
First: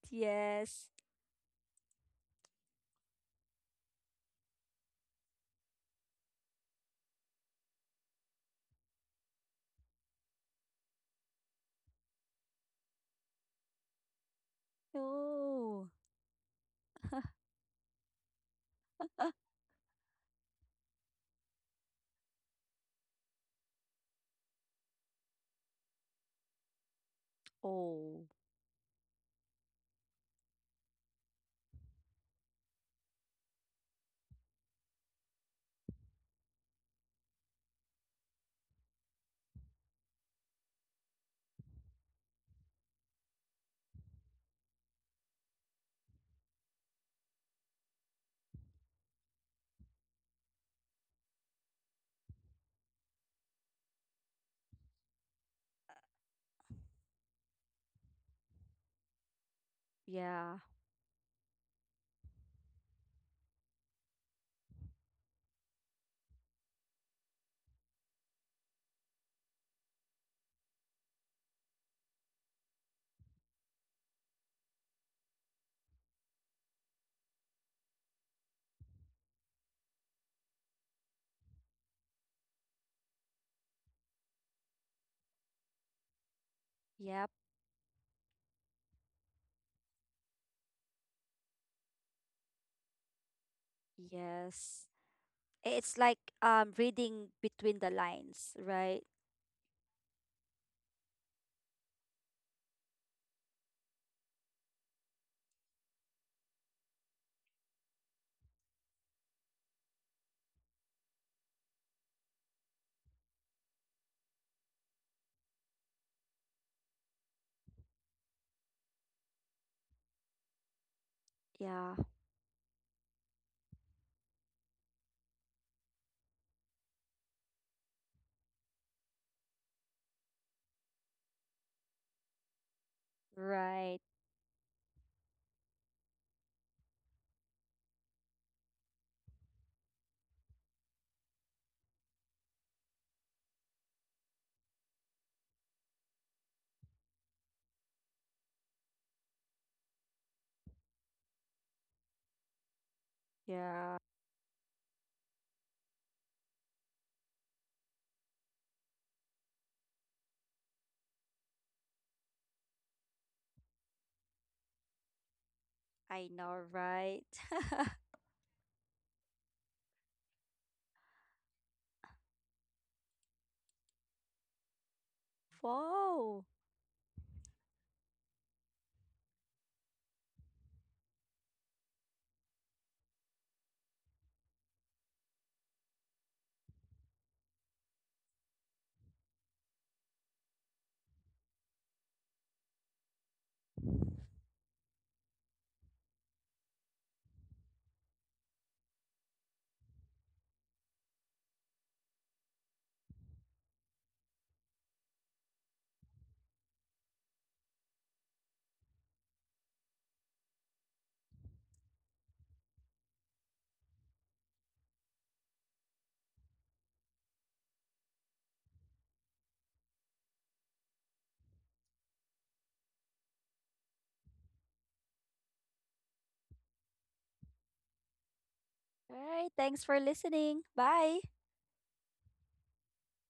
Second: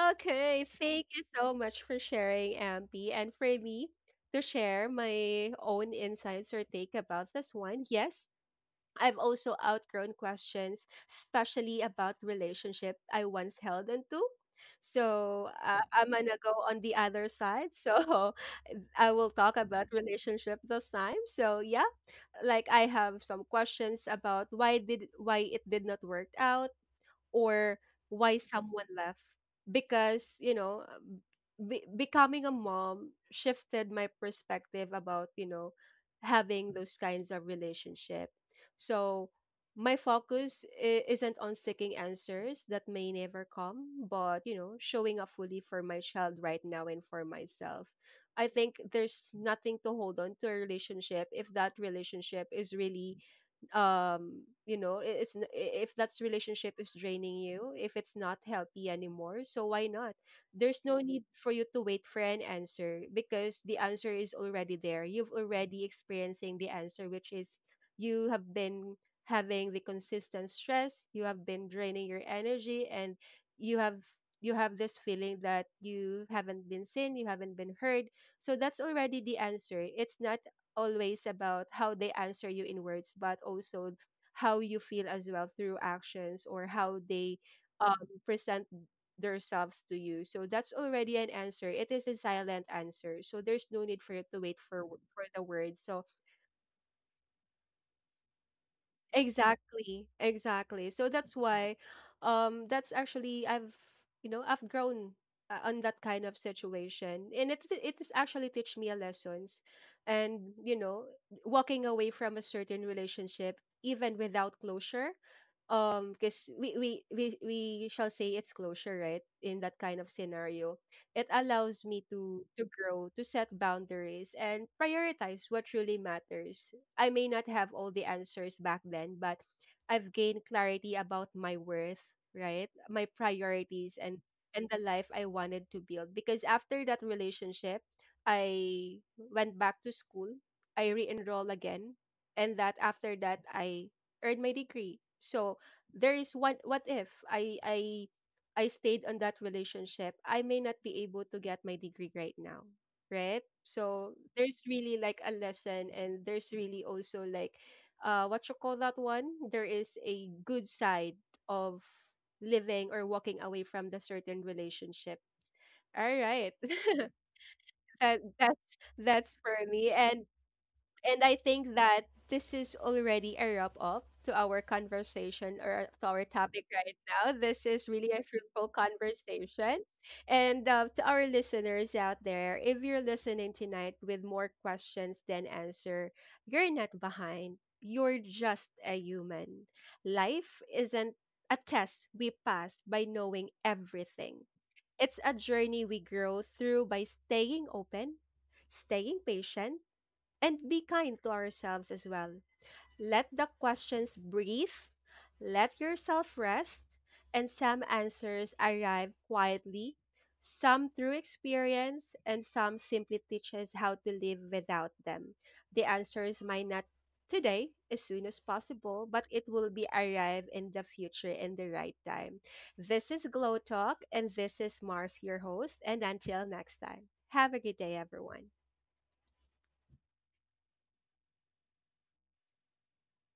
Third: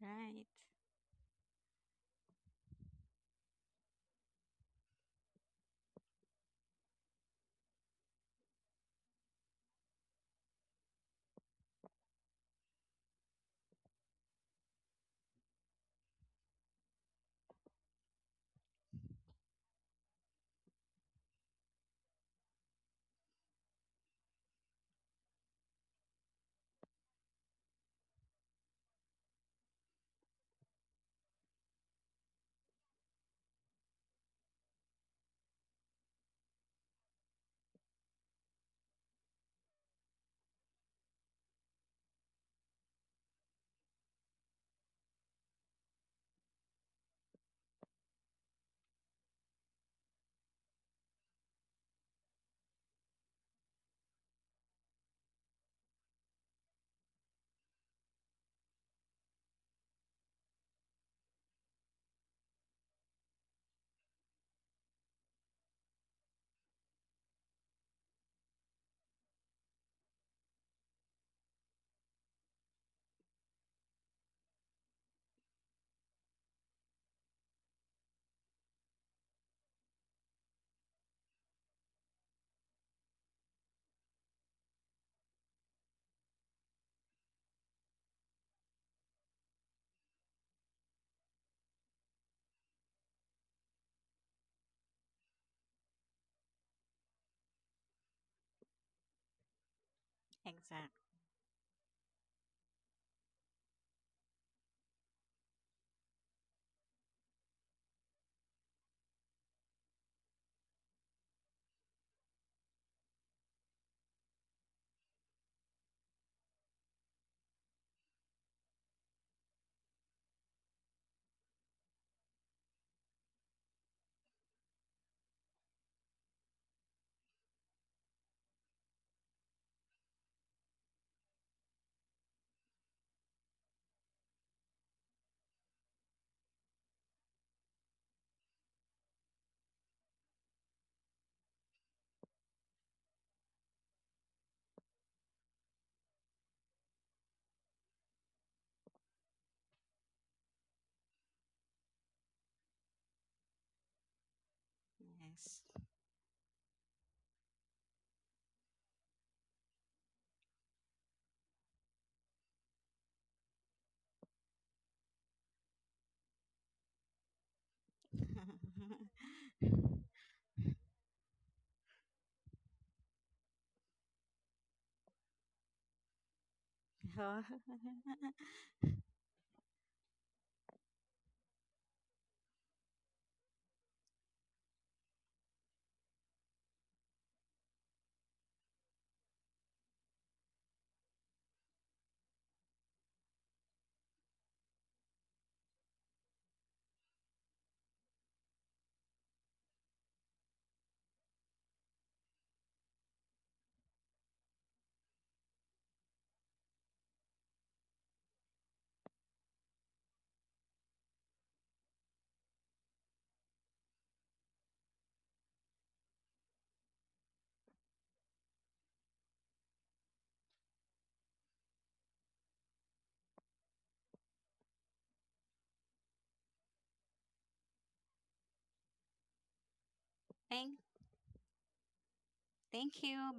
Right.
Okay,
Yes.
thank you so much for sharing, Ampi. And for me to share my own insights or take about this one, yes, I've also outgrown questions, especially about relationship I once held onto. So
Oh.
I'm gonna go on the other side. So I will talk about relationship this time. So yeah, like I have some questions about why it did not work out, or
Oh.
why someone left, because, you know, becoming a mom shifted my perspective about, you know, having those kinds of relationship. So my focus isn't on seeking answers that may never come, but you know, showing up fully for my child right now and for myself. I think there's nothing to hold on to a relationship if that relationship is really, you know, it's if that's relationship is draining you, if it's not healthy anymore, so why not.
Yeah.
There's no need for you to wait for an answer because the answer is already there. You've already experiencing the answer, which is you have been having the consistent stress, you have been draining your energy, and you have you have this feeling that you haven't been seen, you haven't been heard. So that's already the answer. It's not always about how they answer you in words, but also how you feel as well through actions, or how
Yep.
they um, present themselves to you. So that's already an answer. It is a silent answer. So there's no need for you to wait for
Yes.
for the words.
It's
So
like reading between the lines, right?
exactly, exactly.
Exact.
So that's why, that's actually I've, you know, I've grown on that kind of situation, and it has actually teach me a lessons, and you know, walking away from a certain relationship even without closure, because we shall say it's closure, right? In that kind of scenario, it allows
Yeah,
me to grow, to set boundaries, and prioritize what really matters. I may not have all the answers back then, but I've gained clarity about my worth, right? My priorities
right.
and the life I wanted to build. Because after that relationship, I went back to school. I re-enroll again, and that after that I earned my degree. So there is one. What if I stayed on that relationship? I may not be able to get my degree right now, right?
Yeah,
So there's really like a
Yes.
lesson, and there's really also like, uh, what you call that one? There is a good side of living or walking away from the certain relationship. All
I know,
right.
right?
that that's that's for me. And I think that this is already a wrap up to our conversation or to our
Wow.
topic right now. This is really a fruitful conversation. And to our listeners out there, if you're listening tonight with more questions than answer, you're not behind. You're just a human. Life isn't a test we pass by knowing everything. It's a journey we grow through by staying open, staying patient, and be kind to ourselves as well. Let the questions breathe, let yourself rest, and some answers arrive quietly, some through experience, and some simply teach us how to live without them. The answers might not today as soon as possible, but it will be arrive in the future in the right time. This is Glow Talk, and this is Mars, your host. And until next time, have a good day, everyone.
All right, thanks for listening.
thank,
Bye.
Thank you. Bye.